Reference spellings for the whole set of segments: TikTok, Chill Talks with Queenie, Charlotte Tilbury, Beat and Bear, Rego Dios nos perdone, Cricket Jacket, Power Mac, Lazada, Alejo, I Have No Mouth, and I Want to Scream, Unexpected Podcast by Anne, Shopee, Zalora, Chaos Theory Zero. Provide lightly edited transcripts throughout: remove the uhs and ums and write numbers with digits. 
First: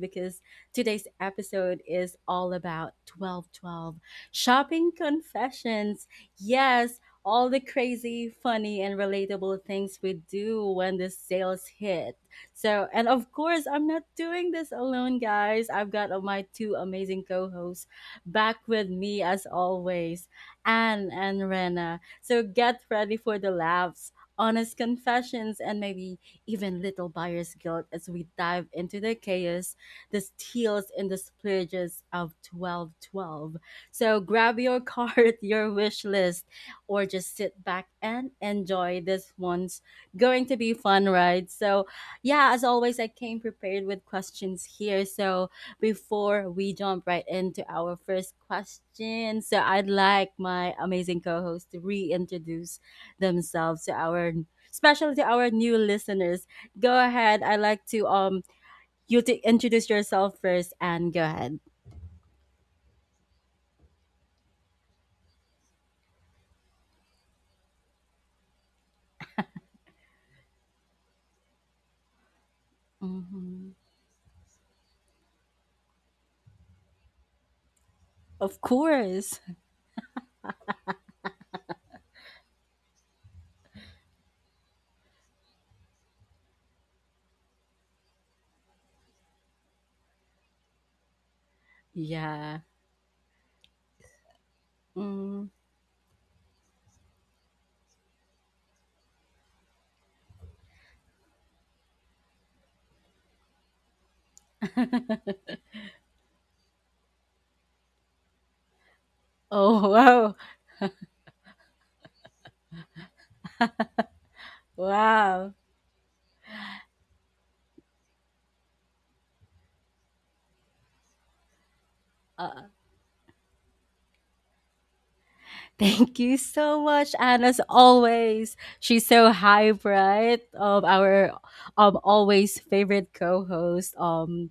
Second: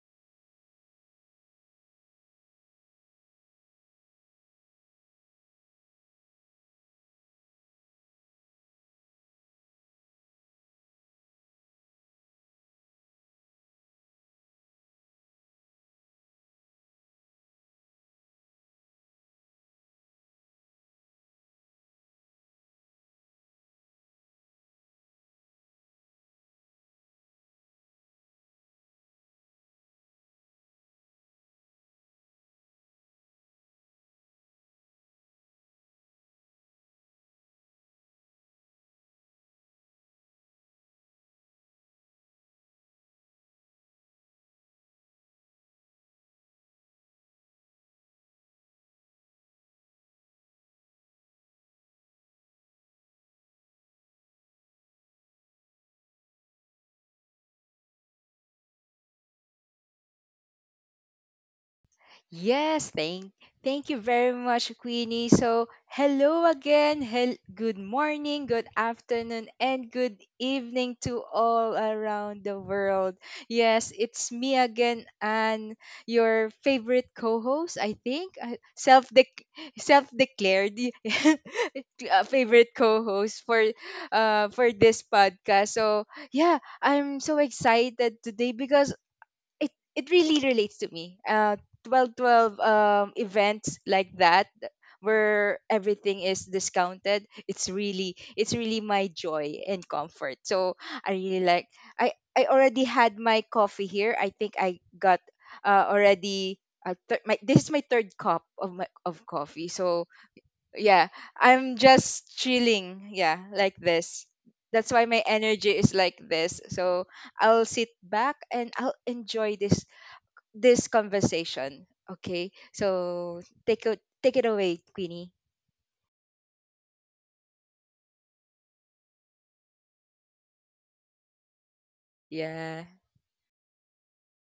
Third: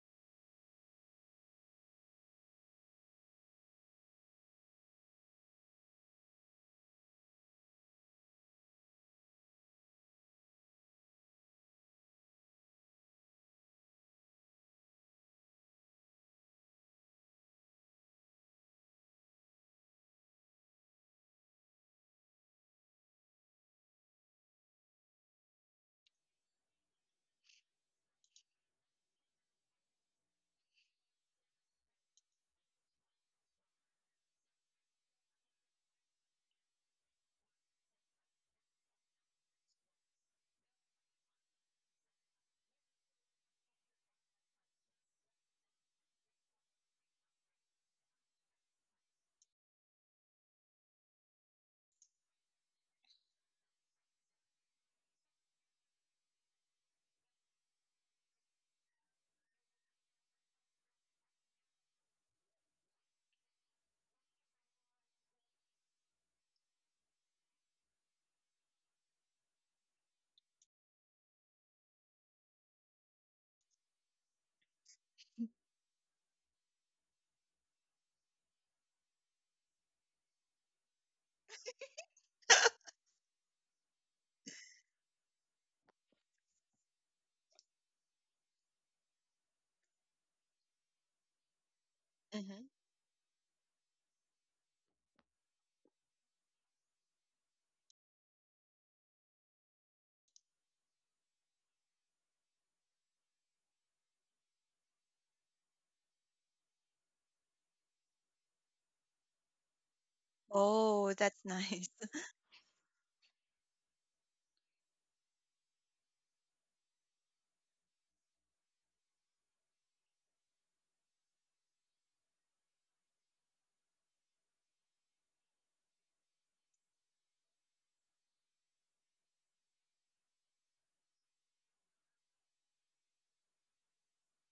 because today's episode is all about 1212 shopping confessions. Yes, all the crazy, funny, and relatable things we do when the sales hit. So, and of course, I'm not doing this alone, guys. I've got my two amazing co hosts back with me as always, Anne and Rena. So, get ready for the laughs honest confessions, and maybe even little buyer's guilt as we dive into the chaos, the steals, and the splurges of 1212. So grab your card, your wish list, or just sit back and enjoy this one's going to be fun, right? So, yeah, as always, I came prepared with questions here. So, before we jump right into our first question, so I'd like my amazing co host to reintroduce themselves to our especially to our new listeners. Go ahead. I like to you to introduce yourself first and go ahead. Yes, thank you very much, Queenie. So, hello again. Good morning, good afternoon, and good evening to all around the world. Mhm. Yes, it's me again, and your favorite co-host, I think, Of course. Self-declared favorite co-host for this podcast. So, yeah, I'm so excited today because it really relates to me. Twelve Yeah. twelve Mhm. Events like that Mm. where everything is discounted. It's really my joy and comfort. So I really like. I already had my coffee here. I think I got already. This is my third cup of coffee. Oh, So, wow. yeah, Oh, that's I'm nice. just chilling. Yeah, like this. That's why my Wow. energy is like this. So I'll sit back and I'll enjoy this conversation. Okay, Uh, so take it away, Queenie. Thank you so much, and as always, she's so hype, right? Our always Yeah, favorite co-host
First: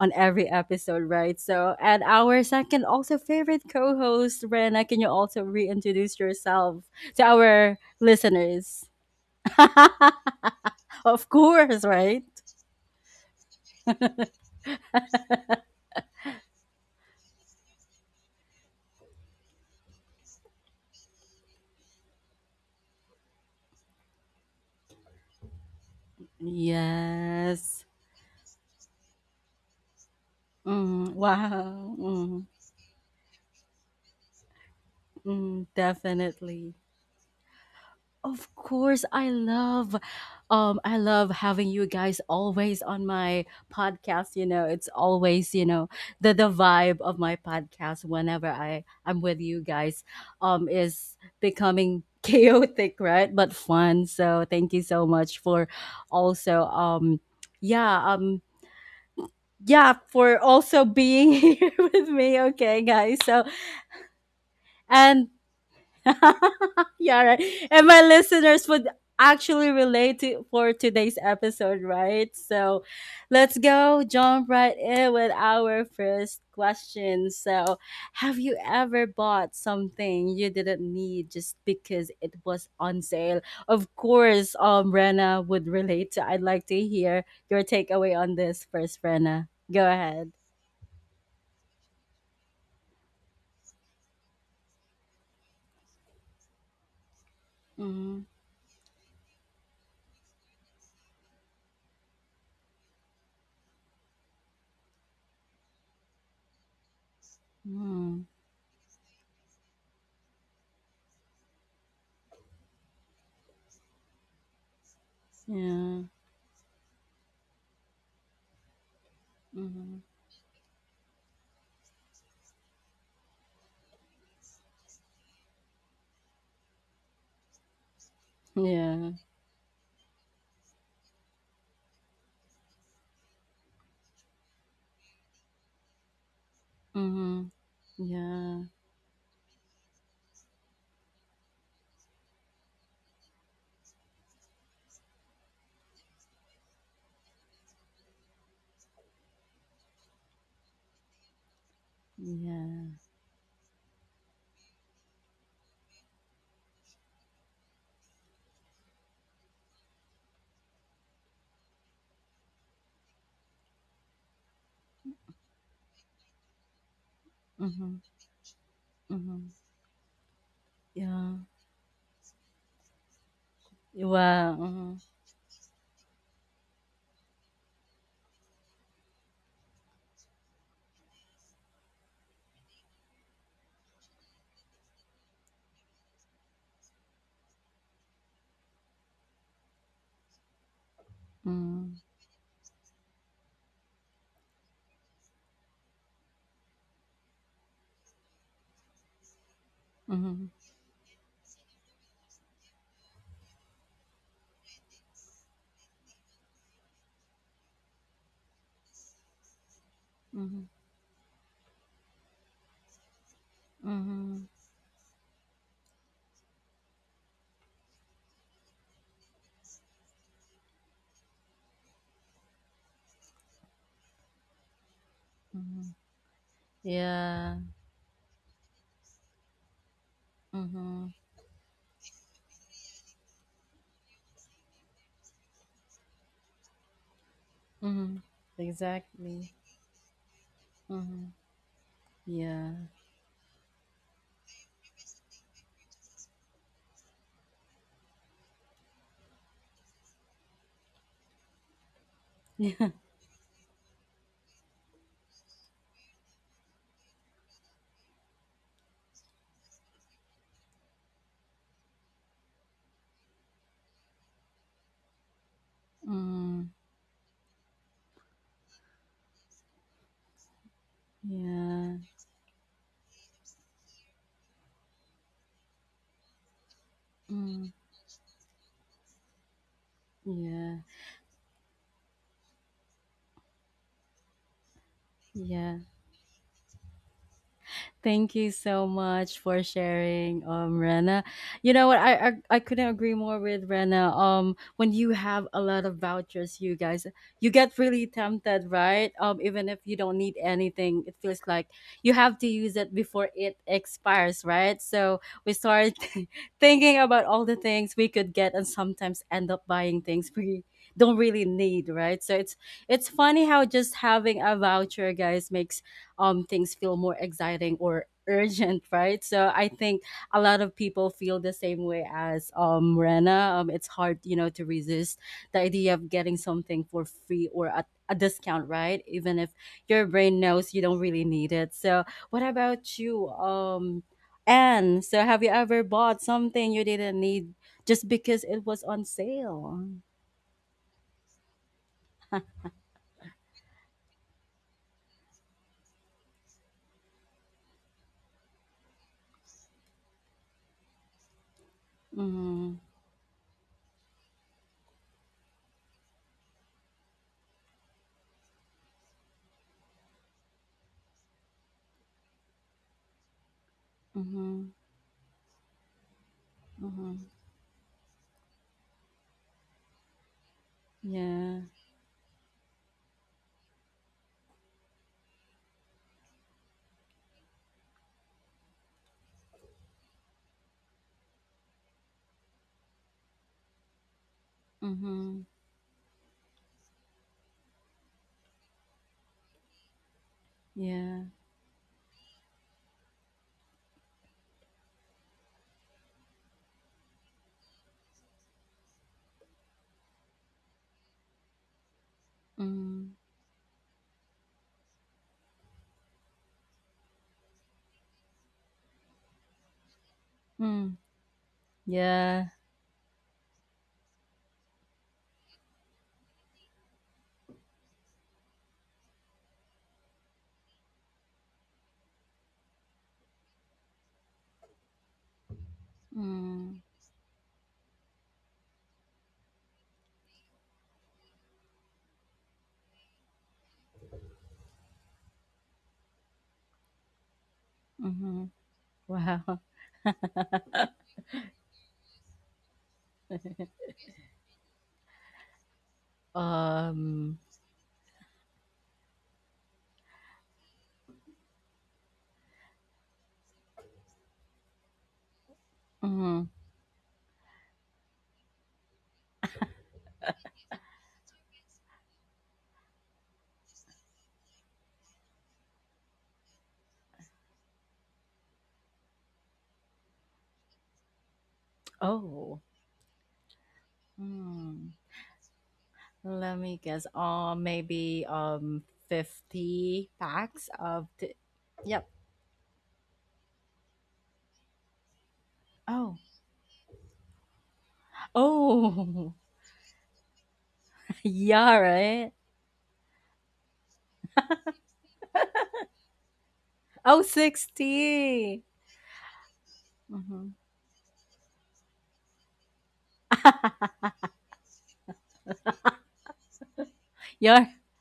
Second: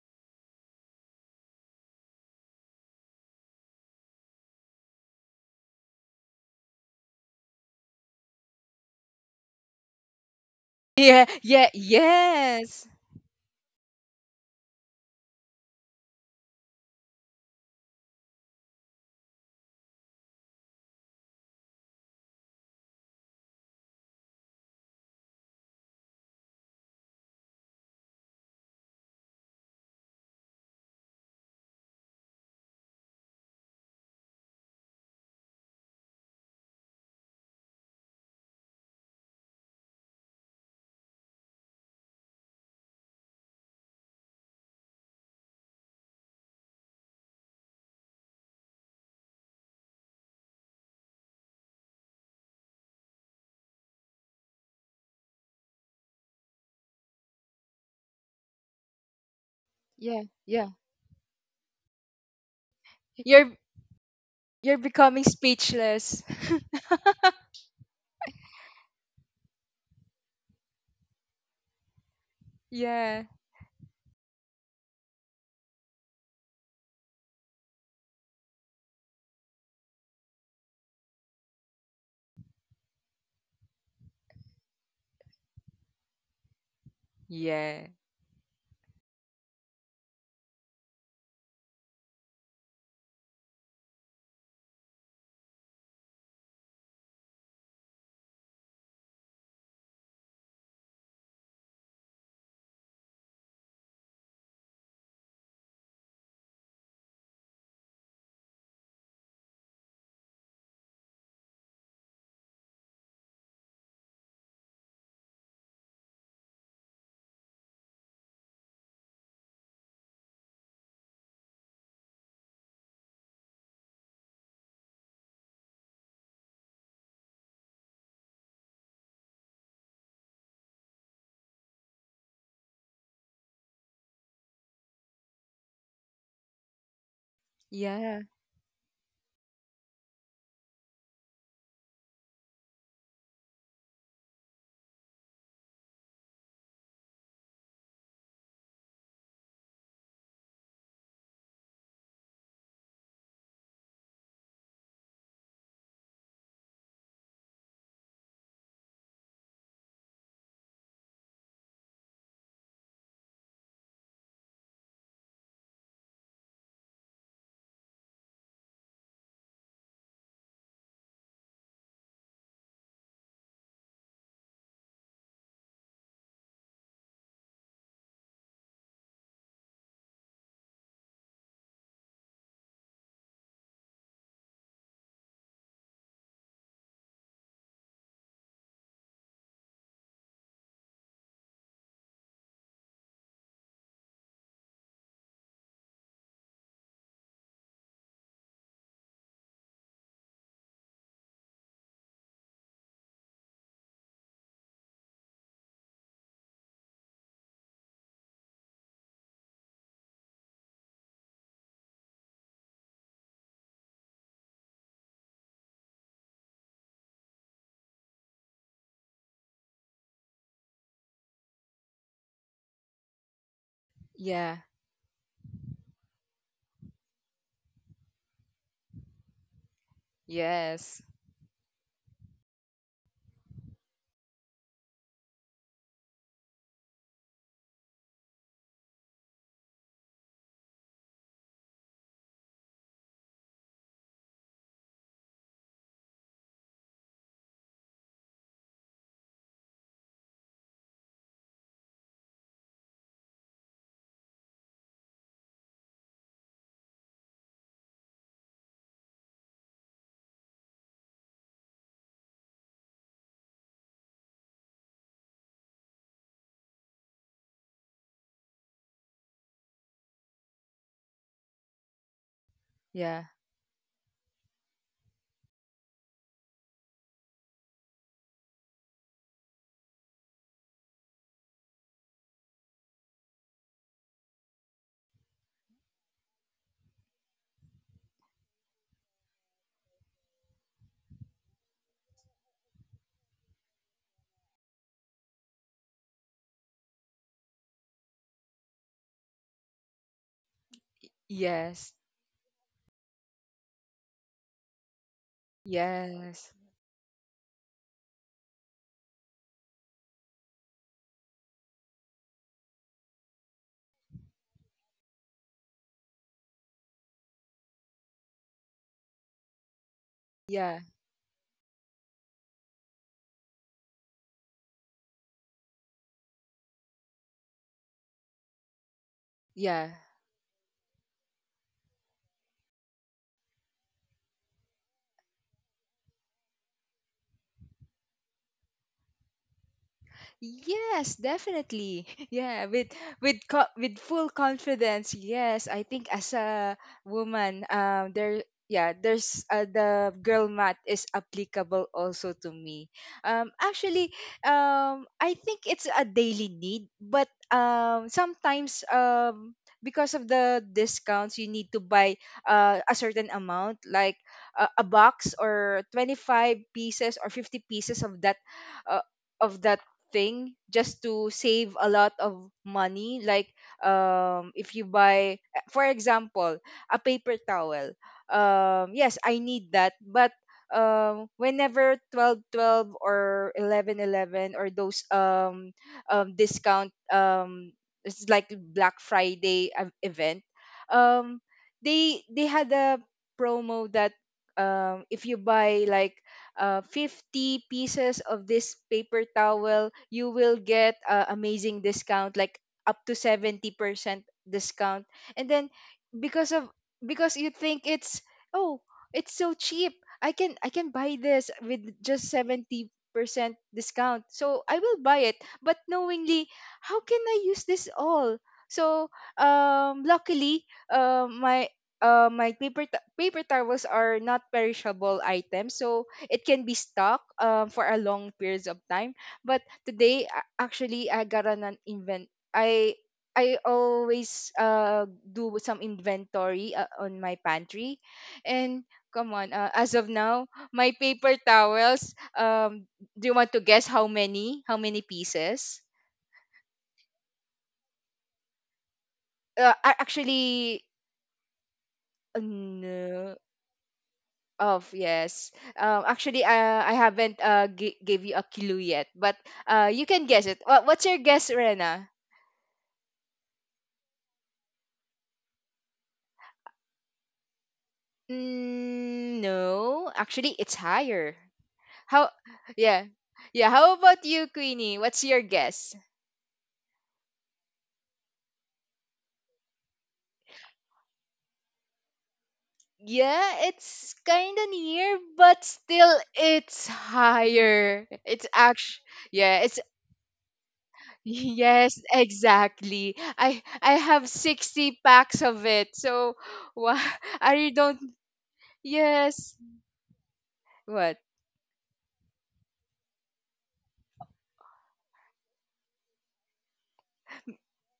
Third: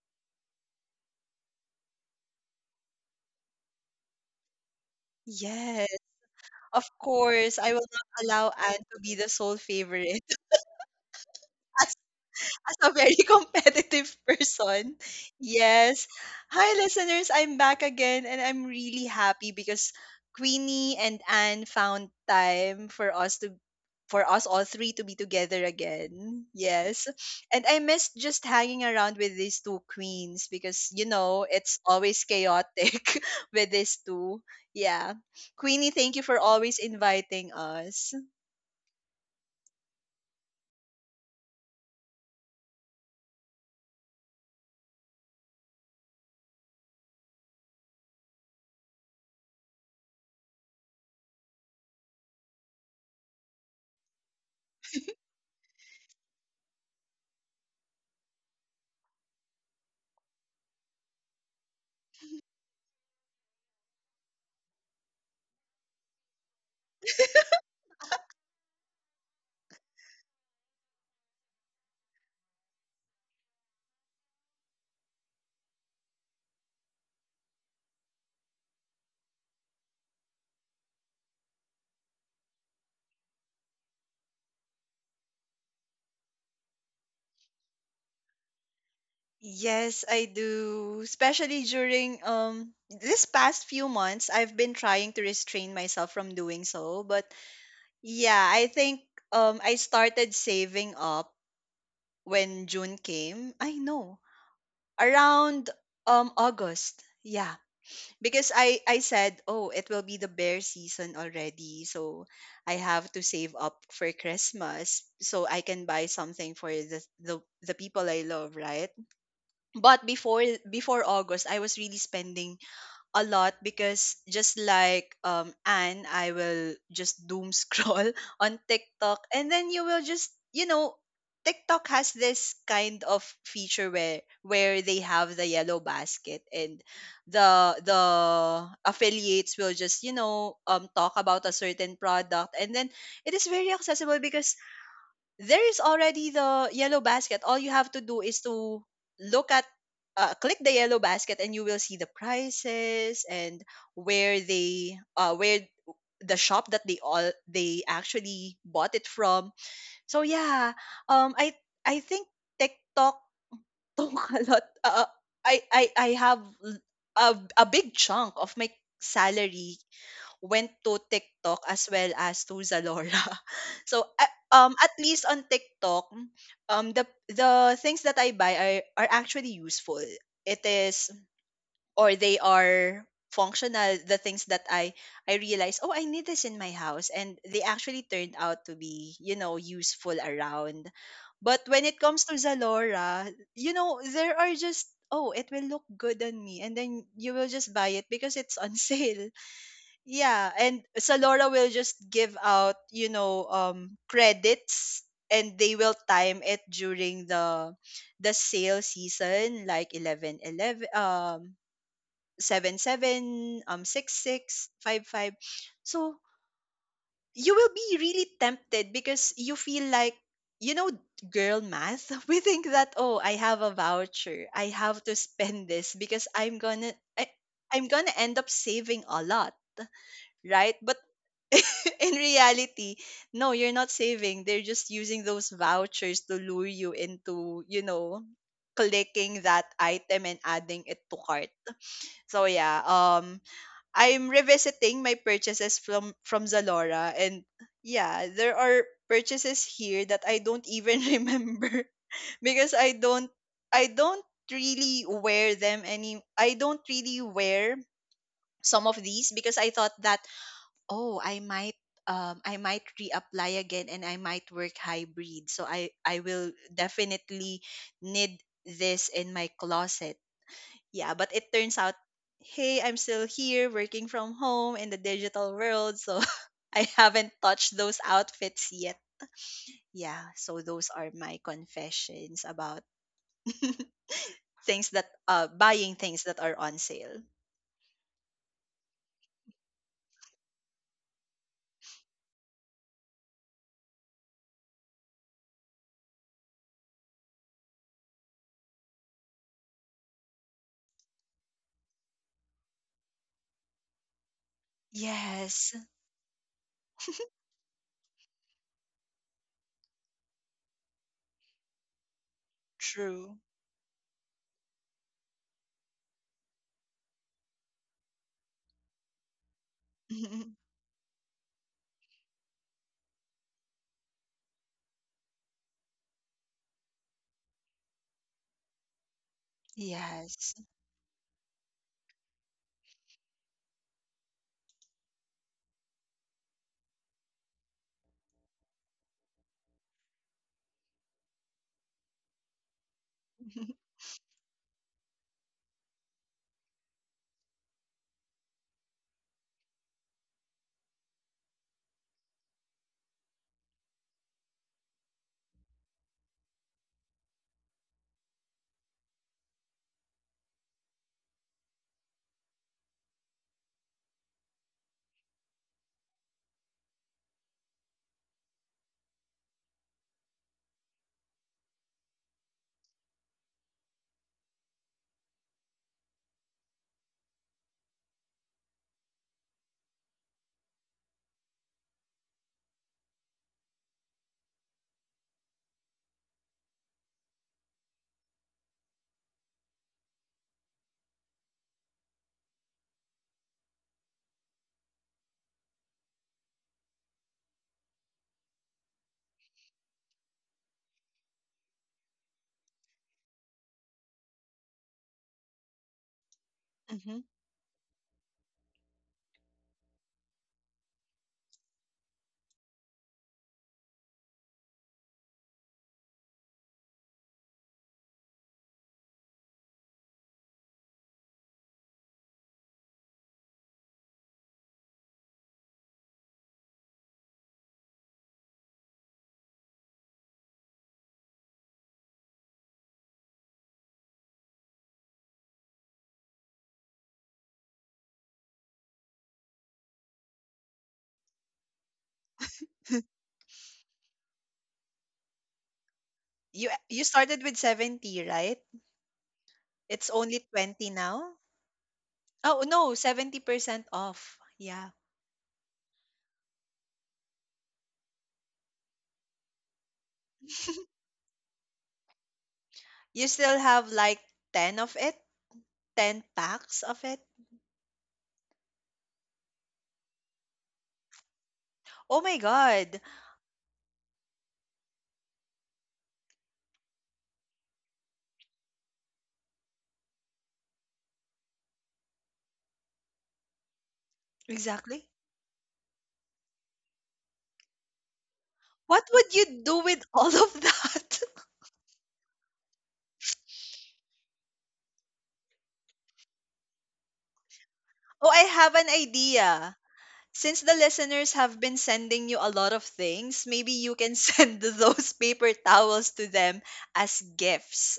on every episode, right? So, and our second also favorite co-host, Rena. Can you also Yes, reintroduce yourself of to course. I our will not allow Anne listeners? to be the sole favorite. yeah, Of yeah, course, right? yes, As a very competitive person. Yes. Hi, listeners. I'm back again, and I'm really happy because Queenie and Anne found time for us to, for us all three to be together again. Yes. And I Yes. miss just hanging around with these two queens because you Mm, know it's wow. always Mm, chaotic with these two. Yeah. mm, Queenie, thank you for definitely. always inviting us. Of course, I love having you guys always on my podcast. You know, it's always the vibe of my podcast whenever I'm with you guys, is becoming chaotic, right? But fun. So thank you so much for also, yeah, yeah, yeah, for yeah. also being here with me. Okay, guys. So You're you're becoming and speechless. yeah, right. And my listeners would actually relate to for today's episode, right? So Yeah, let's go jump right in with our first question. So have you ever bought something you didn't need just because it was on sale? Of course, Rena would relate to I'd like to hear your yeah, takeaway on this first, Rena. Go Yes, I ahead. do, especially during this past few months. I've been trying to restrain myself from doing so, but Mm-hmm. yeah, I think I started saving up when June came. I know, around August. Yeah, because I said, "Oh, it will be the bear season already, so I have to save up for Christmas so I can Yeah. buy something for the people I love, right?" Mm-hmm. But before August, I was really spending a lot because just like Anne, I will just doom scroll on Yeah. TikTok, and then you will just you know TikTok has this kind of feature where they have the yellow basket, and Mm-hmm. the yeah, Yeah. affiliates will just you know talk about a certain product, and then it is very accessible because there is already the yellow basket. All you have to do is to look at, click the yellow basket, and you will see the Yeah. prices and where they, where the shop that they all they actually bought it from. So yeah, um, I I think TikTok took a lot. I have l- a A big Mhm. chunk of my Mhm. salary went to Yeah. TikTok as well as to Zalora. So Wow. At Mhm. least on TikTok, the things that I buy are actually useful. It is, or they are functional, the things that I realize, oh, I need this in my house and they actually turned out to be, you know, useful around. But when it comes to Zalora, you know, there are just, oh, it will look good on me and then you will just buy it because it's on sale. Mhm. Mhm. Yeah, and Salora will just give out, you know, credits, and they will time it during the sale season like 11 Mhm. 11 seven seven six Mhm. six five five. So you will be really tempted because you feel like you know girl math we think that oh I have a yeah, voucher I have to spend Mhm. this because I, Yeah. I'm gonna end up saving a lot, right? But yes, Mhm. in reality, no, you're not saving. They're just using those vouchers to lure you into, you Mhm. know, clicking Exactly. that item and adding it to Mhm. cart. So Yeah. yeah, I'm revisiting my purchases from Zalora, and yeah, there are purchases here that I don't even remember because Yeah. I don't really wear them any I don't really wear some of these because I thought that, oh, I might reapply again and I might work hybrid. So I will Mm. definitely need this in my closet. Yeah, but it turns Yeah. out, hey, I'm yeah, still here working from home in the digital world, so I haven't Mm. touched those outfits yet. Yeah, so Yeah. those are my confessions about things that Yeah. buying things that are on sale. Thank you so much for sharing, Rena. You know what? I couldn't agree more with Rena. When you have a lot of vouchers, you guys, you get really tempted, right? Even if you don't need anything, it feels like yes, you have to use it before it expires, right? So we Yes, start yes, thinking about all the things we could get, and sometimes end up buying things we don't really need, right? So it's true. funny how just having a voucher, guys, makes things feel more exciting or urgent, right? So I think a lot of yeah, people feel the same way as Rena. It's hard, you know, to resist the idea of getting something for free or at a discount, right? Even if yeah. your brain Yes. knows you don't really need it. So what about you? Anne, so have you ever bought something you didn't need just because it was on sale? Yes, definitely. Yeah, with full confidence. Yes, I think, as a woman, yeah, there's the girl math is applicable also to Mm-hmm. me. Actually, I think it's a daily need, but sometimes, because of the discounts, you need to buy a certain amount, like Mm-hmm. A box, or 25 pieces, or Mm-hmm. 50 pieces of that, uh, of that thing, just to Yeah. save a lot of money. Like, if you buy, for example, a paper towel, yes, I need that, but whenever 12.12, or 11.11, or those, Mm-hmm. Discount, it's like Black Friday event. Yeah. Um they they had a promo that, if you buy like 50 pieces of this paper towel, you will get amazing discount, like up Mm-hmm. to 70% discount. And then, because of Mhm. because you think, it's, oh, it's so cheap. I can Mm, buy this with just yeah. 70% discount. So I will buy it, but knowingly, how can I use this all? So, luckily, uh, my my paper towels are not perishable items. So it can be Mm, stuck for a long periods of time. But today, actually, I got an invent. I always do some inventory on my pantry, mhm. and come on, Wow. As of now, my paper towels. Do you want to guess how many? How many pieces? You Um, started with 70, right? It's only Actually, 20 now? Oh, no, no. 70% off. Yeah. Of yes. Actually, mhm. I haven't gave you a clue yet, but you can guess it. What's your guess, Rena? You still have like 10 of it? 10 packs of it? Mm, no, actually, it's higher. Oh How? my Oh. God. Yeah, yeah. How about you, Mm. Queenie? What's your guess? Let me guess. Maybe 50 packs of t Yep. Yeah, it's kind of Exactly. near, but Oh. still, it's higher. It's actually, What Oh. would yeah. you It's do with all of that? Yeah, yes, right. exactly. I have 60 packs of it. So, why Oh, I don't. Oh, I 60. have an Yes. idea. Mm-hmm. Since the What? listeners have been sending you a lot of things, maybe you can send those paper towels to them as Yeah. gifts.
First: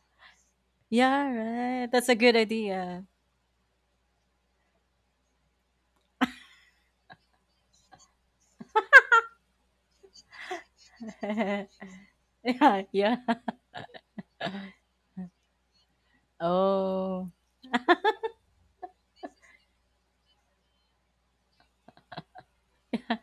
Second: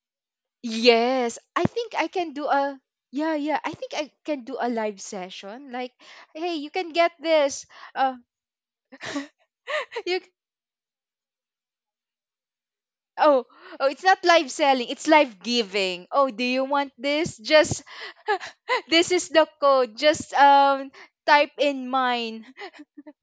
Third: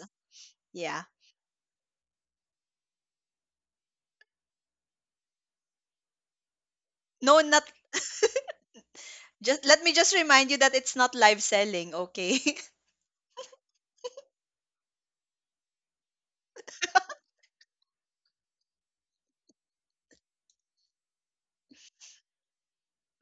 Yeah. Yeah, Yes. I right. think I That's a can good do a idea. Yeah, yeah. I think I can do a live session. Like, hey, you can get No, this. not, Uh, just let me just you remind you that it's not live selling, okay? Yeah, yeah. oh Oh, it's not live selling. It's live giving. Oh, do you want Oh, this? Just this is the code. Just type in mine.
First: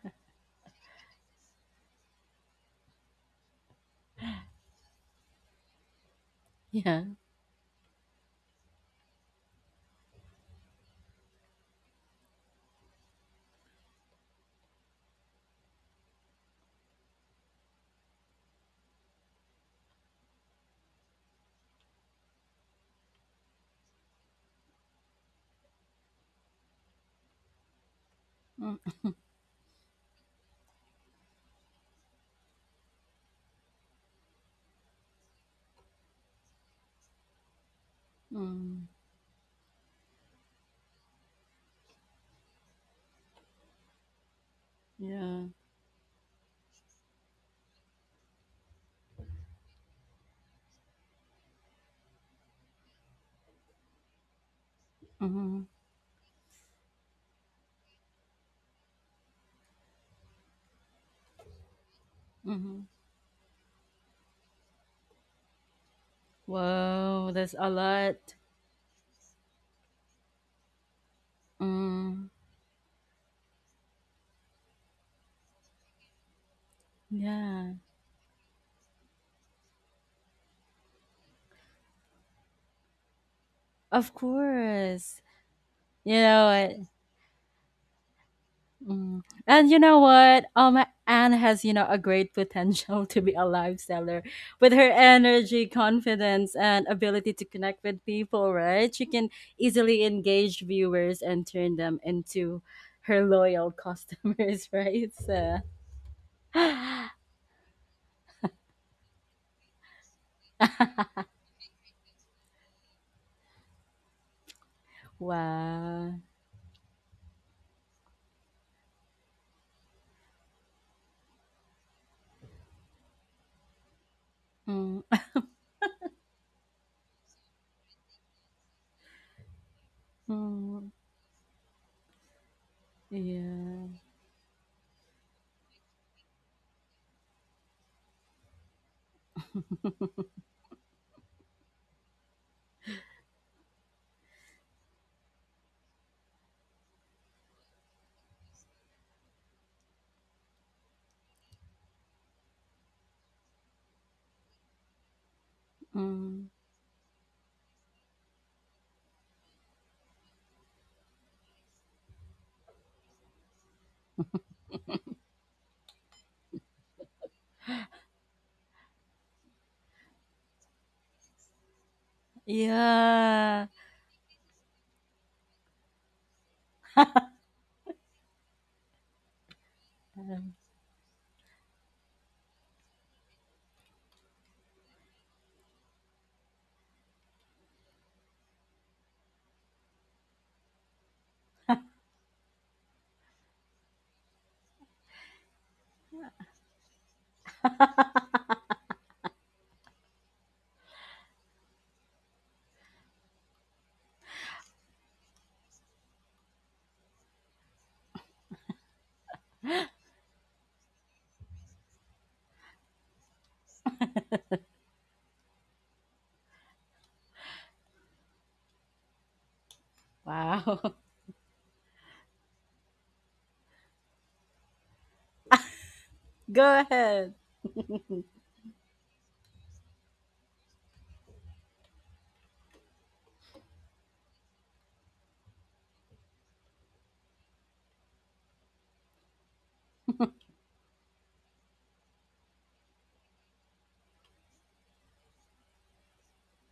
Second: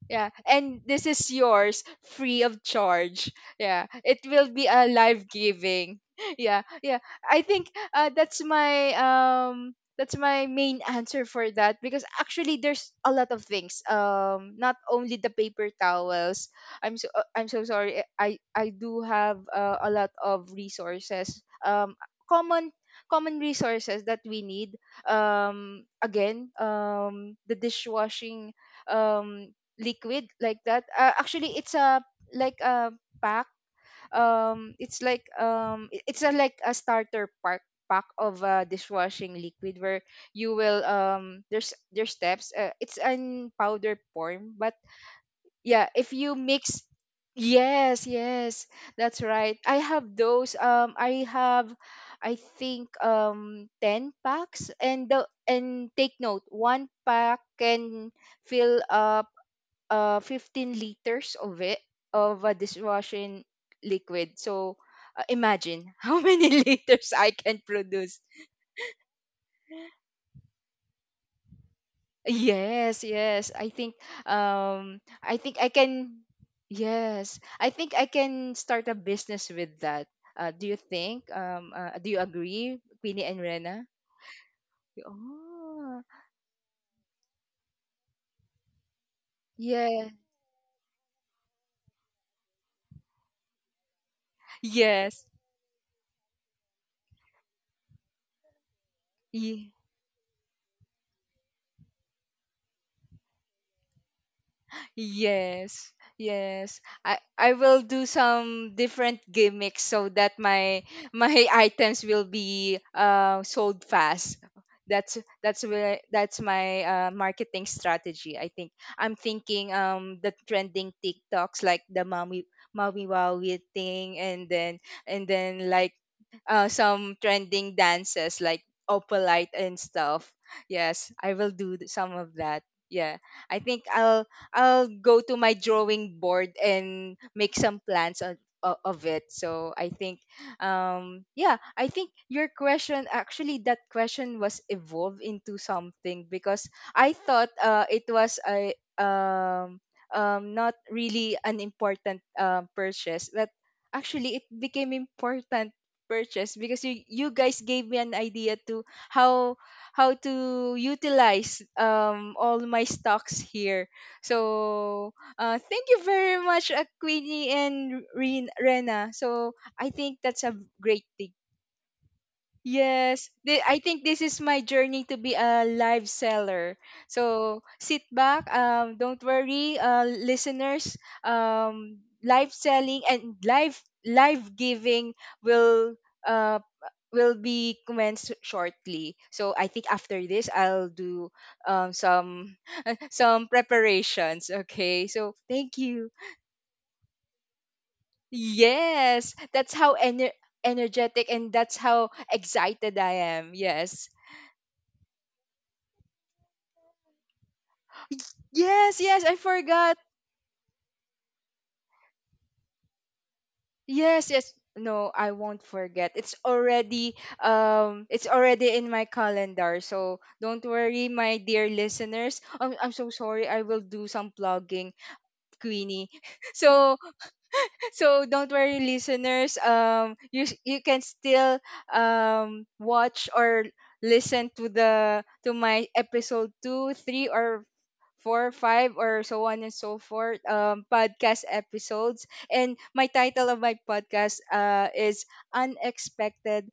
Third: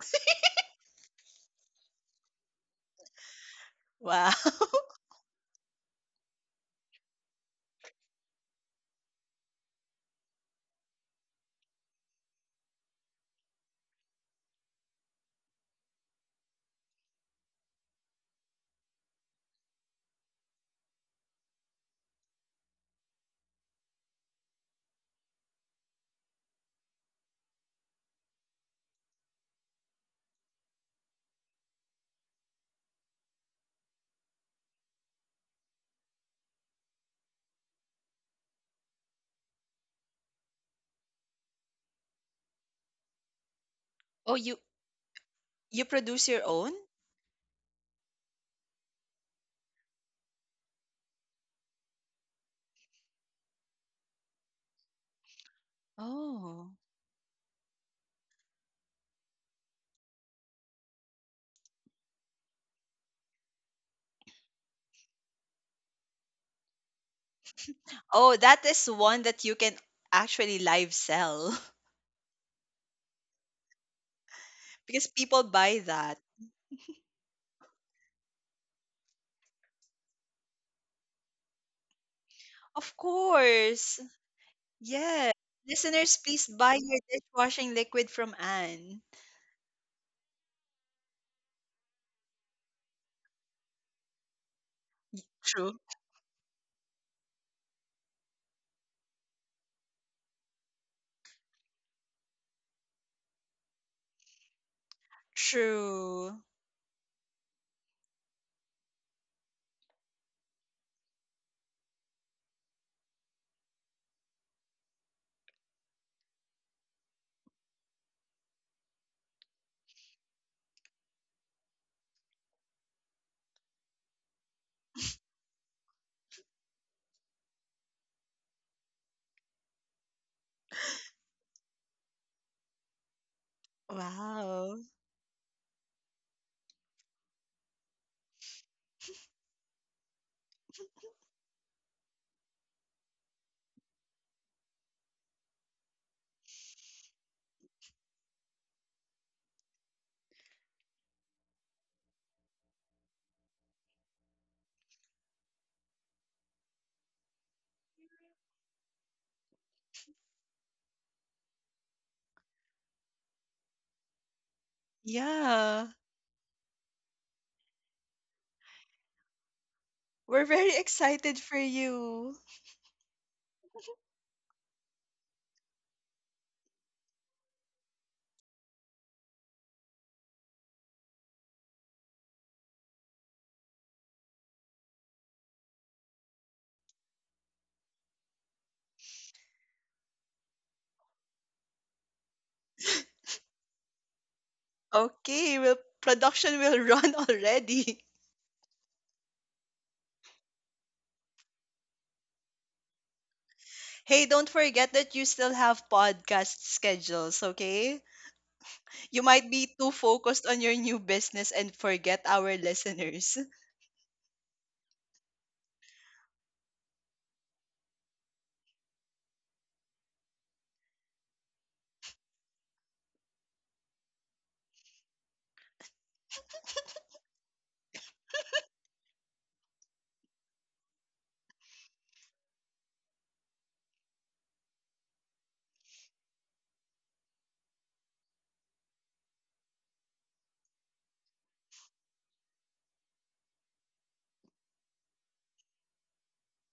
Yeah, and this is yours, free of charge. Yeah, it Wow. will be a live giving. Yeah, yeah. yeah. I think, that's my main answer for that, because actually there's a lot of things. Not only the paper towels. I'm so sorry. I do have a lot of resources. Common common resources that we need. Again, the dishwashing Mm, um liquid, like that. Actually, it's a like a pack. It's like, it's a like a starter pack of mm, dishwashing liquid, where you will, there's steps. It's in powder Oh, form, you but yeah. you yeah, if produce you your own? mix. Yes, yes, that's right. I have those. I have, I think, 10 packs, and the Mm-hmm. and take note, Oh. one pack can fill up 15 liters of it of a Mhm. dishwashing liquid, so imagine how many liters I Wow, that's can a produce. lot. Oh, that is one that you can actually live sell. Mm, Yes, yes, I think, Because I people think I buy that. can yes, I yeah, think I can start a business with that. Do you agree, Of Queenie and Rena? course. of course. Yeah. Oh, You Listeners, know please buy what? your dishwashing liquid from Anne. Mm. And you know yeah, what? Anne has you know a great potential to be a live seller with yes, her yes. energy, True. confidence, and ability to connect with people. Right? She can easily engage viewers and turn them into her loyal customers. Right? So, Yes, True. yes. I will do some different gimmicks so that my items will be sold fast. That's that's where wow. that's my marketing strategy. I think, I'm thinking the trending TikToks, like the mommy mommy wowie thing, and then, Mm, like, some trending dances like opalite and stuff. mm, Yes, I will do some of that. Yeah. I think yeah. I'll Wow. I'll go to my drawing board and make some plans on, of it. So I think, yeah, I think your question, actually that question was evolved into something, because I thought, it was a, not really an important, purchase. That actually it became important Mm. purchase, because you guys gave me an idea to how how to utilize all my stocks here, so, thank Yeah. you very much, Queenie and Rena. So, I think that's We're a very great thing. excited for you. Yes, Yeah. I think this is my journey to be a live seller. So, sit back, don't worry, Um, listeners. Live selling, and live giving, will be commenced shortly. So, I think after this, I'll do, um, some some preparations. Okay, so Okay, well, thank you. production will run already. Yes, that's how energetic, and that's how excited I am. Yes, Hey, don't forget that you still have podcast schedules, okay? yes, You yes. I might be too forgot. focused on your new business and forget our listeners. Yes, yes. No, I won't forget. It's already in my calendar. So, don't wow. worry, my dear listeners. I'm so sorry. I will do some plugging, Queenie. Go So ahead. So don't worry, listeners. You can still, watch or listen to the to my episode two, three, or four, five, or so on and so forth. Podcast episodes. And my title of my podcast is Unexpected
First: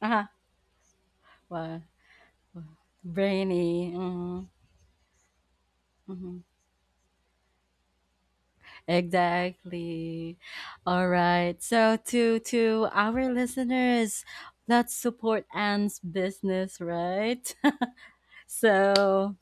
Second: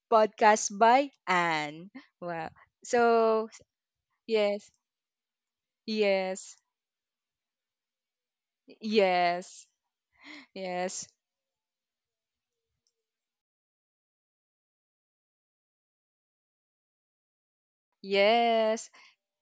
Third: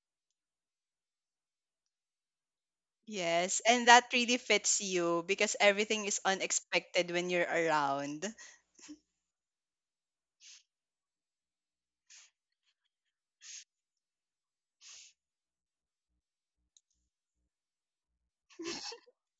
Uh-huh. Podcast by Wow. Anne. Wow. So, Yes, and Brainy. that really Mm-hmm. yes, fits you because everything is Mm-hmm. yes, unexpected when you're around. yes, Exactly. All yes, right. So to our listeners, let's support Anne's business, right? yes. So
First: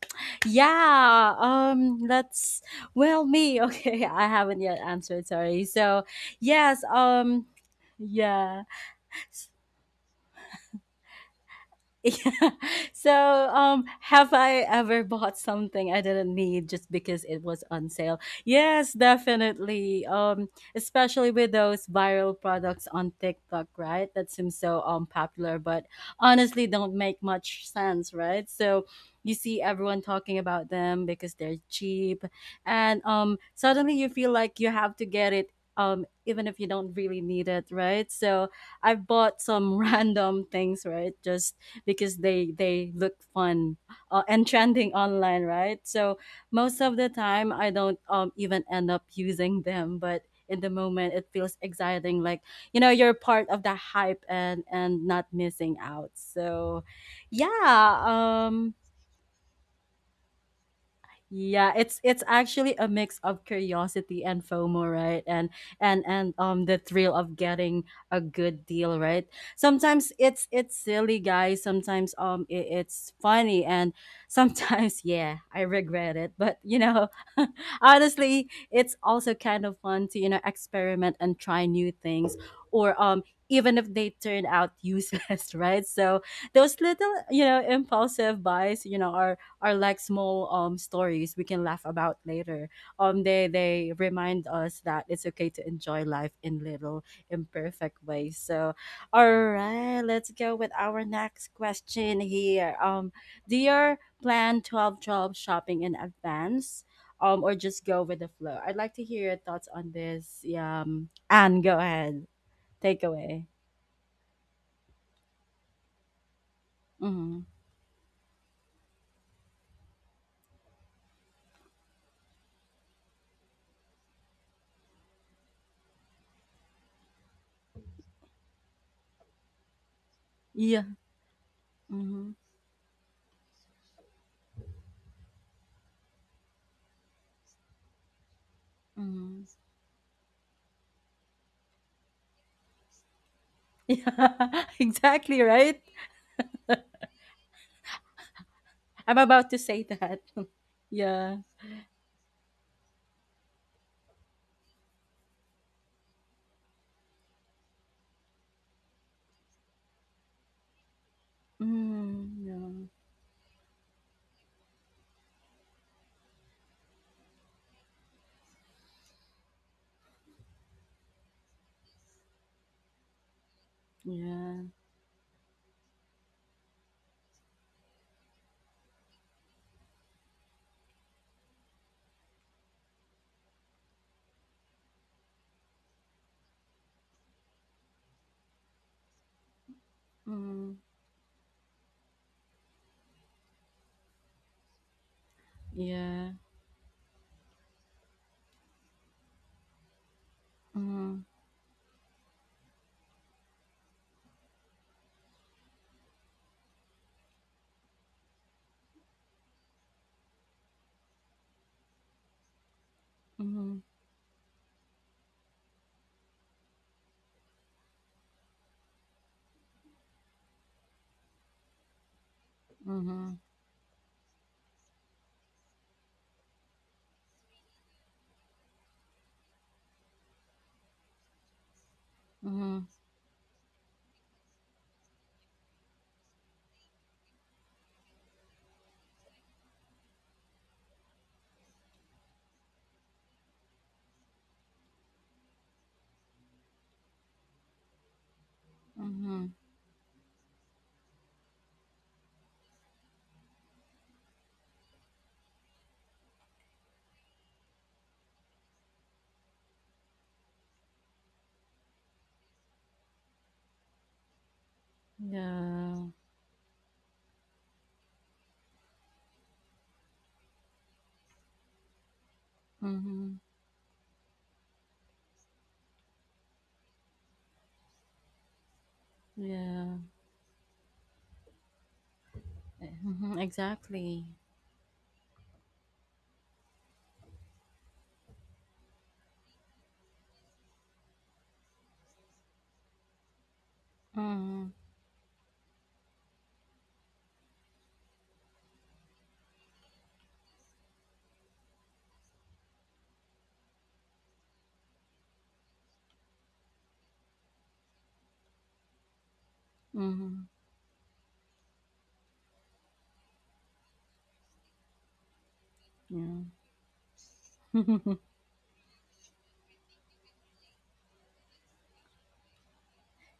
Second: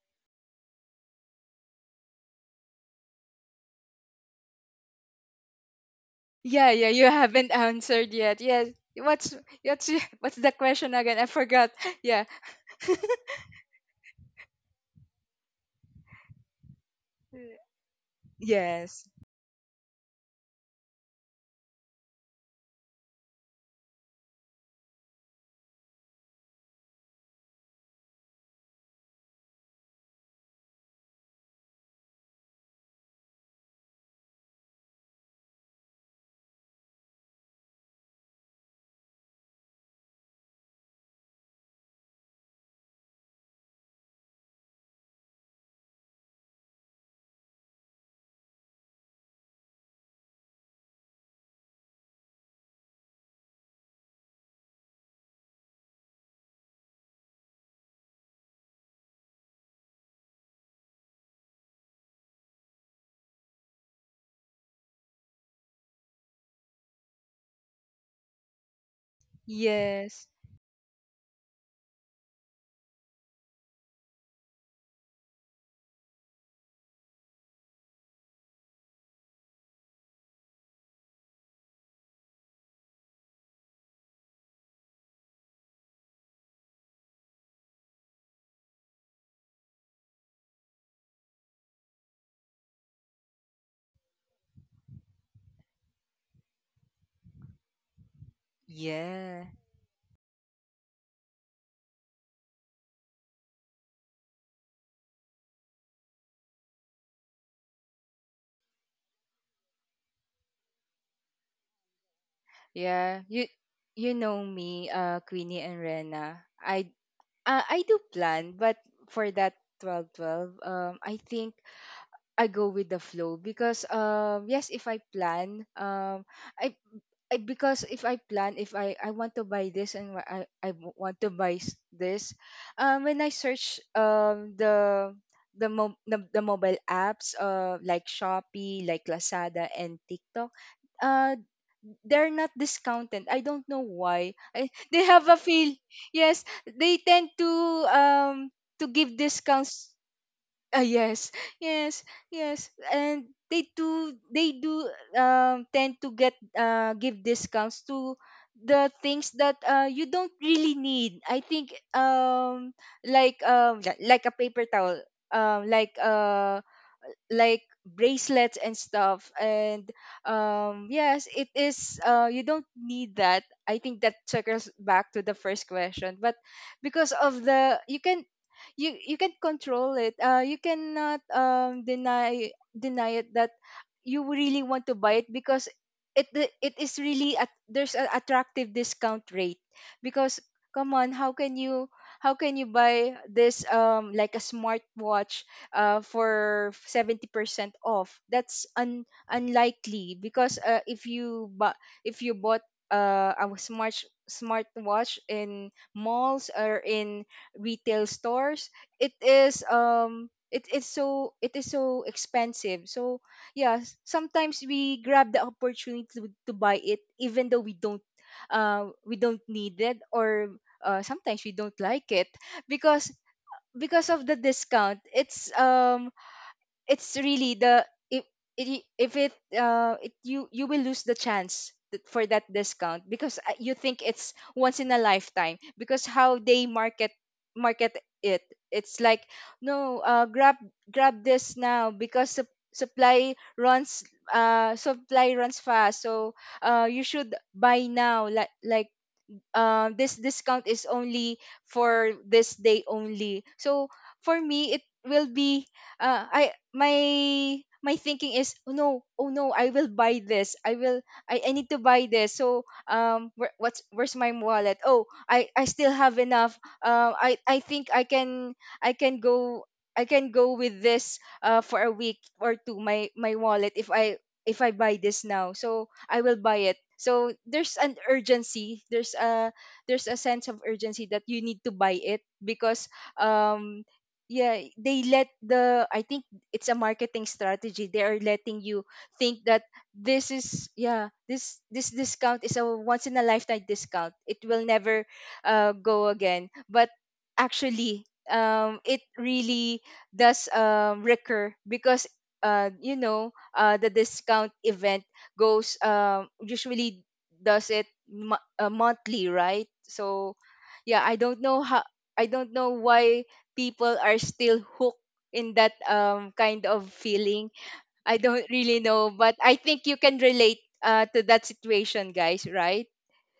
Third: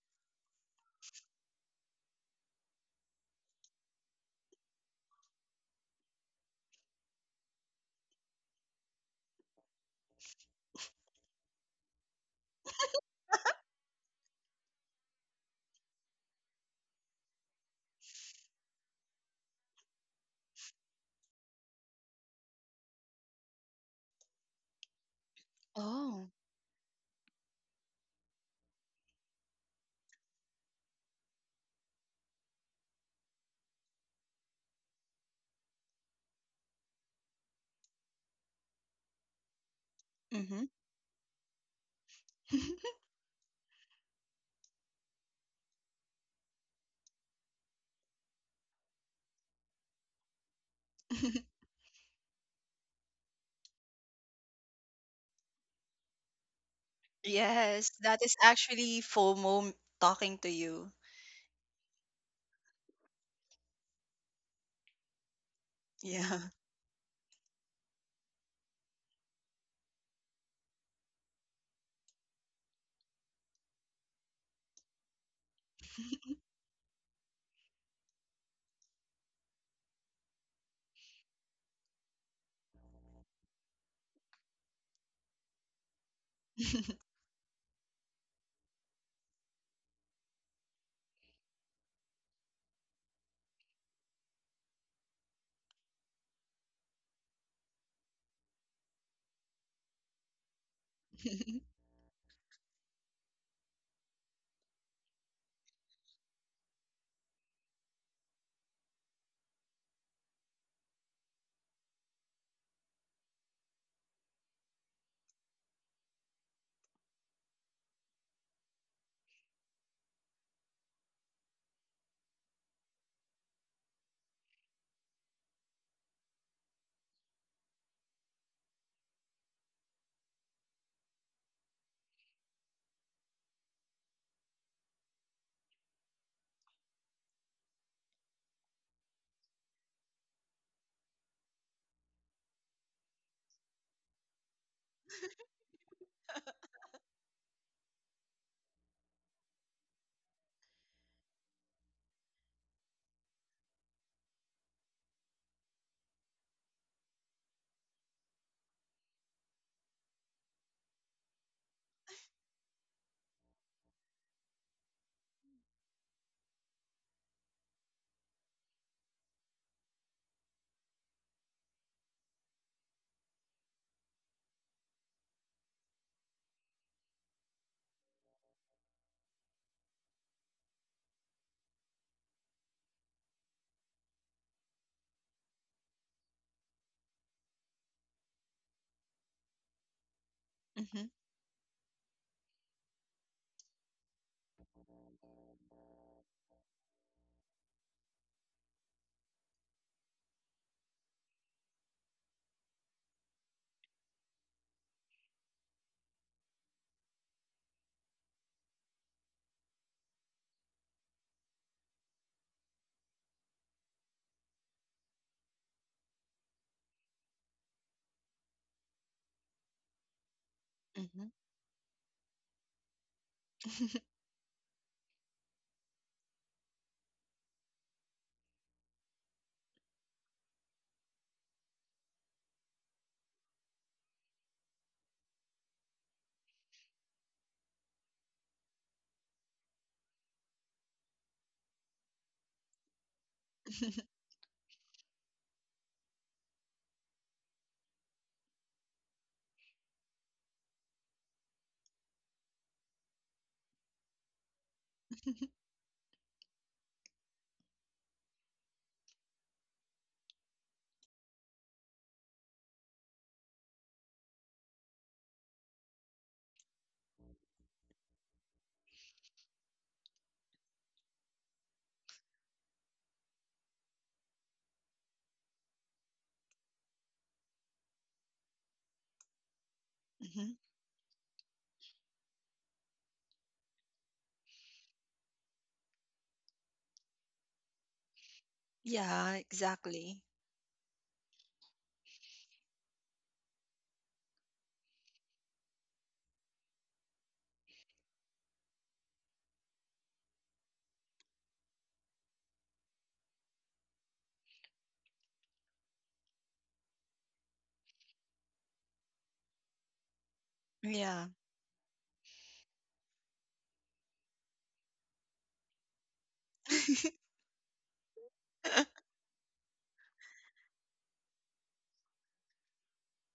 yeah, let's well me, okay, I haven't yet answered, sorry. So Yeah, yes, yeah, you haven't answered yet. yeah. Yes. What's what's What's the question again? I forgot. Yeah. So, have I ever bought something I didn't need just because it Yeah. was on sale? Yes, Yes. definitely. Especially with those viral products on TikTok, right? That seems so popular, but Oh. honestly don't make much sense, right? So you see everyone talking about them because they're cheap, and suddenly you feel like you have to get it. Even if you don't really need it, right? So I've bought some random Mm-hmm. things, right? Just because they look fun and trending online, right? So most of the time, I don't even end up using them, but in the moment it feels exciting like you know you're part of the hype and not missing out so yeah Yes, that is actually FOMO talking to you. yeah, it's actually a mix of curiosity and FOMO, right? And and Yeah. The thrill of getting a good deal, right? Sometimes Yes. It's silly, guys. Sometimes it, it's funny, and sometimes yeah, I regret it. But you know, honestly, it's also kind of fun to you know experiment and try new things, or even if they turn out useless, right? So those little you know impulsive buys, you know, are like small stories we can laugh about later. They remind us that it's okay to enjoy life in little imperfect ways. So all Yeah. right, let's go with our next question here. Do you plan 12 12 shopping in advance? Or just go with the flow? I'd like to hear your thoughts on this. Yeah, Anne, go ahead. Take Yeah. away. You know me, Queenie and Rena. Mm-hmm. I do plan, but for that 12.12, I think I go with the flow, because, yes, if I plan, I, I because, if I plan, if I I want to buy this, and wha- I Yeah. w- want to buy Mm-hmm. this, when I search, the, mo- the mobile apps, like Shopee, like Mm-hmm. Lazada, and TikTok, uh they're not discounted. I don't know why. Yeah, they have a exactly, feel. right? Yes, they tend, um to I'm give about to say discounts. that. Yes, Yeah. yes, yes, and they do, tend to get, give discounts to the things that you don't really need. I think, Mm, yeah. Like, like a paper towel, um like uh like bracelets and stuff, and, yes, it is, you don't need that. I think that Yeah. circles back to the first question, but because of the you can, you can control it. You cannot, deny it, that you really want to buy it, because it the- it is really at there's an attractive discount rate, because, Mm, come Hmm. on, how can you, buy this, like a smartwatch, yeah. for 70% off? That's unlikely, because, Mm, if you bought a smartwatch in malls or in retail stores, it is, it is so expensive. So, mm, yeah, sometimes we grab the opportunity, to buy it, even though we don't, we don't need it, or, Hmm. sometimes we don't like it, because, mm, of the discount. It's, it's really the if if it it, you, will lose the chance for that mm, discount, because, you think it's once in a lifetime, because how they market it. It's like, no, grab this now, because supply runs fast. So, you should buy now. Like, mm, this discount is only for this day only. So, for me, it will be, I my my thinking is, oh no, I will buy this, I need to buy this, so, where's my wallet. Oh, I still yeah. have enough, I think, I can go, with this, for a week or two, Mm, my wallet, if I buy this now, so I will buy it. So, there's an urgency. There's a yeah. there's a sense Mhm. of urgency that you need to buy it because Mm-hmm, um exactly. yeah, they let the I think it's a marketing strategy. They are letting you Yeah, think that exactly. this is, yeah, this discount is a once in a lifetime discount. It will Mm, never go again. But actually, it really does recur because the discount event goes, usually does it monthly, right? So mm, yeah, Yeah. I don't know why people are still hooked in that yeah. kind of feeling. I don't really know, but I think you can relate to that situation, guys, right?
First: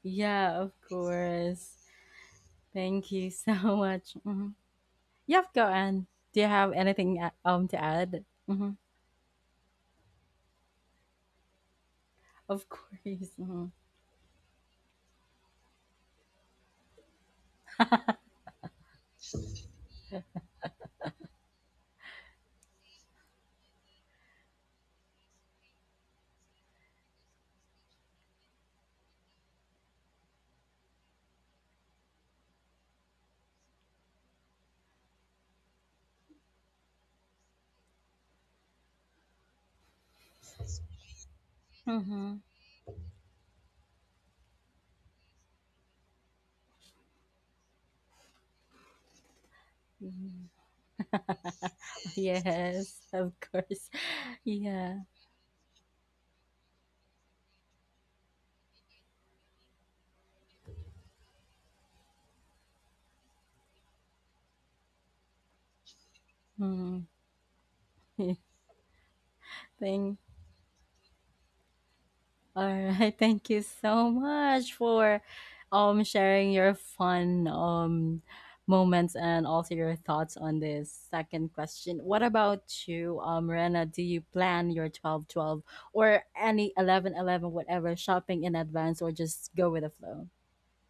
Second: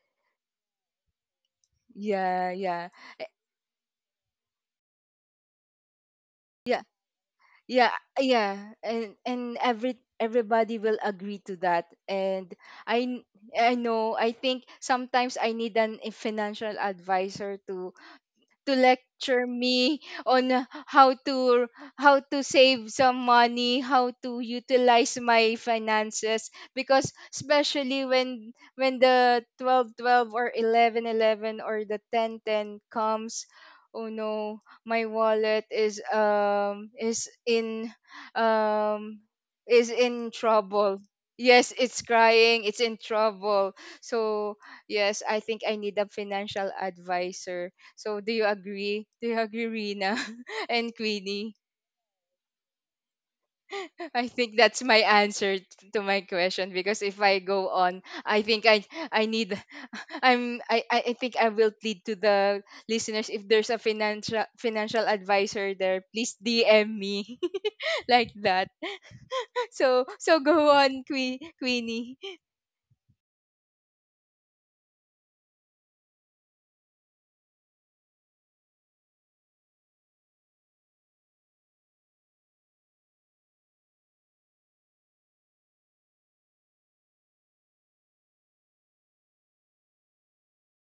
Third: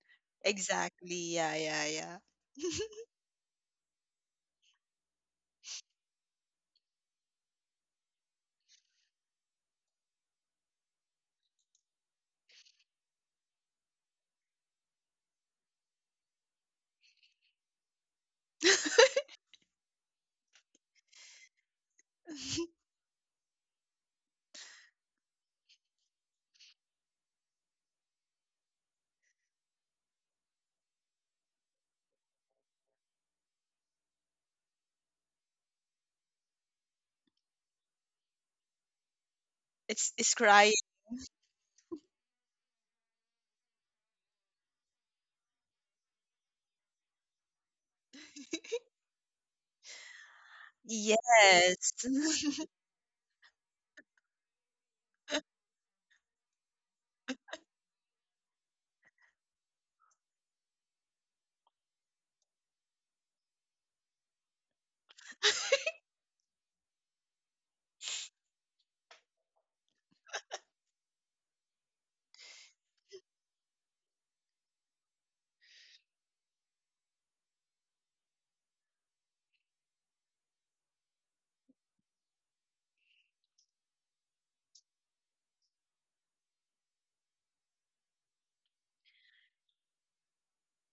Yeah, of Exactly. Yeah, course. yeah, yeah. Yeah, yeah, Thank you so much. Mm-hmm. Yep, go on. Do you have yeah, anything to yeah, add? yeah. Mm-hmm. And everybody will agree to that. And Of i n- course. Mm-hmm. I think sometimes I need an a financial advisor to lecture me on how to save some money, how to utilize my finances, because especially when the 12 12 or 11 11 or the 10 10 comes, oh no, my wallet um is in it's crying. trouble. Yes, it's Mm-hmm. crying, it's in trouble. So yes, I think I need a financial advisor. So, do you agree? Do you agree, Rina Mm-hmm. and Queenie? Yes. Yes, of course. I think that's Yeah. my answer to my question, because if I go on, I think I need I think I will plead to the listeners: if there's a financial advisor there, please DM Mm. me like that. So Thank. so go on, Queenie. All right. Thank you so much for sharing your fun moments and also your thoughts on this second question. What about you, Rena? Do you plan your 12 12 or any 11 11 whatever, shopping in advance or just go with the flow?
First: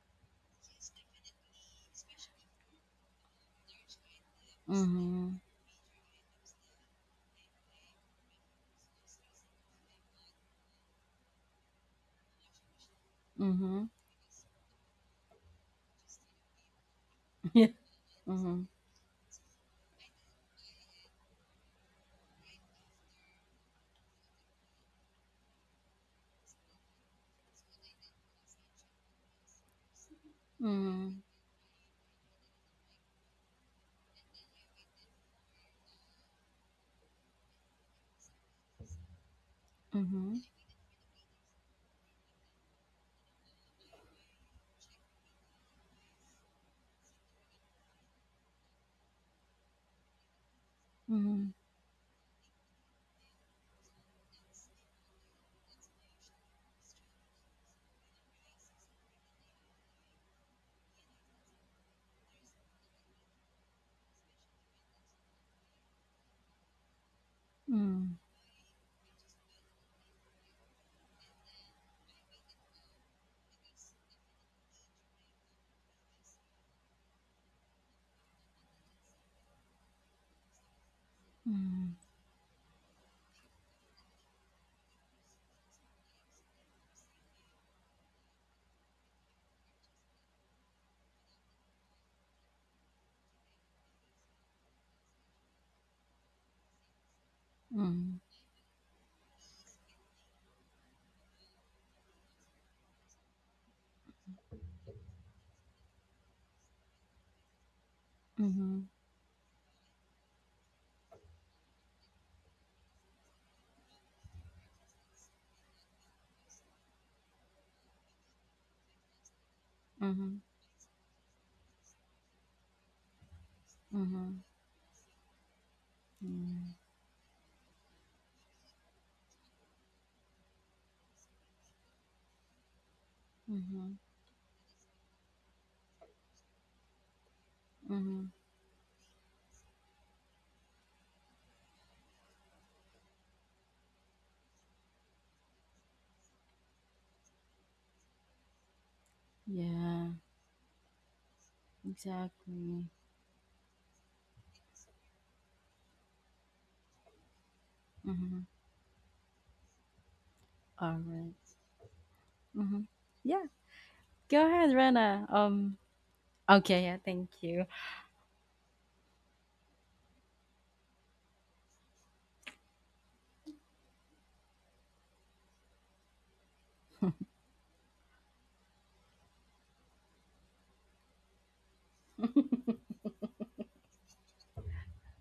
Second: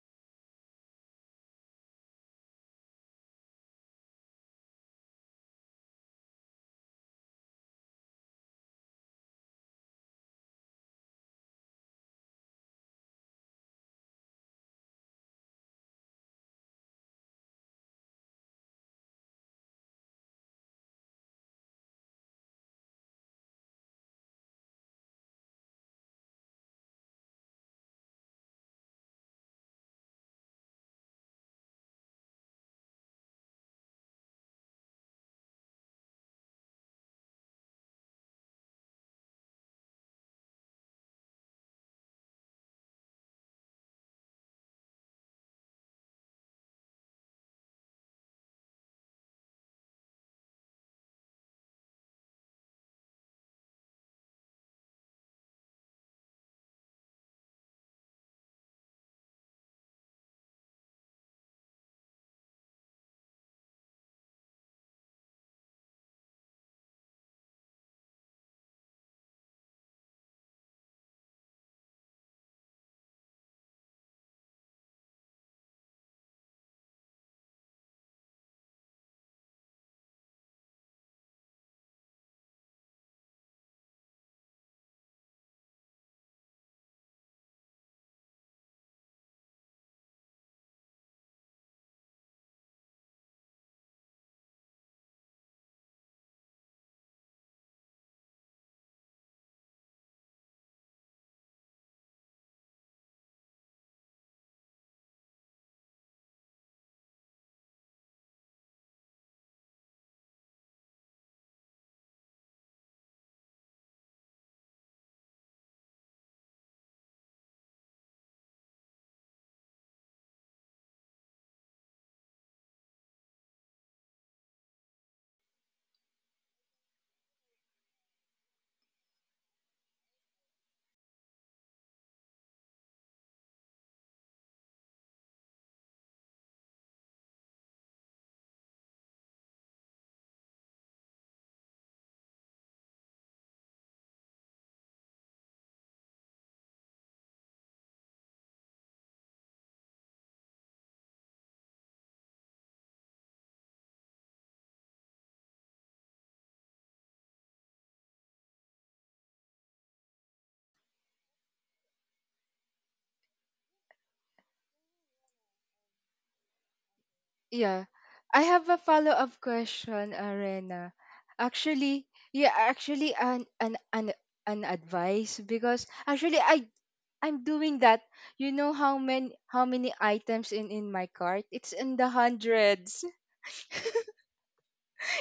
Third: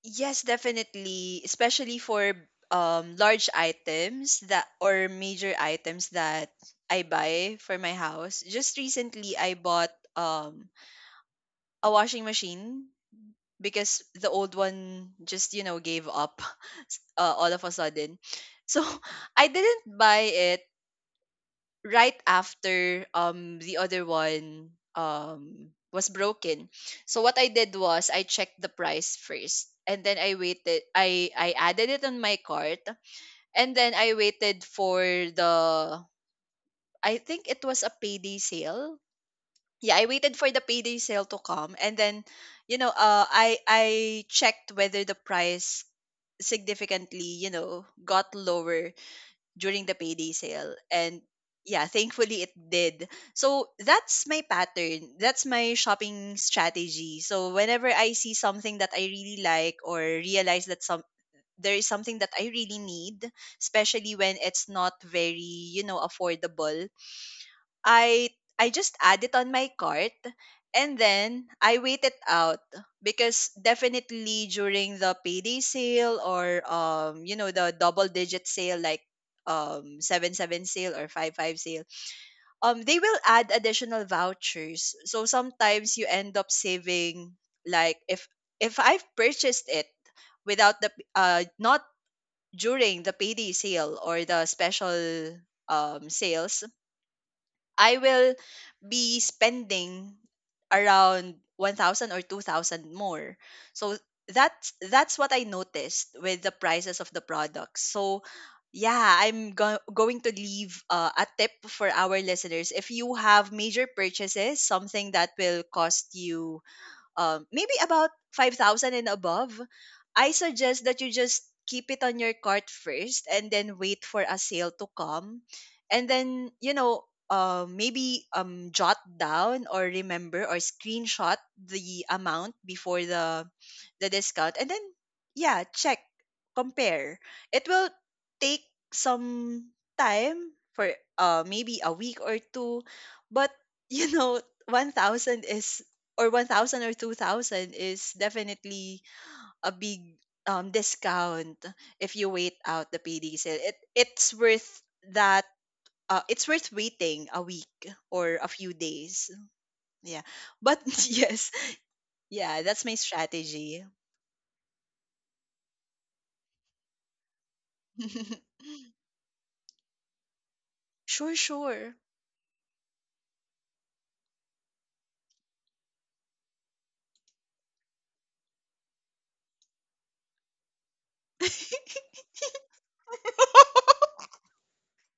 Yes, definitely, especially for large items, that or Mm-hmm. major items that I buy for my house. Just recently I bought a washing machine Mm-hmm. because the old one just you know gave up all of Yeah. a sudden. Mm-hmm. So I didn't buy it right after the other one was broken. So what I did was I checked the price first, and then I waited, I added it on my cart, and then I waited for the, I think it was a payday sale. Yeah, I Mm-hmm. waited for the payday sale to come, and then, you know, I checked whether the price significantly, you know, got lower during the payday sale, and Mm-hmm. yeah, thankfully it did. So that's my pattern. That's my shopping strategy. So whenever I see something that I really like or realize that some, there is something that I really need, especially when it's not very, you know, affordable. Mm-hmm. I I just add it on my cart and then I wait it out, because definitely during the payday sale or you know the double digit sale like seven seven sale or five five sale, Mm-hmm. They will add additional vouchers, so sometimes you end up saving like if I've purchased it without the not during the payday sale or the special sales, I Mm-hmm. will be spending around 1,000 or 2,000 more. So that's what I noticed with the prices of the products. So Mm-hmm. yeah, I'm going to leave a tip for our listeners. If you have major purchases, something that will cost you maybe about 5,000 and above, I Mm-hmm. suggest that you just keep it on your cart first and then wait for Mm-hmm. a sale to come. And then, you Mm, know, maybe jot down or remember or screenshot the amount before mhm, the discount and then yeah, check, compare. It will mhm. take some time for maybe a week or two, but you know 1,000 is or 1,000 or 2,000 is definitely a big Yeah, discount if you wait exactly. out the payday sale. It it's worth that, it's worth waiting a week or Mhm. a few days. Yeah. But All right. yes, yeah, that's Mhm. my Yeah, strategy. go ahead, Rena. Okay. Yeah. Thank you. Yeah. I have a follow-up question, Arena. Sure, sure. Actually, yeah, actually an advice, because actually I'm doing that. You know how many items in my cart? It's in the hundreds.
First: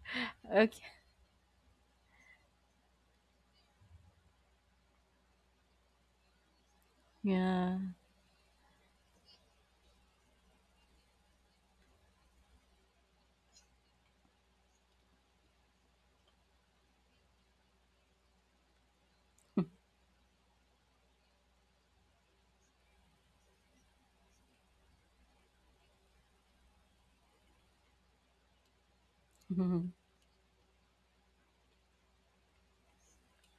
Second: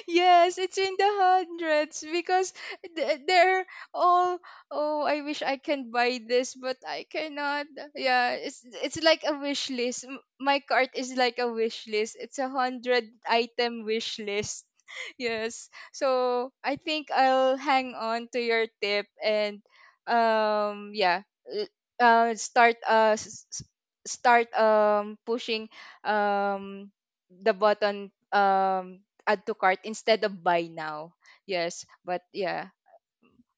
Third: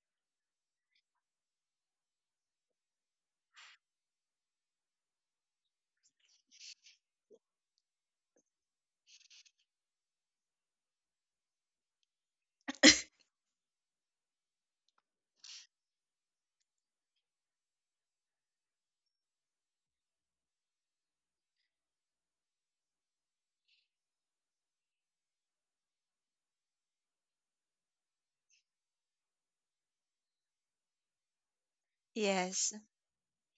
Yes, it's Okay. in the hundreds, because they're all, oh, I wish I can buy this, but I cannot. Yeah. Yeah, it's like a wish list. My cart is like a wish list. It's a 100 item wish list. Yes. So I think I'll hang on to your tip, and yeah, uh start uh s- s- start pushing, um the button, add to cart instead of buy now. Yes, but yeah, Yes,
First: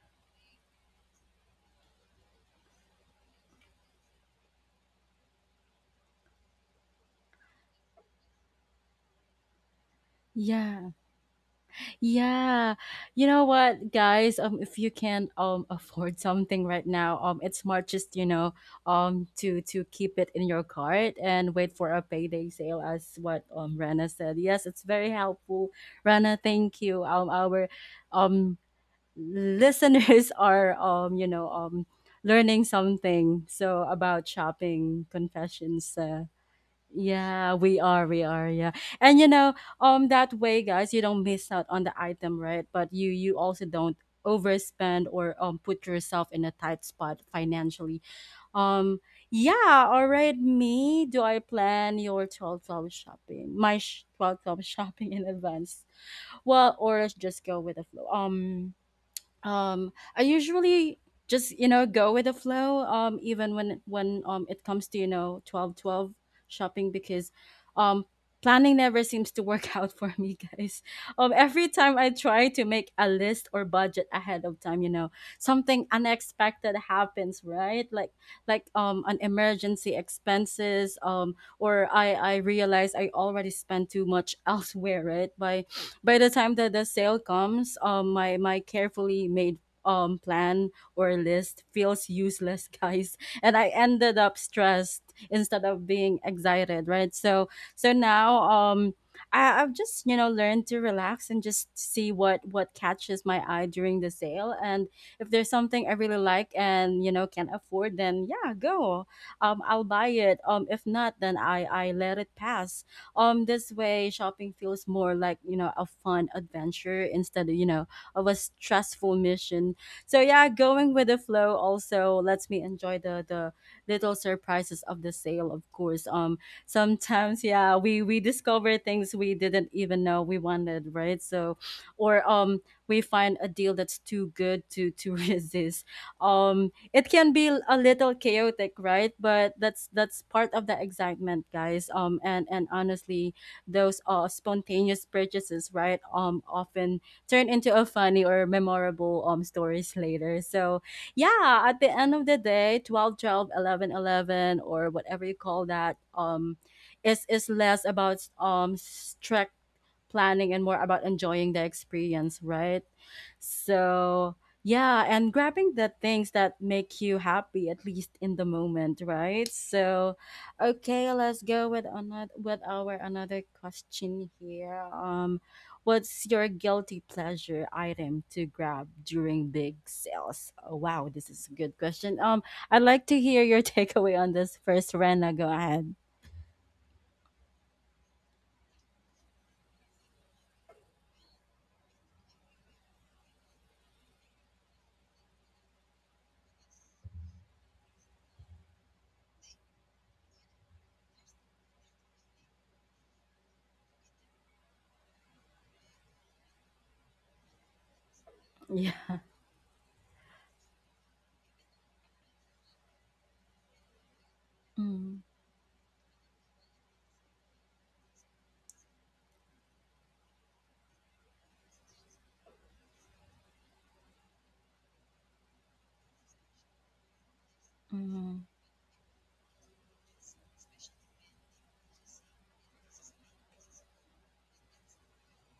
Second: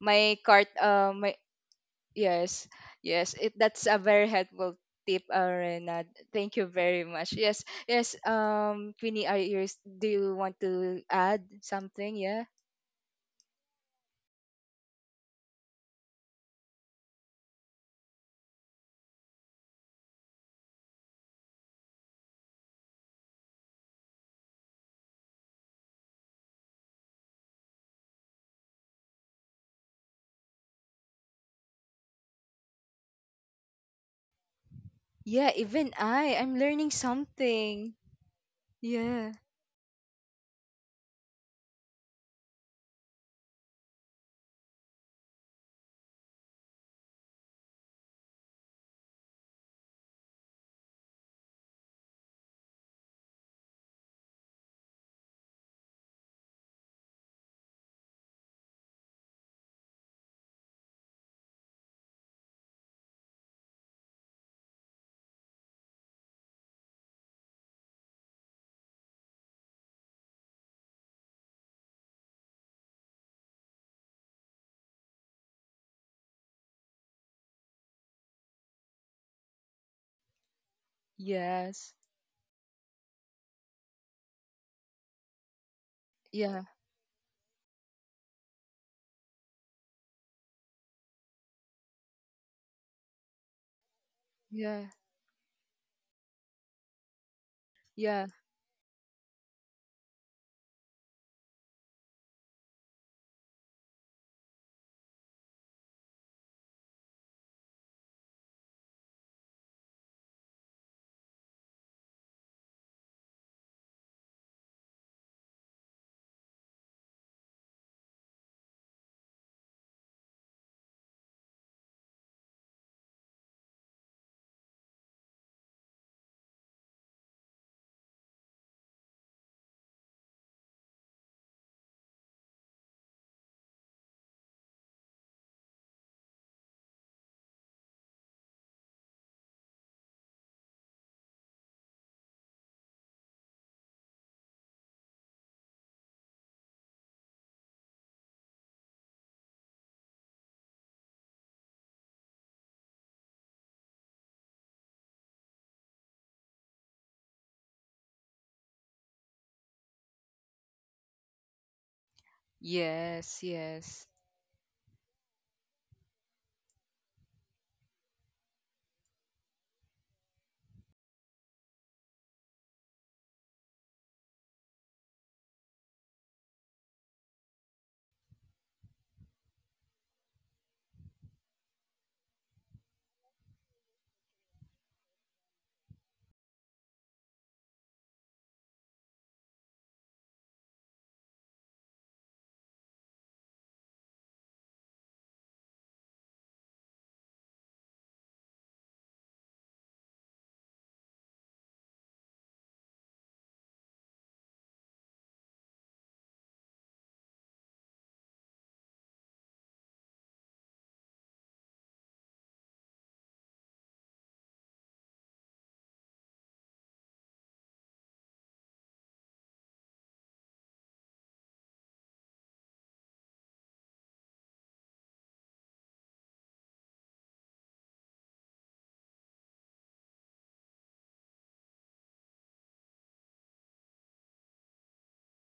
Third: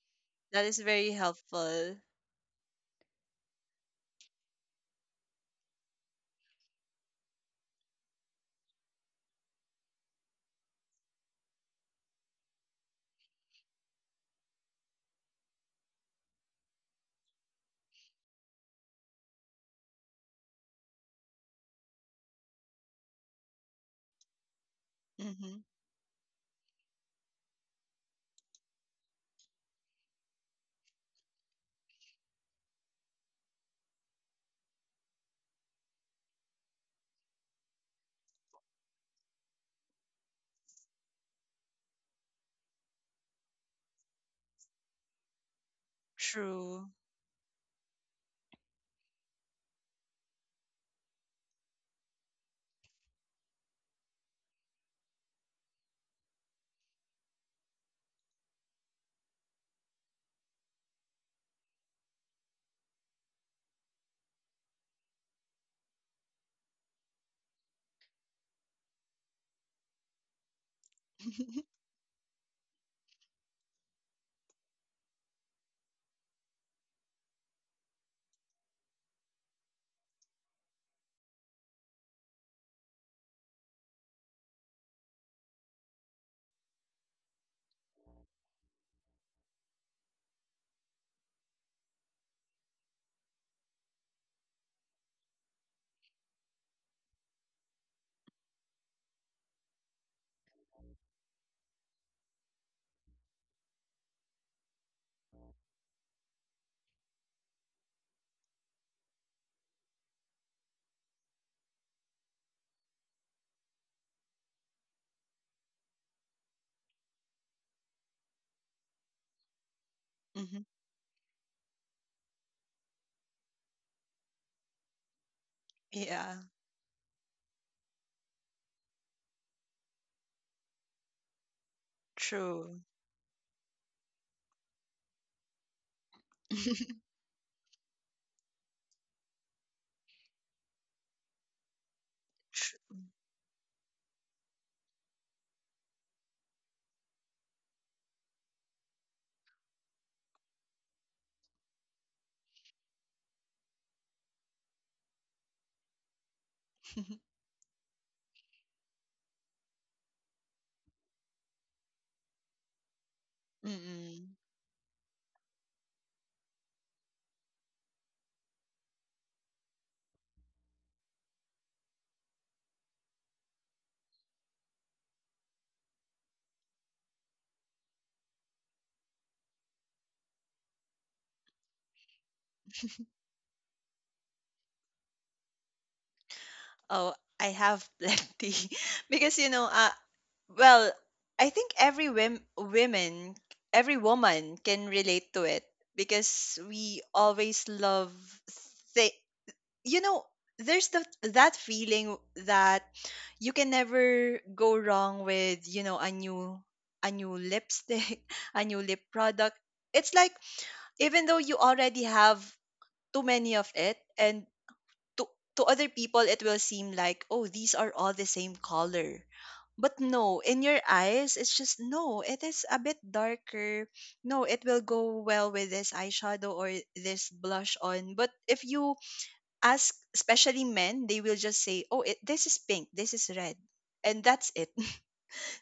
my that cart is very my helpful. yes, yes, it that's a very helpful tip, Rena. Thank you very much. Yes, yes, Queenie, are you do you want Yeah. to add something? Yeah. Yeah. You know what, guys? If you can't afford something right now, it's smart just, you know, to keep it in your cart and wait for a payday sale as what Rana said. Yes, it's very Mm-hmm. helpful. Rana, thank you. Our um listeners are you know, learning something so about shopping Yeah, even confessions. Uh, I'm learning yeah, something. We are, yeah. And you Yeah. know, that way guys, you don't miss out on the item, right? But you also don't overspend or put yourself in a tight True. spot financially. Um yeah, all right, me, do I plan your 12-12 shopping? My sh- 12-12 shopping in advance. Well, or just go with the flow. I usually just you know go with the flow even when it comes to you know 12 12 shopping because um planning never seems to work out for me, guys. Um, every time I try to make a list or budget ahead of time you know something unexpected happens, right? Like an emergency expenses or Yes. I realize I already spent too much elsewhere, right? By the time Yeah. that the sale comes, my my carefully made plan or list feels useless, guys, and I ended up Yeah. stressed instead of being excited, right? So so Yeah. now. I've just you know learned to relax and just see what catches my eye during the sale, and if there's something I really like and you know can afford, then yeah, go. I'll buy it. If not, then I let it pass this way, shopping feels more like you know a fun adventure instead of you know of a stressful mission. So yeah, Hmm. going with the flow also lets me enjoy the little surprises of the sale. Of course, Yeah, sometimes yeah, we discover things we didn't even know we wanted, right? So, or true. we find a deal that's too good to resist. Um, it can be l- a little chaotic, right? But that's part of the excitement, guys. And Tr- honestly, those spontaneous purchases, right? Often turn into a funny or memorable stories later. So yeah, at the end of the day, 12, 12, 11, 11, or whatever you call that, is is less about strict planning and more about enjoying the experience, right? Yes. Yes. So Mm-mm. yeah, and grabbing the things that make you happy, at least in the moment, right? So, okay, let's go with another with our another question here. What's your guilty pleasure item to grab during big sales? Oh, wow, this is a good question. I'd like to hear your takeaway on this first, Rena. Go ahead. Oh, I have plenty because you know, well, I think every women, every woman can relate to it because we always love thi- you know, there's the, that feeling that you can never go wrong with, you know, a new lipstick, a new lip Yeah. product. It's like even though you already have too many of it and Mm-hmm. to to other people it will seem like, oh, these are all the same color, but no, in your eyes it's just, no, it is a bit darker, no, it will go well with this eyeshadow or this blush on. But Mm-hmm. if you ask, especially men, they will just say, oh, it, this is pink, this is red, and that's it.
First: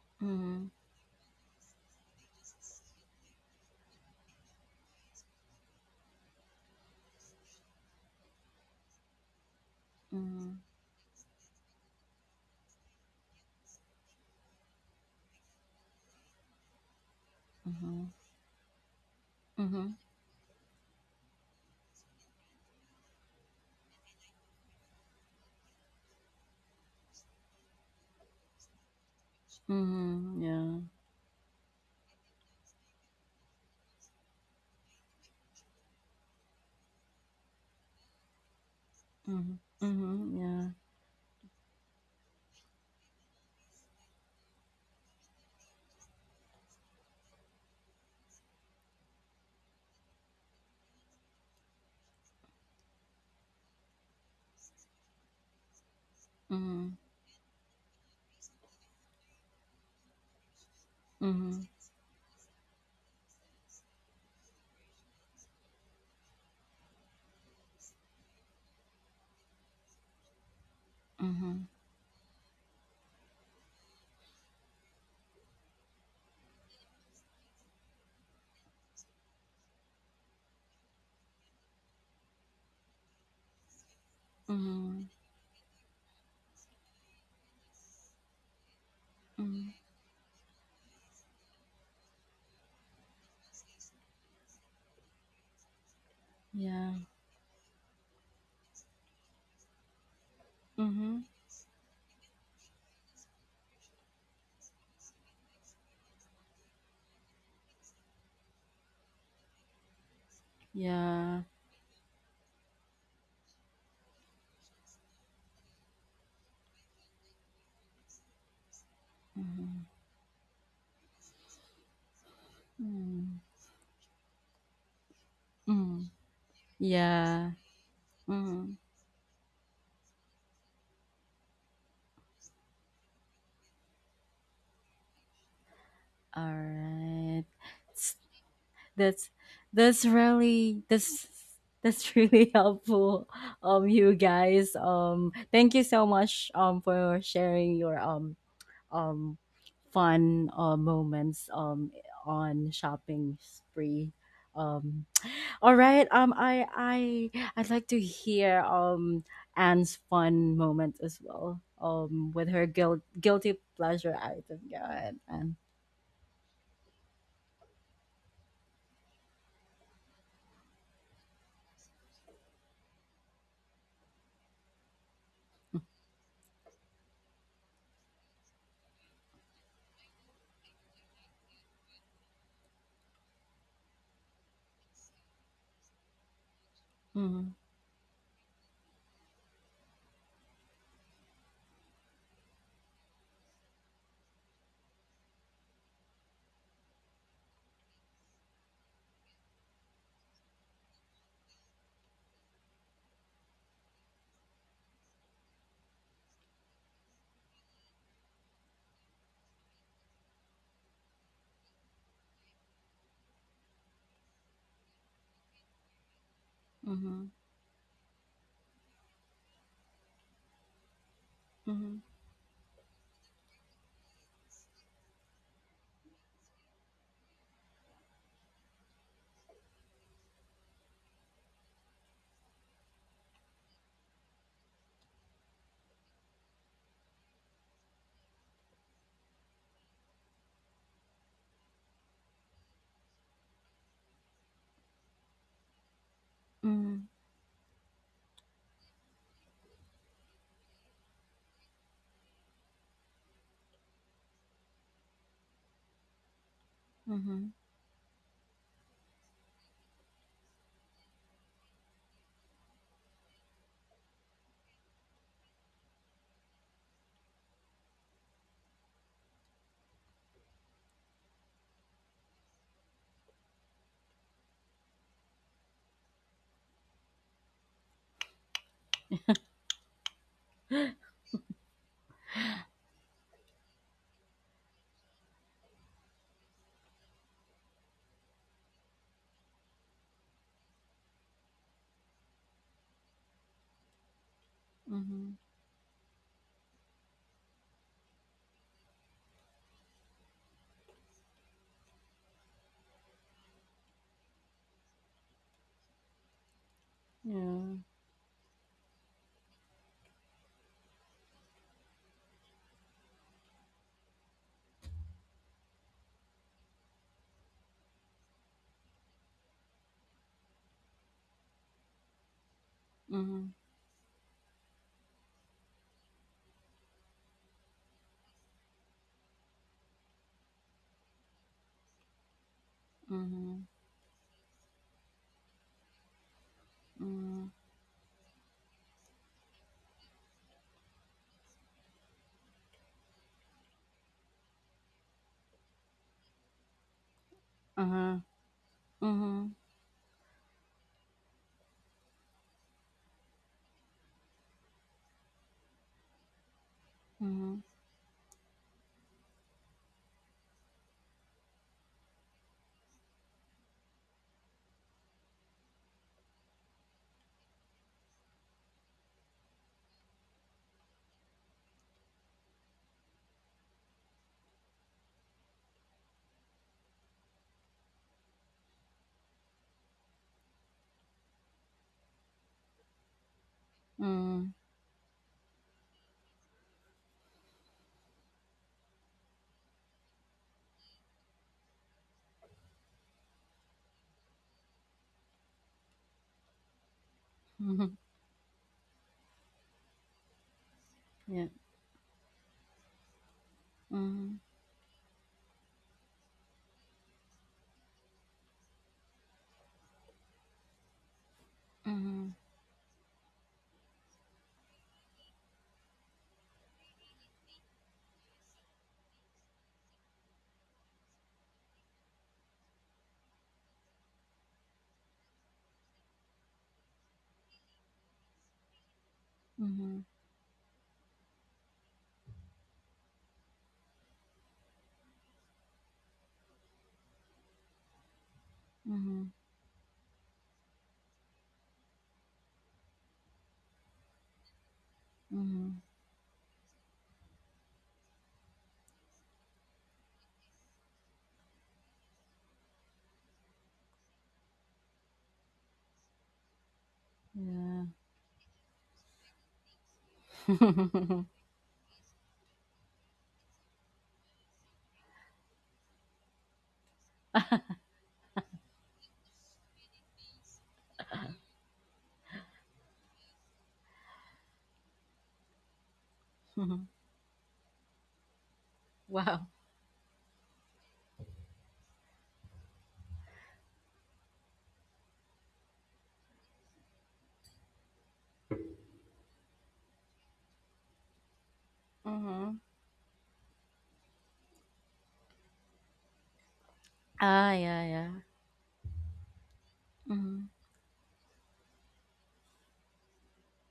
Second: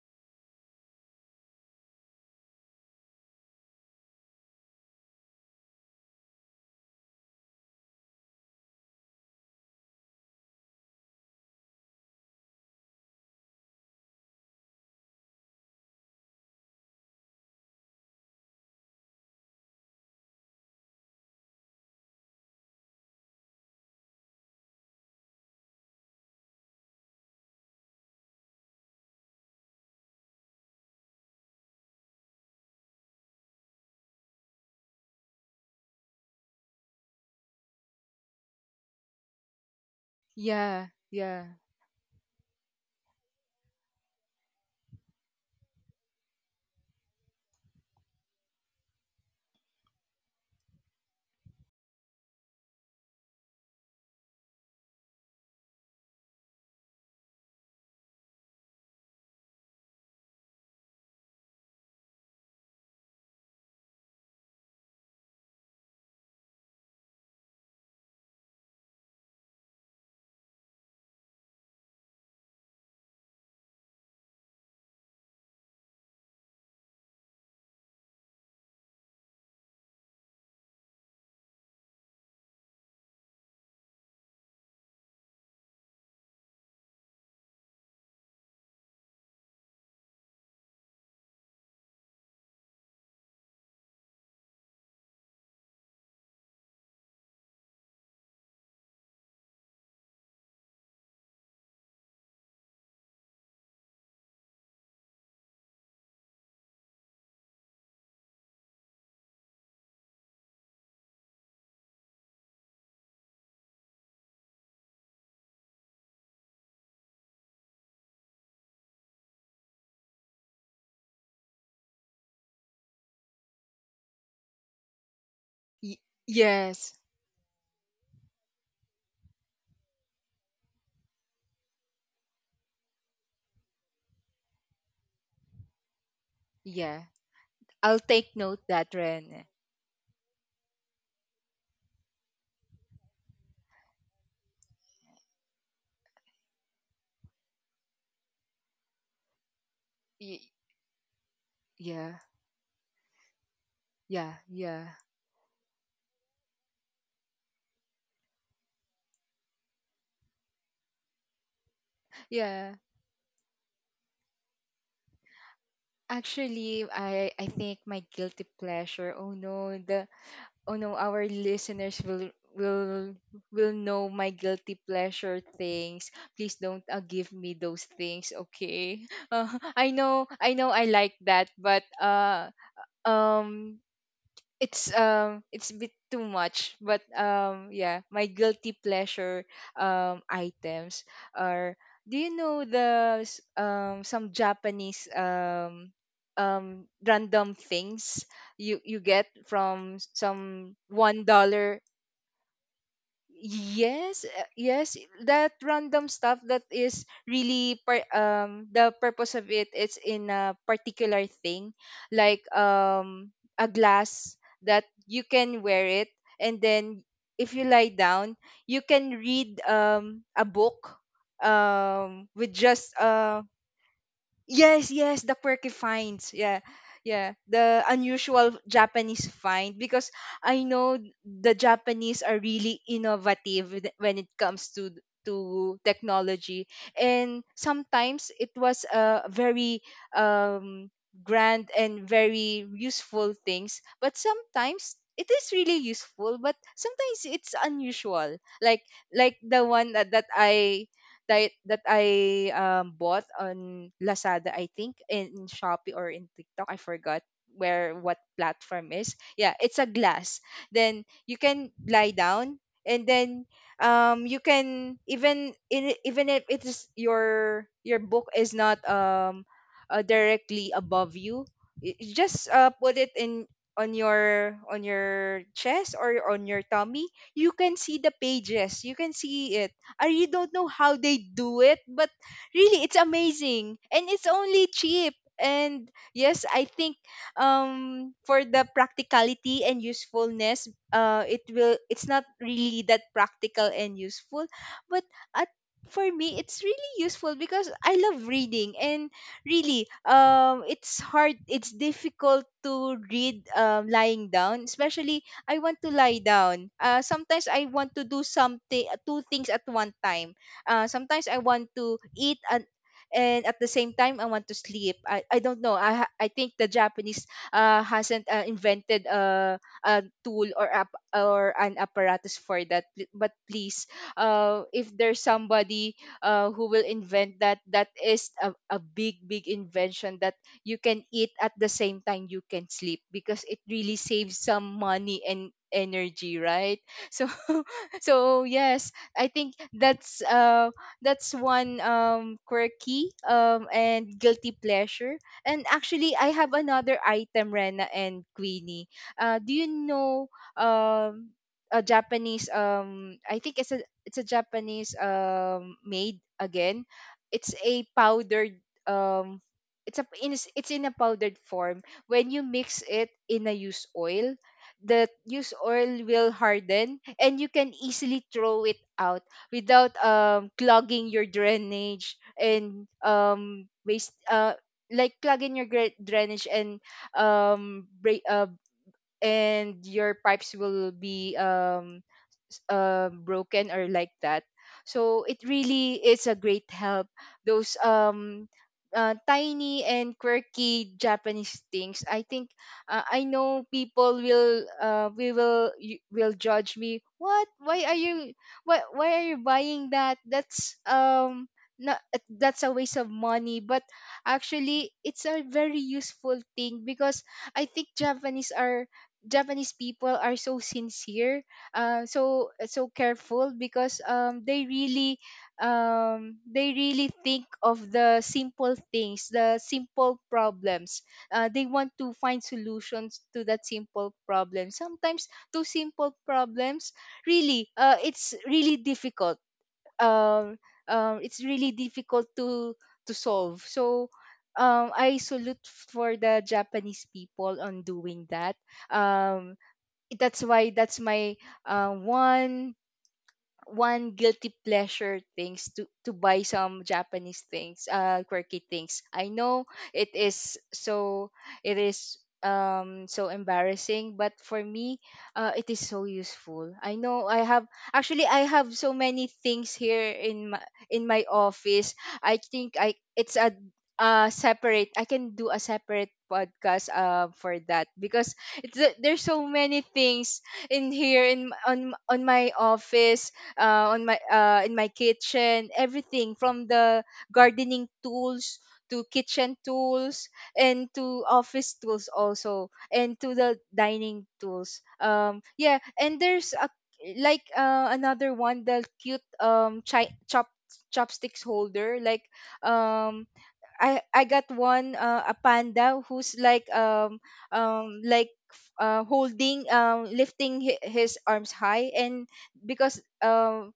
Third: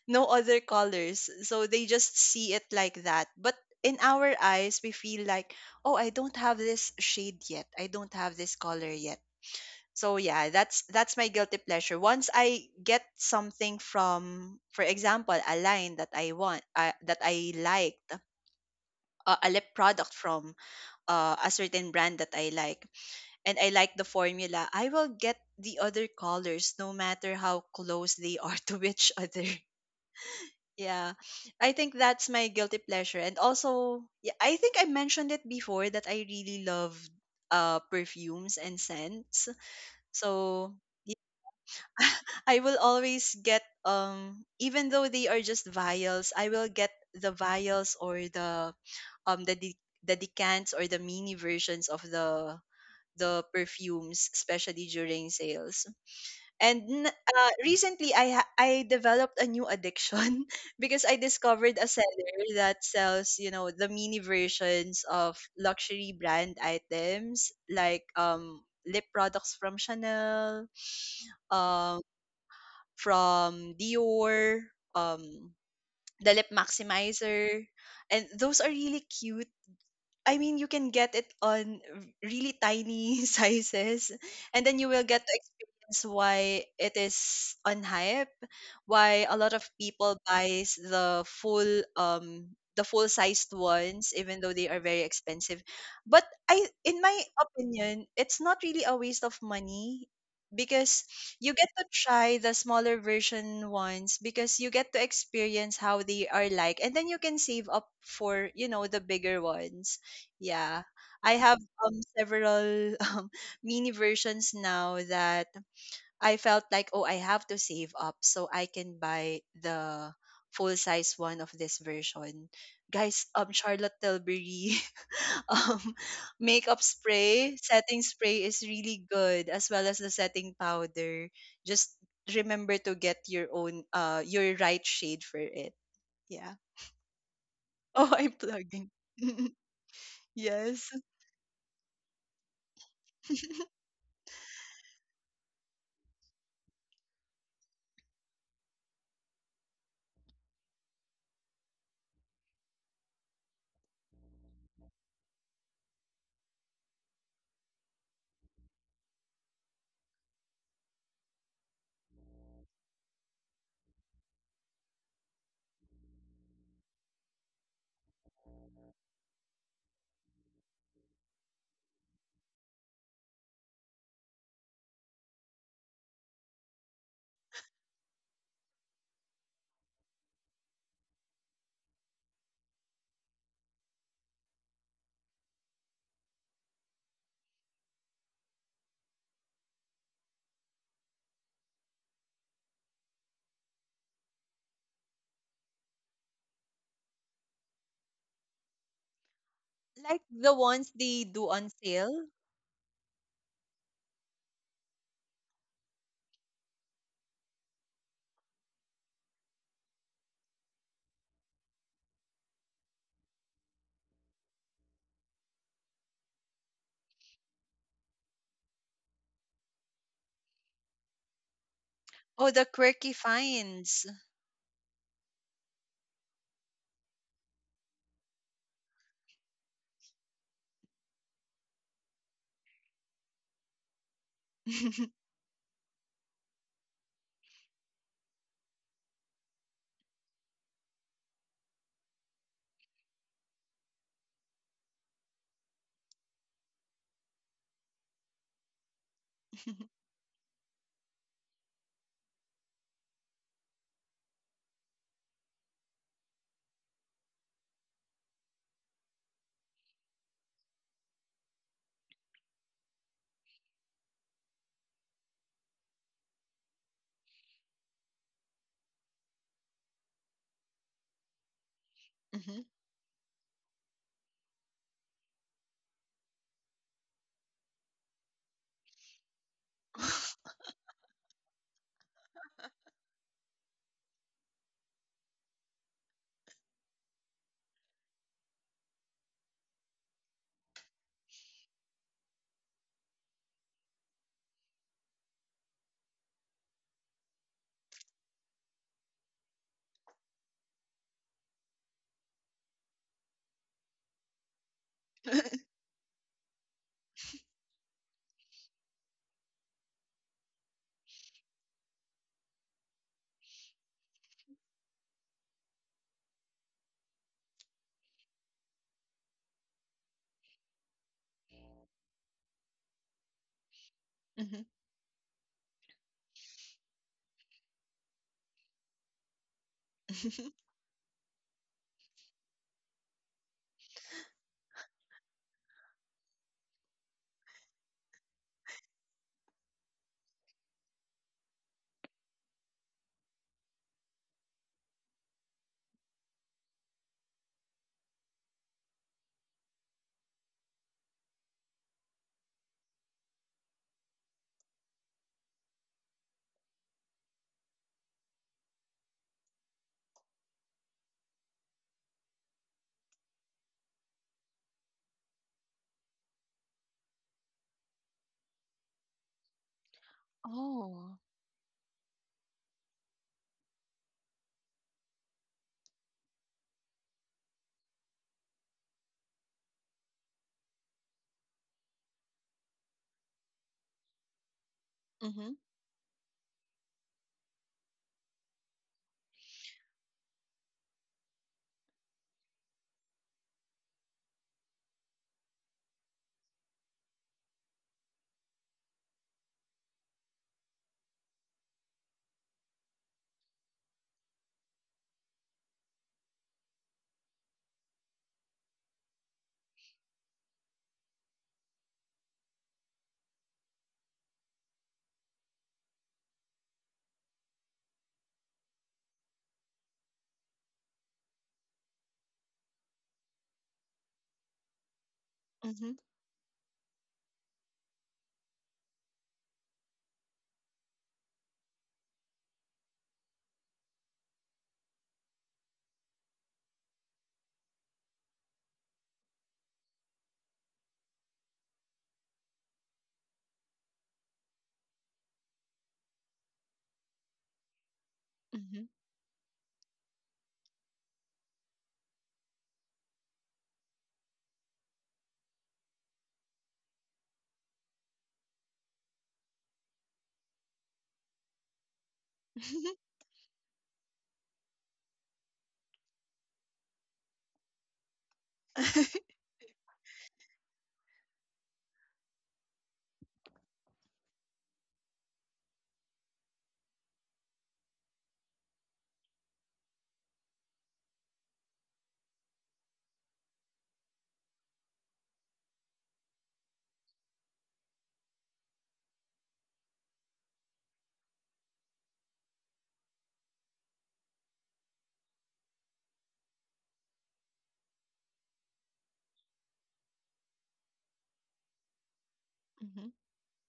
No other colors, so they just see it like that, but in our eyes we feel like, oh, I don't have this shade yet, I don't have this color yet. So yeah, Mm-hmm. That's my guilty pleasure. Once I get something from, for example, a line that I want, that I liked, Mm-hmm. A lip Mm-hmm. product from a certain brand that I like, and I like the formula, I will get the other colors no matter how close they are to each other. Mm-hmm. Yeah. Yeah, I think that's my guilty pleasure. And also, yeah, I think I mentioned it before that I really love uh, perfumes and scents. Mm-hmm. Mm-hmm. So Yeah. Yeah. I will always get even though they are just vials, I will get the vials or the the decants or the mini versions of the perfumes, especially during sales. Mhm, Recently, I developed a new addiction because I mhm, discovered a seller that sells the mini versions of luxury brand items like lip products from Chanel, mhm, um from Dior, um, the lip maximizer, and those are really cute. I mean, you can get it on really tiny sizes, and then you mhm, will get to experience why it is on hype, why a lot mhm, of people buys the full sized ones, even though they are very expensive. But yeah, in my opinion, it's not really a waste of money mhm, because you get to try the smaller version ones because you get to experience how they are like, and then you can save up for the bigger ones. Yeah. yeah, I have several mini versions now that I felt like, oh, I have to save up so I can buy mhm, the full size one of this version. Guys, mm, Charlotte Tilbury um Y- mm, makeup yes. yeah, spray, setting spray is mhm. really good as well as the setting powder. Just remember to get your right shade for it. All Yeah. Yeah. right, I'll Oh, S- I'm take note plugging. that, that's Ren. that's really Yes. that's that's really helpful, you guys. Thank you so much, for sharing your um Y- fun moments yeah. on shopping spree. Yeah. Yeah. Um, All right. I I'd like to hear Anne's fun moment as well. With her Yeah. Guilty pleasure item. Go ahead, Anne. Actually, I think my guilty pleasure. Oh no, the oh no, our listeners will know my guilty pleasure things. Please don't give me those things, okay? Uh, I know, I know, I like that, but um, it's a bit too much, but Mhm. Yeah, my guilty pleasure items are, do you know the some Japanese, random things you get from Like the some ones one they do on dollar sale? Yes, yes, that random stuff that is really the purpose of it is in a particular thing, like a glass that you can wear it, and then Mhm. if you lie down you can read a book Mhm. With Oh, the just quirky finds. Yes, yes, the quirky finds. Yeah. Yeah, the unusual Japanese find, because I know the Japanese are really innovative when it comes to Hmm. Technology, and sometimes it was a very um grand and very useful things, but sometimes it is really useful, but Mhm. sometimes it's unusual, like the one that I bought on Lazada, I think, in Shopee or in TikTok. I forgot Mhm. where what platform is. Yeah, it's a glass. Then you can lie down, and then, you can, even, in even if it is your book is not, directly above you, you just Hmm. put it, in on your chest or on your tummy, you can see the pages, you can see it. I really don't know how they do it, but really it's amazing, and it's only cheap. And yes, I think, for the practicality and usefulness, it's not really that practical and useful, but Mhm. at for me it's really useful because I love reading, and really, it's difficult to read, lying down. Especially, I want to lie down. Sometimes Yeah. I want to do something, two things at one time. Sometimes I want to eat, and at the same time I want to sleep. I don't know. I think the Japanese, hasn't, invented a tool or app or an apparatus for that. But Mhm. please, if there's somebody who will invent that, that is a big, big invention, that you can eat at the same time you can sleep, because it Mhm. really saves some money and energy, right? So Mm. so yes, I think that's one, quirky, and guilty pleasure. And actually, I have another item, Rena and Mhm. Queenie. Do Mhm. you know, um a Japanese, I think it's a Japanese, made, again, it's Mhm. a powdered, um it's in a powdered form, when you mix it in a used oil, the used oil will harden, and you can easily throw it out without clogging your Oh. drainage, and waste like clogging your drainage, and um break, uh, and your pipes will be broken, or like that. Mhm. So it Hmm. really is a great help. Those, tiny and quirky Japanese things. I think, I know people will, we will you will judge me. What? Why are Mhm. you why why are you buying that? That's, Yeah. not, that's a waste of money. But Mhm. actually, it's a very useful thing, because I think Japanese people are so sincere, Mhm. So careful, because, they really, think of the simple things, the simple problems. They want to find solutions to that simple problem. Sometimes those Hmm. Hmm. simple problems really, um, it's really difficult to solve. So, I salute for the Japanese people on doing that. Mhm. Mhm. Um, that's why, that's my, uh, one one guilty pleasure things, Mhm. to buy some Japanese things, quirky Hmm. things. I know it is so, it is so embarrassing, but for me, it is so useful. I know I have Yeah. actually I have so many things here in my office. I think I it's a separate I can do a separate podcast for that, because it's there's so many things in here, in m- on m- on my office, on my in my kitchen, everything from Mhm. the gardening tools to Wow. kitchen tools, and to office tools also, and to the dining tools. Yeah, and there's a, another one, the cute, chopsticks holder, like, Mhm. um I got one, a panda who's like, Ah, yeah, yeah. Holding, Mhm. lifting, his arms high, and because, Hmm.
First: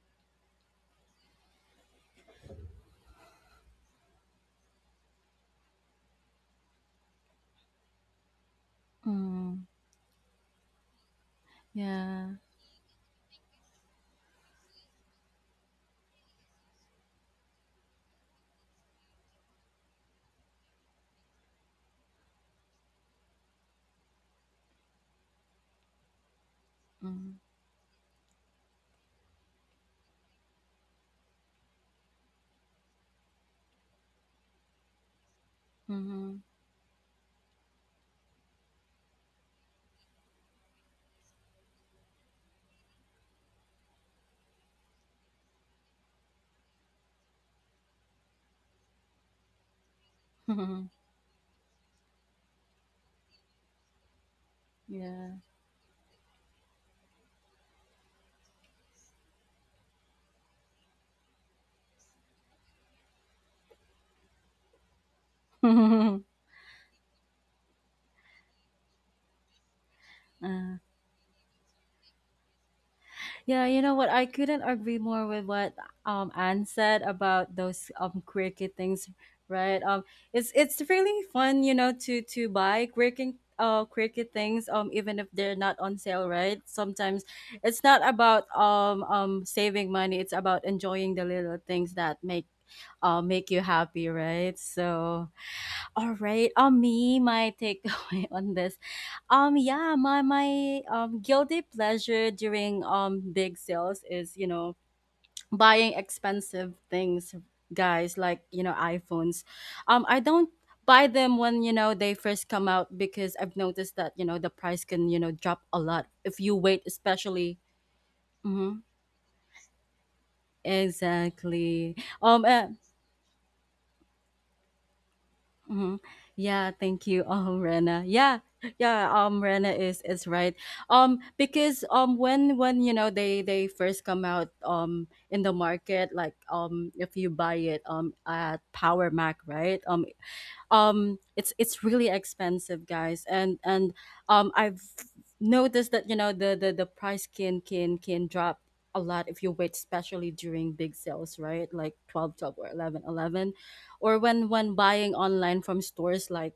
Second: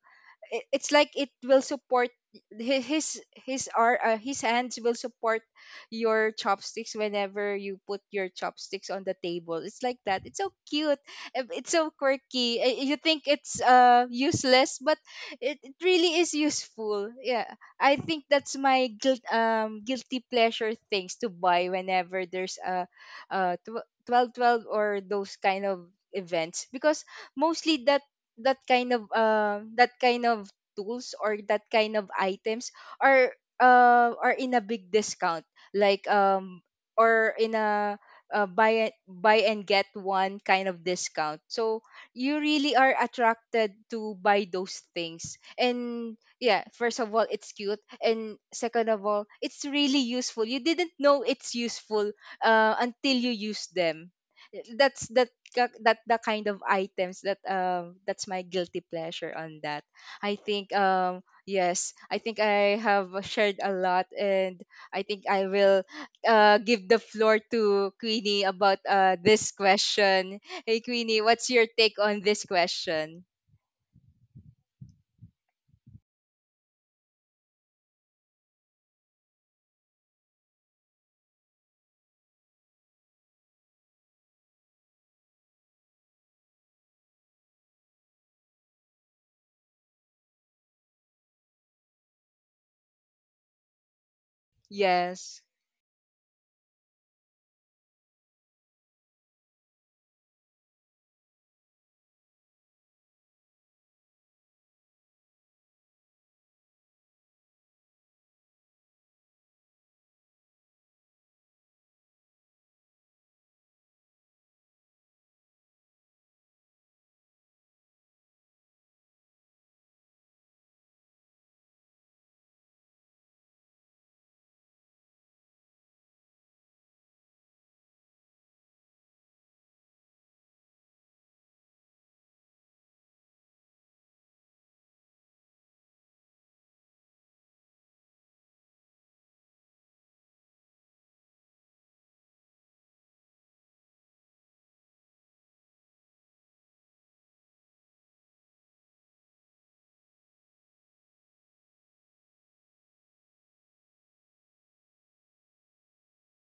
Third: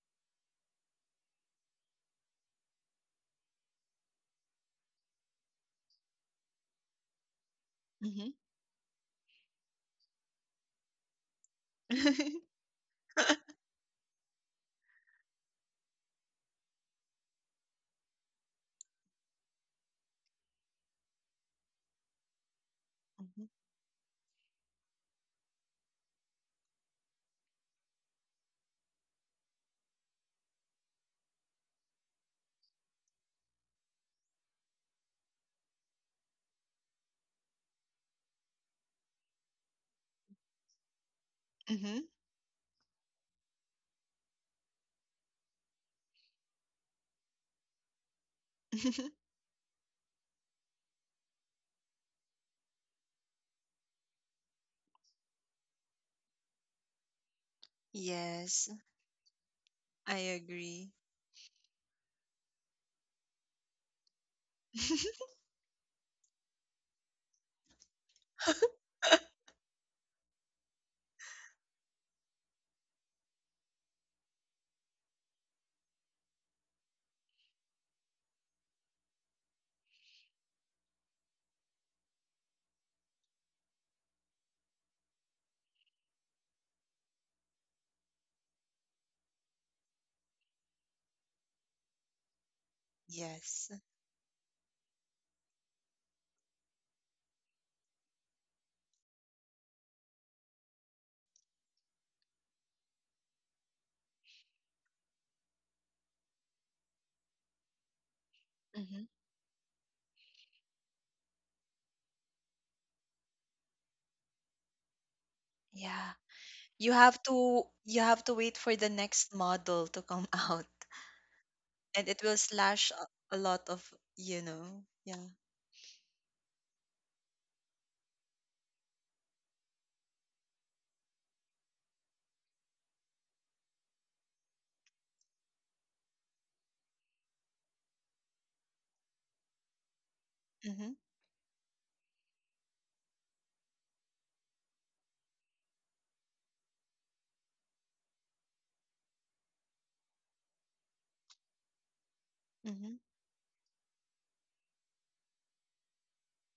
it's like it will support, hi- his his hands will support your chopsticks whenever you put your Hmm. chopsticks on the table, Mhm. it's like that, it's so cute. Eh, it's so Yeah. Hmm. quirky. Eh, you think it's useless, but it really is useful. Yeah. I think that's my guilty pleasure things to buy whenever there's a, 12 twelve or those kind of events, because Mhm. mostly, that kind of, tools or that kind of items, are, are in a big discount, like, Mhm. Or in a, buy and get one kind of discount. So you really are attracted to buy those things, and yeah, first of all it's cute, and second of all it's really useful, you didn't know it's useful, until you use them. That's that Yeah. ka- that The kind of items that, that's my Yes, guilty pleasure on that. I I think, agree. Yes, I think I have shared a lot, and I think I will, give the floor to Queenie about, this question. Uh. Hey Queenie, what's your take on this question? Yeah, you know what? I couldn't agree more with what Anne said about those quirky things, right? It's really fun, you know, to buy quirky quirky things even if they're not on sale, right? Sometimes it's not about saving money; it's about enjoying the little things that make make you Yes. happy, right? So, Yes. all right, me my takeaway on this. Yeah, my guilty pleasure during big sales is, you know, buying expensive things, guys, like, you know, Hmm. iPhones. I don't buy them when, you know, they first come out because I've noticed that, you know, the price can, you know, drop a lot Yeah. if you wait You have especially. to wait for Mhm. the next model to come out, Exactly. and it will Um uh, slash a lot of. Yeah. Mhm. Yeah, thank you, Rena. Yeah, yeah, Rena is right. Because when you know they first come out in the market, like if you buy it at Power Mac, right? Um, Mhm, um it's really expensive, guys, and I've noticed that, you know, the price can drop a lot if you wait, especially during big sales, right? Like 12 12 or mhm. 11 11, or when buying online from stores like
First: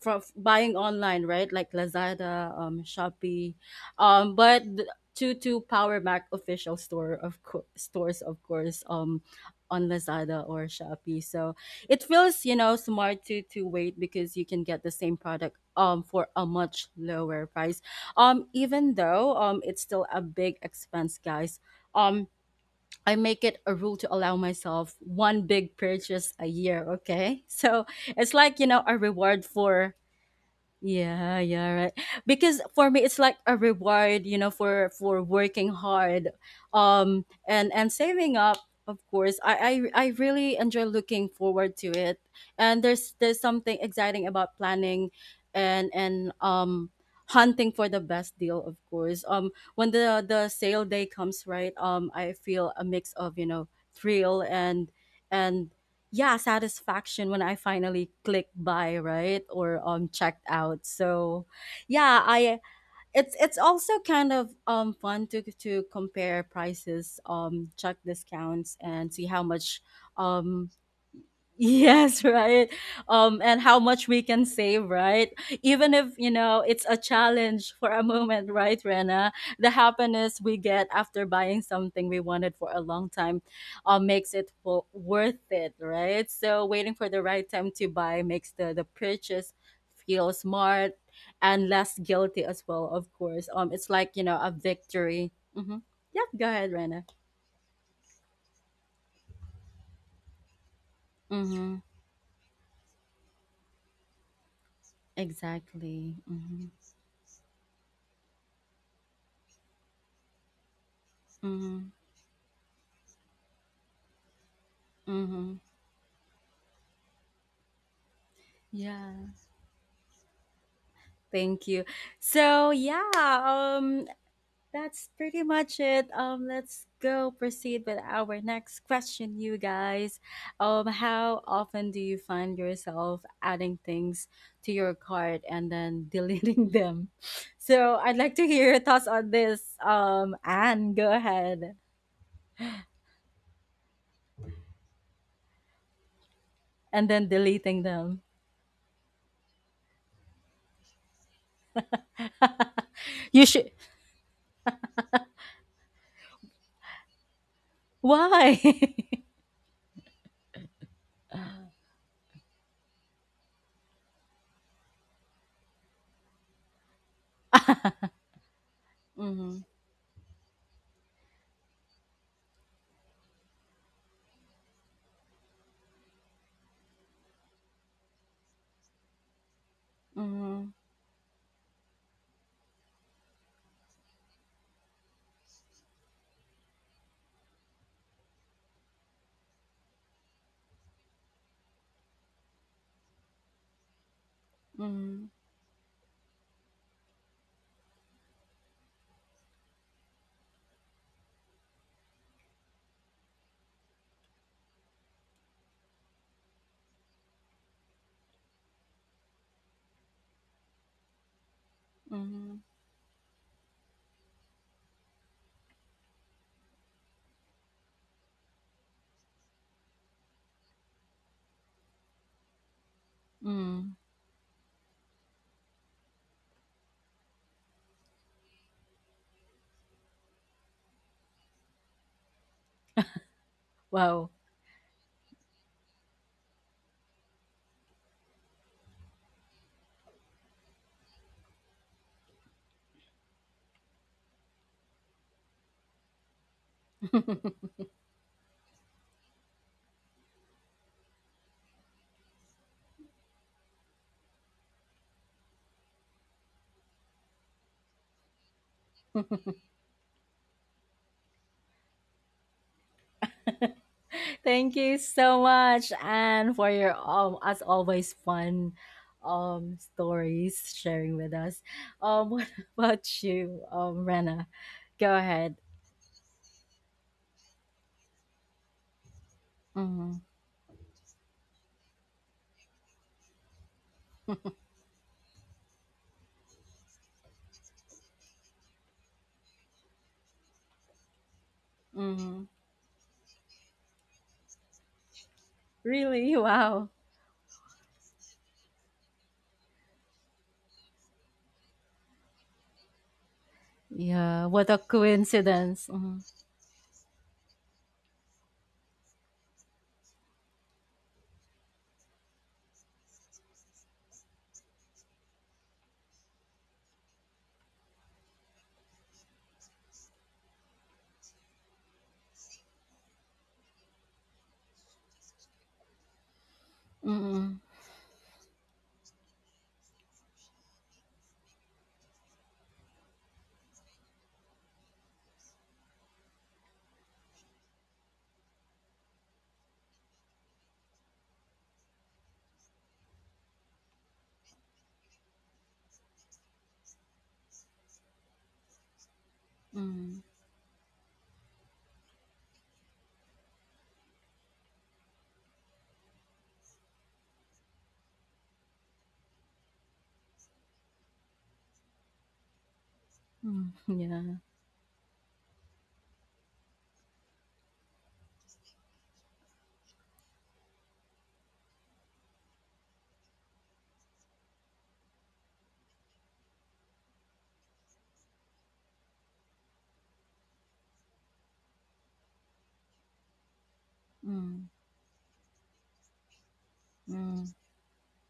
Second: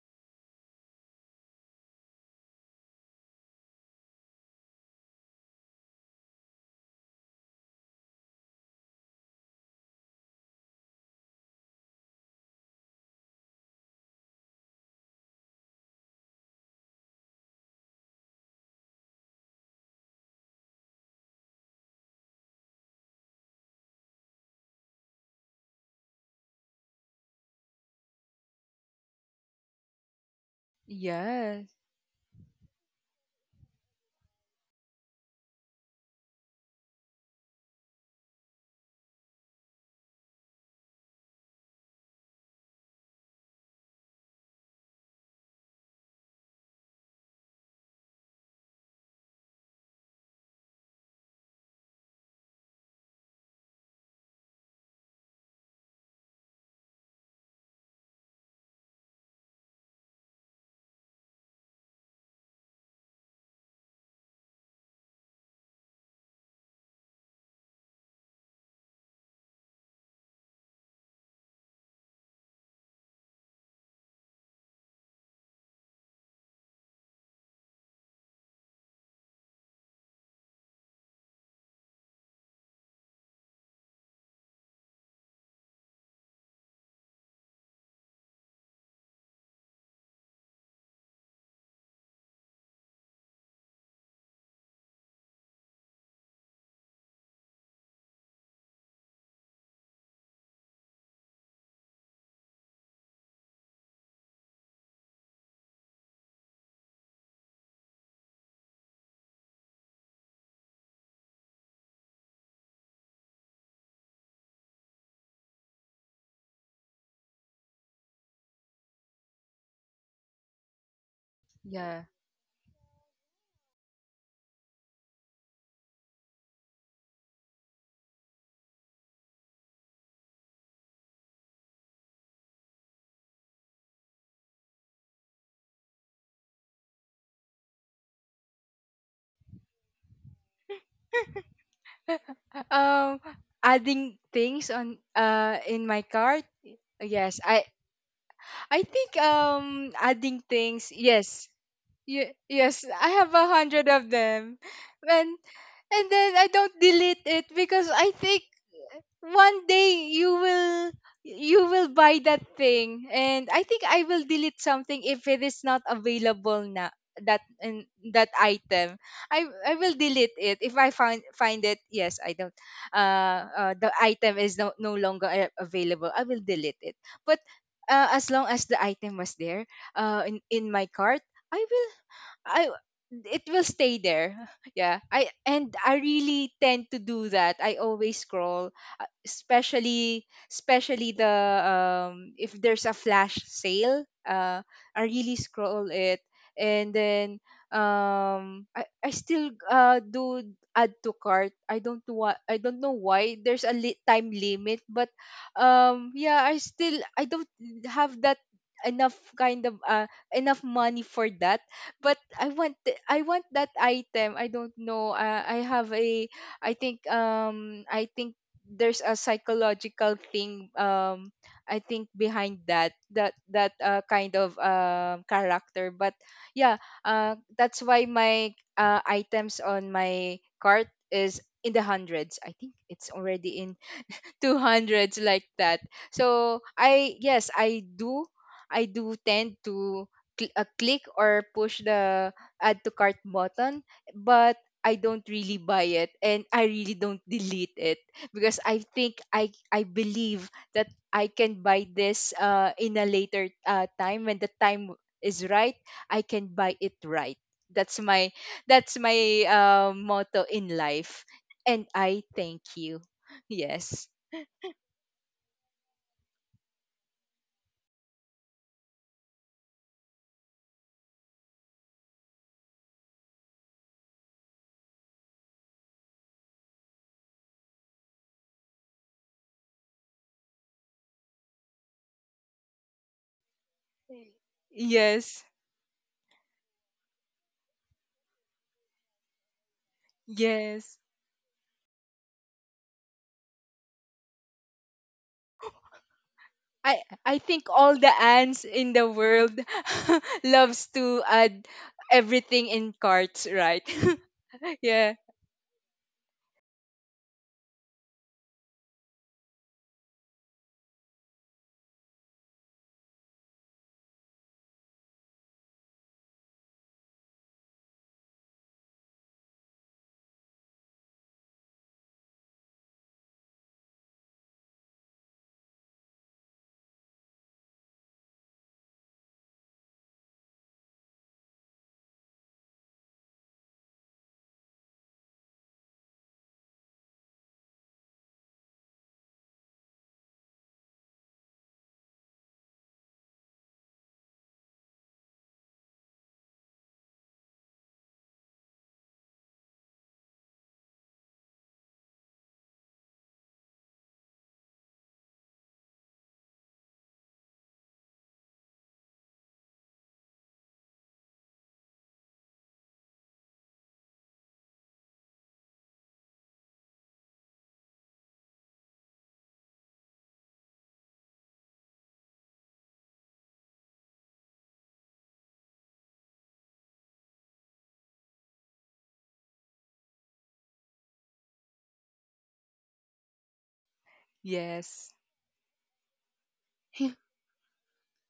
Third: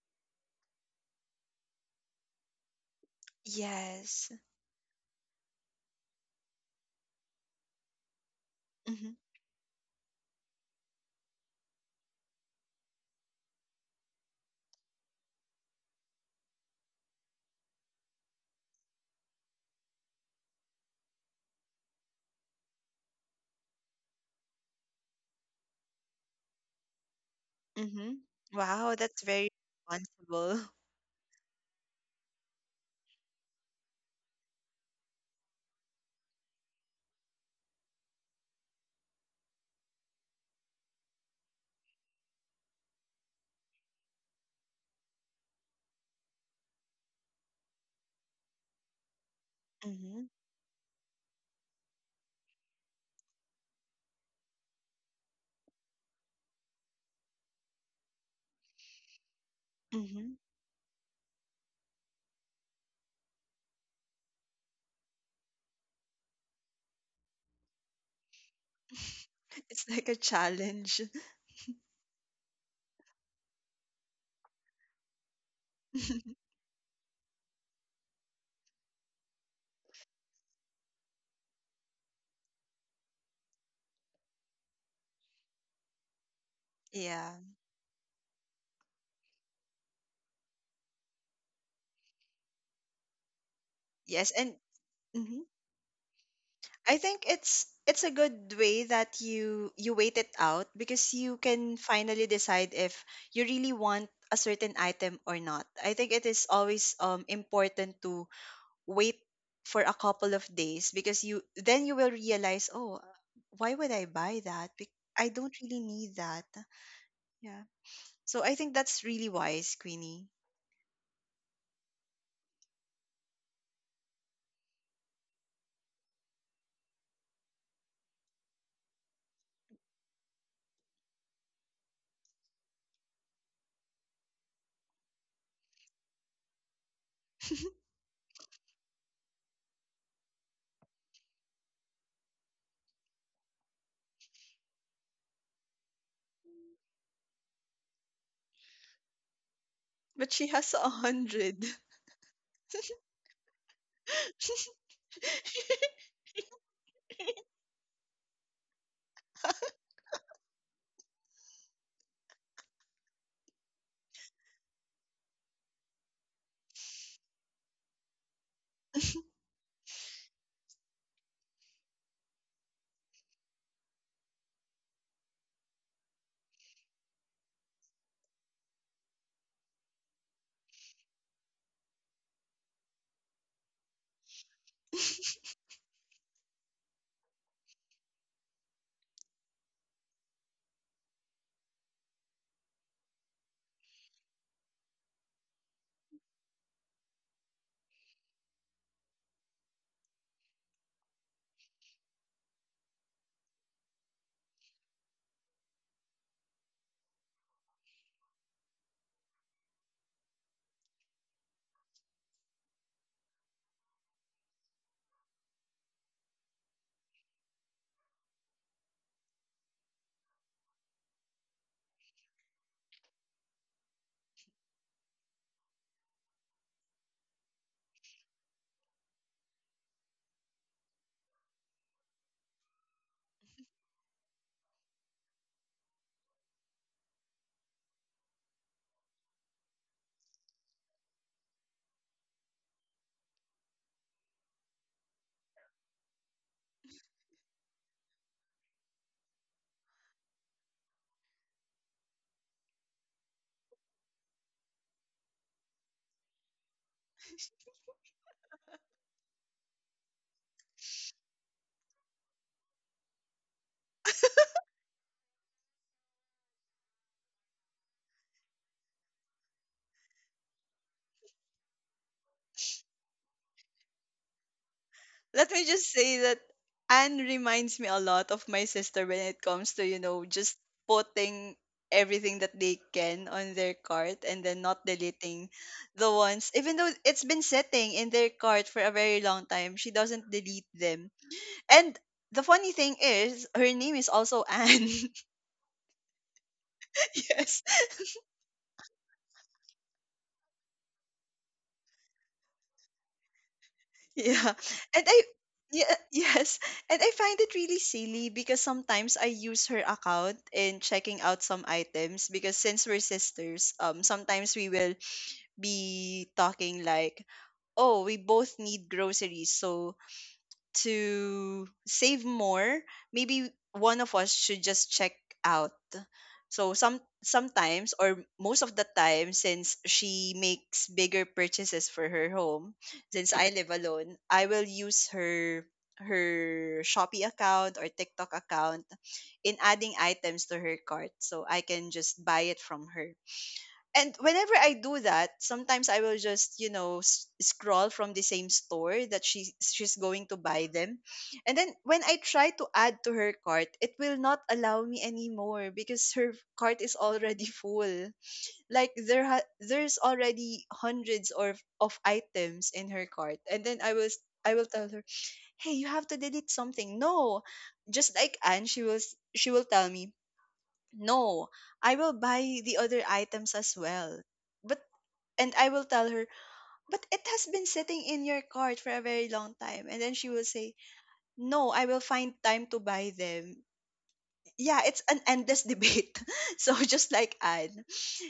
buying online, right? Like Lazada, Shopee, Yes. um, but th- to Power Mac official store of co- stores, of course, Mhm, on Lazada or Shopee. So it feels, you know, smart to wait because you can get the same product for a much lower price. Even though it's still a big expense, guys. Um, I make it a rule to allow myself one big purchase a year. Okay, so mhm. it's like, you know, Wow, a that's reward very for responsible. yeah, Yes. yeah, right. Because for me it's like a reward, you know, for working hard and saving up, of course. I really enjoy looking forward to it. And there's something exciting about planning and hunting for the best deal, of course. When Mhm, the sale day comes, right? I feel a mix of, you know, thrill and and yeah, satisfaction when I finally click buy, right, or mhm. checked out. So yeah, I it's also kind of fun to compare prices, check discounts, and see how much It's like a um challenge. Yes, right. And how much we can save, right? Even if, you know, it's a challenge for a moment, right, Rena? The happiness we get after buying something we wanted for a long time, makes it worth it, right? So waiting for the Yeah. right time to buy makes the purchase feel smart and less guilty as well, of course. It's like, you Yes, know, a and victory. mhm. Mm-hmm. Yep, go ahead, I Rena. think it's a good way that you wait it out because you Mm-hmm. can finally decide if you really want a certain item or not. I think Exactly. it is Mm-hmm. always important to wait for a couple of days, because you then Mm-hmm. you will realize, oh, why would I buy that? I Mm-hmm. don't really need that. Yeah. So I think that's Yeah, really wise, Queenie. thank you. Yeah. So yeah, um, that's pretty much it. Let's go proceed with our next question, you guys. How often do you find yourself adding things to your cart and then deleting them? So I'd like to hear your thoughts on this. Anne, go ahead. Um Adding things on, in my cart. And then Yes, deleting them. I think, But adding she has a things. Yes. hundred. Yes, I have You a should. hundred of them. And and then I don't delete it because I think Why? one day you will buy that thing. And I think I will delete something if it is not available now. That and that item, i Mm-hmm, i will delete it if I find it. Yes, I don't — the item is no longer available, I will delete it. But as long as the item was there, in mm-hmm, my cart, I will I it will stay there. Yeah. I really tend to do that. I always scroll, especially the — if there's a flash sale, I mm-hmm, really scroll it. And then I still do add to cart. I don't know why there's a time limit, but yeah, I still — I don't have that — enough kind of enough money for that. But I want I want that item. I don't know. I have a — I think there's a psychological thing. I think behind that mm-hmm. Kind of character. But yeah, that's why my — items on my cart is in the hundreds. I think it's already in Wow. two hundreds, like that. So I — yes, I do tend to click or push the add to cart button, but I don't really buy it and I really don't delete it because I believe that I can buy this in a later time. When the time is right, I can buy it, right. That's my — that's my motto in life, and I thank you. Yes. Thank you so much, and for your as always fun stories sharing with us. What about you, Rena? Go Let ahead. me just say that Anne reminds me a lot of my sister when it comes to, you Mm-hmm. know, just putting everything that they can on their cart and then not Yes, deleting the ones, even though it's been sitting in their cart for a very long time. She doesn't delete yes. them. And the Mm-hmm. funny thing is, her name is also Anne. Really? Wow. I I Yes. think all the ants in the world loves to add everything in carts, right? Yeah. Yeah. What a And Yeah. I coincidence. Yeah, Mm-hmm. yes. And I find it really silly because sometimes I use her account in checking out some items because, since we're sisters, sometimes we will be talking like, "Oh, we both need groceries." So, to save more, maybe one of us should just check out. So Mm-hmm. sometimes, or most of the time, since she makes bigger purchases for her home, since I live alone, I will use her Shopee account or TikTok account in adding items to her cart so I can just buy it from her. And whenever I do that, sometimes I will just scroll from the same store that she's going to buy them, and then when I try to add to her cart, it will not allow me anymore because her cart is already full. Like, there's already hundreds or of items in her cart, and then Mm-hmm. I will tell her, "Hey, you have to delete something." No, just like Anne, she will tell me, no, I will buy the other items as well, but and I will tell her, but it has been sitting in your cart for a very long time. And then she will say, no, I will find time to buy them. Mm-hmm. Yeah, it's Yes. an endless debate. So just Yeah. like Mm-hmm. Anne,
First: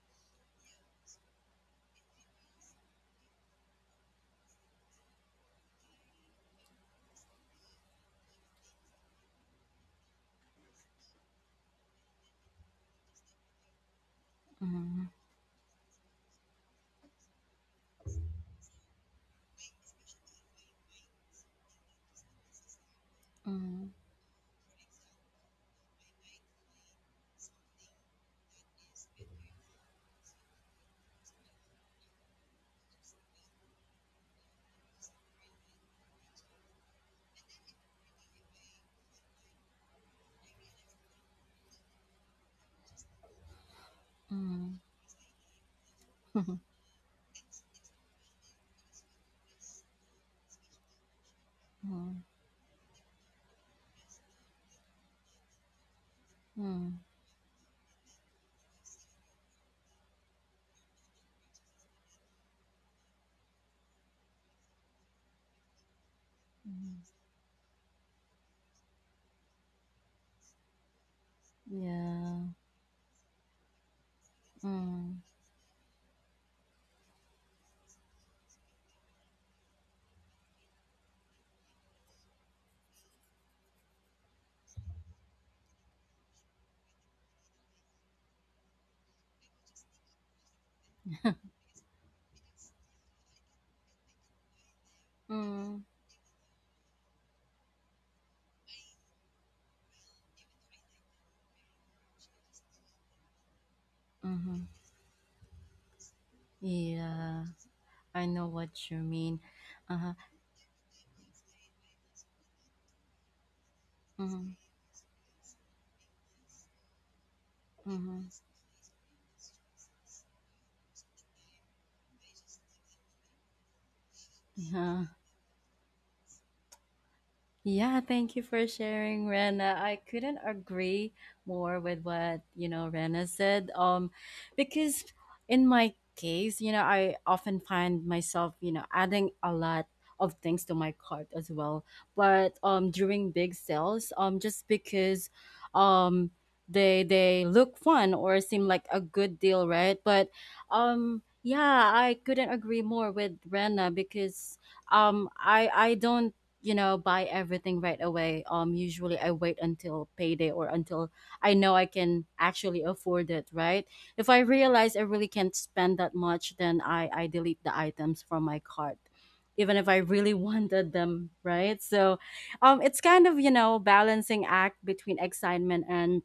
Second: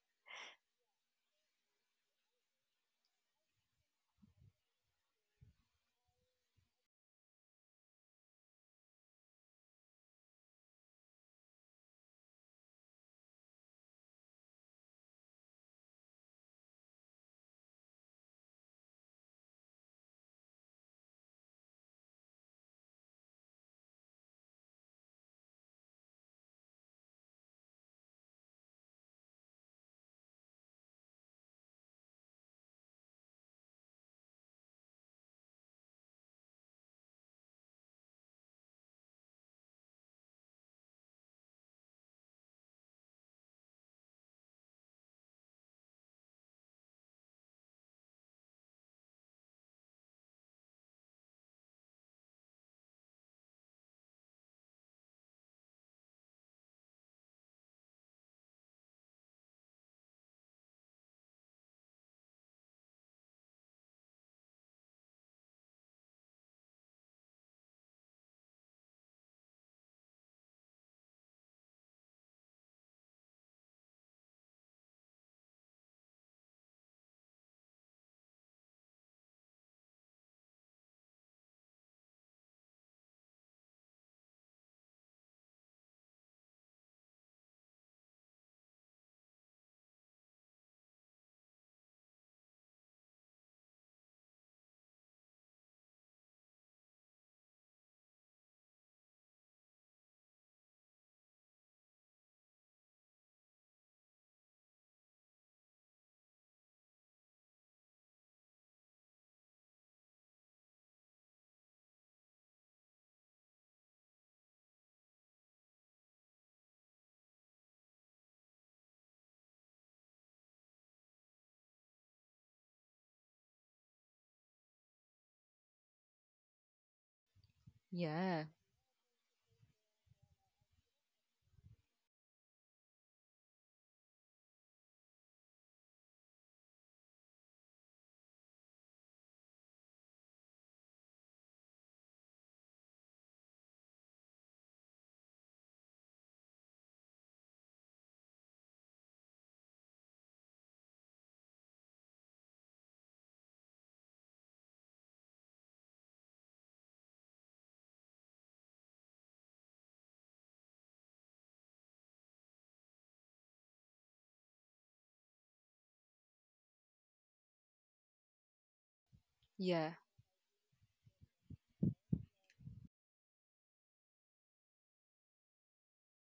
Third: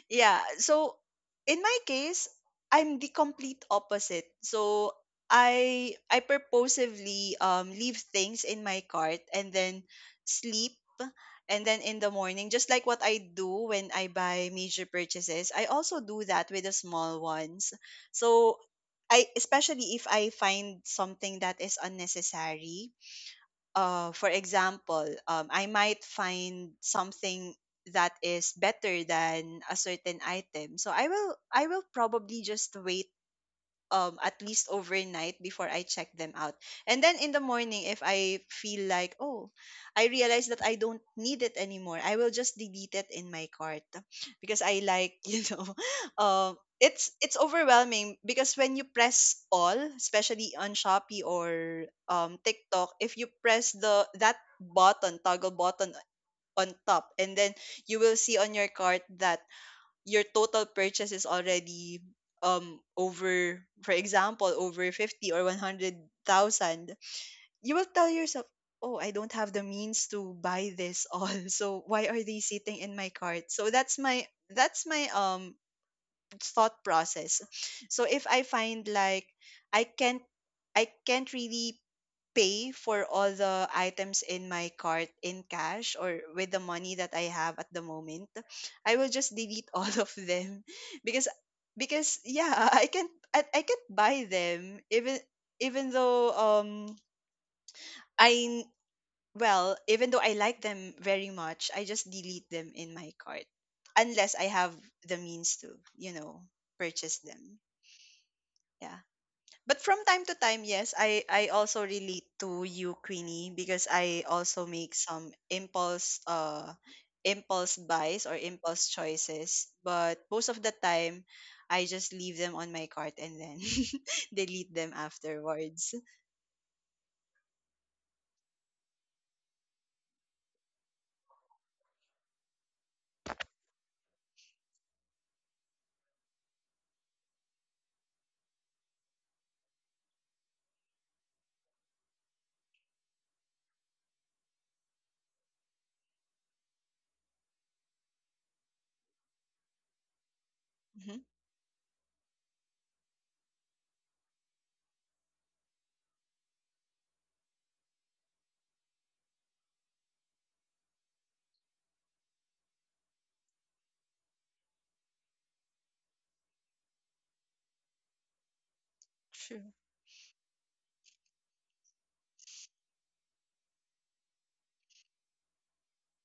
yeah. So in my case, I'm the complete opposite. So I purposively leave things in my cart and then sleep and then in the morning, just like what I do when I buy major Mm-hmm. purchases, I also do that with the small ones. So I especially if I find something that is unnecessary, Mm-hmm. For example, I might find something that is better than a certain item. So I will probably just wait at least overnight before I check them out. And then in the morning, if I feel like, oh, I realize that I don't need it anymore, I will just delete it in my cart because you know, Mm-hmm. um it's it's overwhelming because when you press all, especially on Shopee or Mm-hmm. TikTok, if you press the that button, toggle button on Mm-hmm. top, and then you will see on your cart that your total purchase is already over, for example, over 50 or 100,000. You will tell yourself, oh, I don't have the means to buy this all. So why are they Yeah. sitting in my cart? So that's my Mm-hmm. Thought process. So if I find like i can't I can't really pay for all the items in my cart in cash or with the money that I have at the moment, I will just delete all of them, because yeah, I can't buy them, even though um I even though I like them very much, I just delete them in my cart unless I Mm-hmm. have the means to purchase Yeah, them. I know what you Yeah. mean. But from Uh-huh. time to time, yes, I also relate to you, Queenie, because I Mm-hmm. also make some impulse Mm-hmm. buys or impulse choices. But most of the time, I just leave them on my cart and then delete them Yeah. afterwards. Yeah, thank you Yeah. for sharing, Rena. I couldn't agree more with what, you know, Rena said. Because in my case, you know, I often find myself, you know, adding a lot of things to my cart as well. But during big sales, just because um they look fun or seem like a good deal, right? But Mm-hmm. Yeah, I couldn't agree more with Rena because I don't, you know, buy everything right away. Usually I wait until payday or until I know I can actually afford it, right? If I realize I really can't spend that much, then I delete the items from my cart, True. even if Yeah. I really wanted them, right? So it's kind of, you know, balancing act between excitement and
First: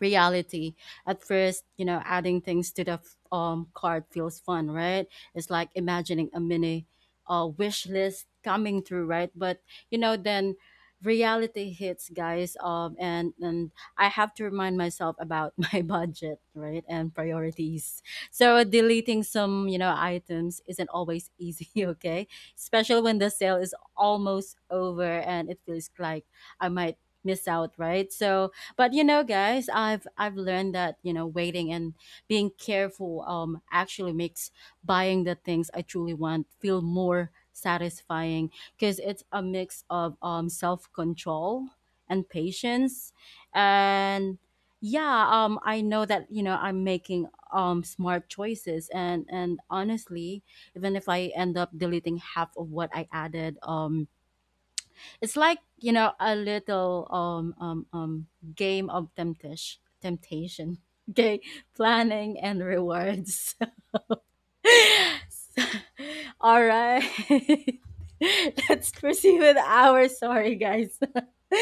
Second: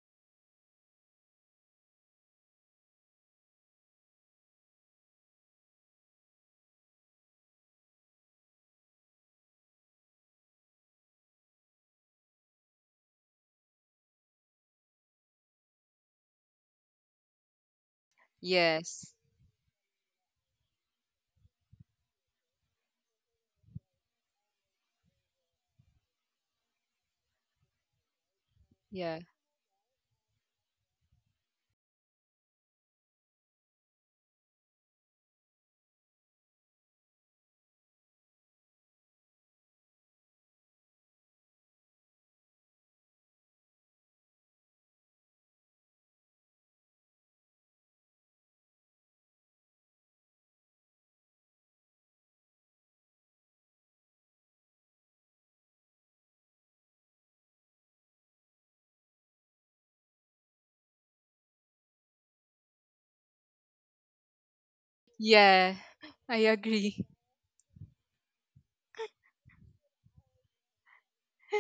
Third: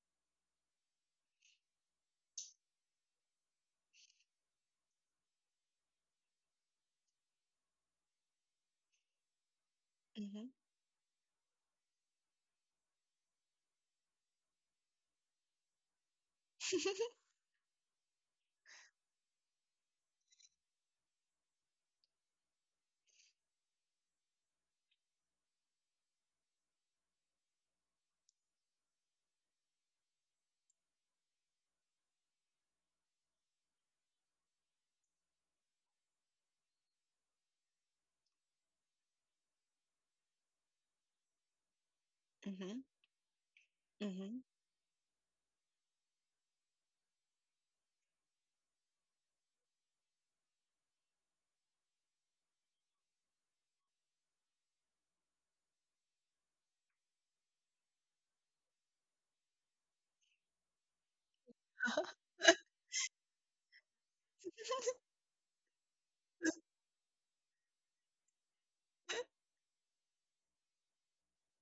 reality. At first, you know, adding things to the card feels fun, right? It's like imagining a mini wish list coming through, right? But you know, Mhm. then reality hits, guys. And I have to remind myself about my budget, right, and priorities. So Yes. deleting some, you know, items isn't always easy, okay, especially when the sale is almost over and it feels like I might miss out, right? So, but you Yeah. know, guys, I've learned that, you know, waiting and being careful actually makes buying the things I truly want feel more satisfying, because it's a mix of self control and Mhm. patience, and Mhm. yeah, I know that, you know, I'm making smart choices. And honestly, even if I end up deleting half of what I added, it's like, you know, a little game of temptation. Okay, planning and rewards. Yeah. I All right, agree. let's proceed with our sorry, guys. With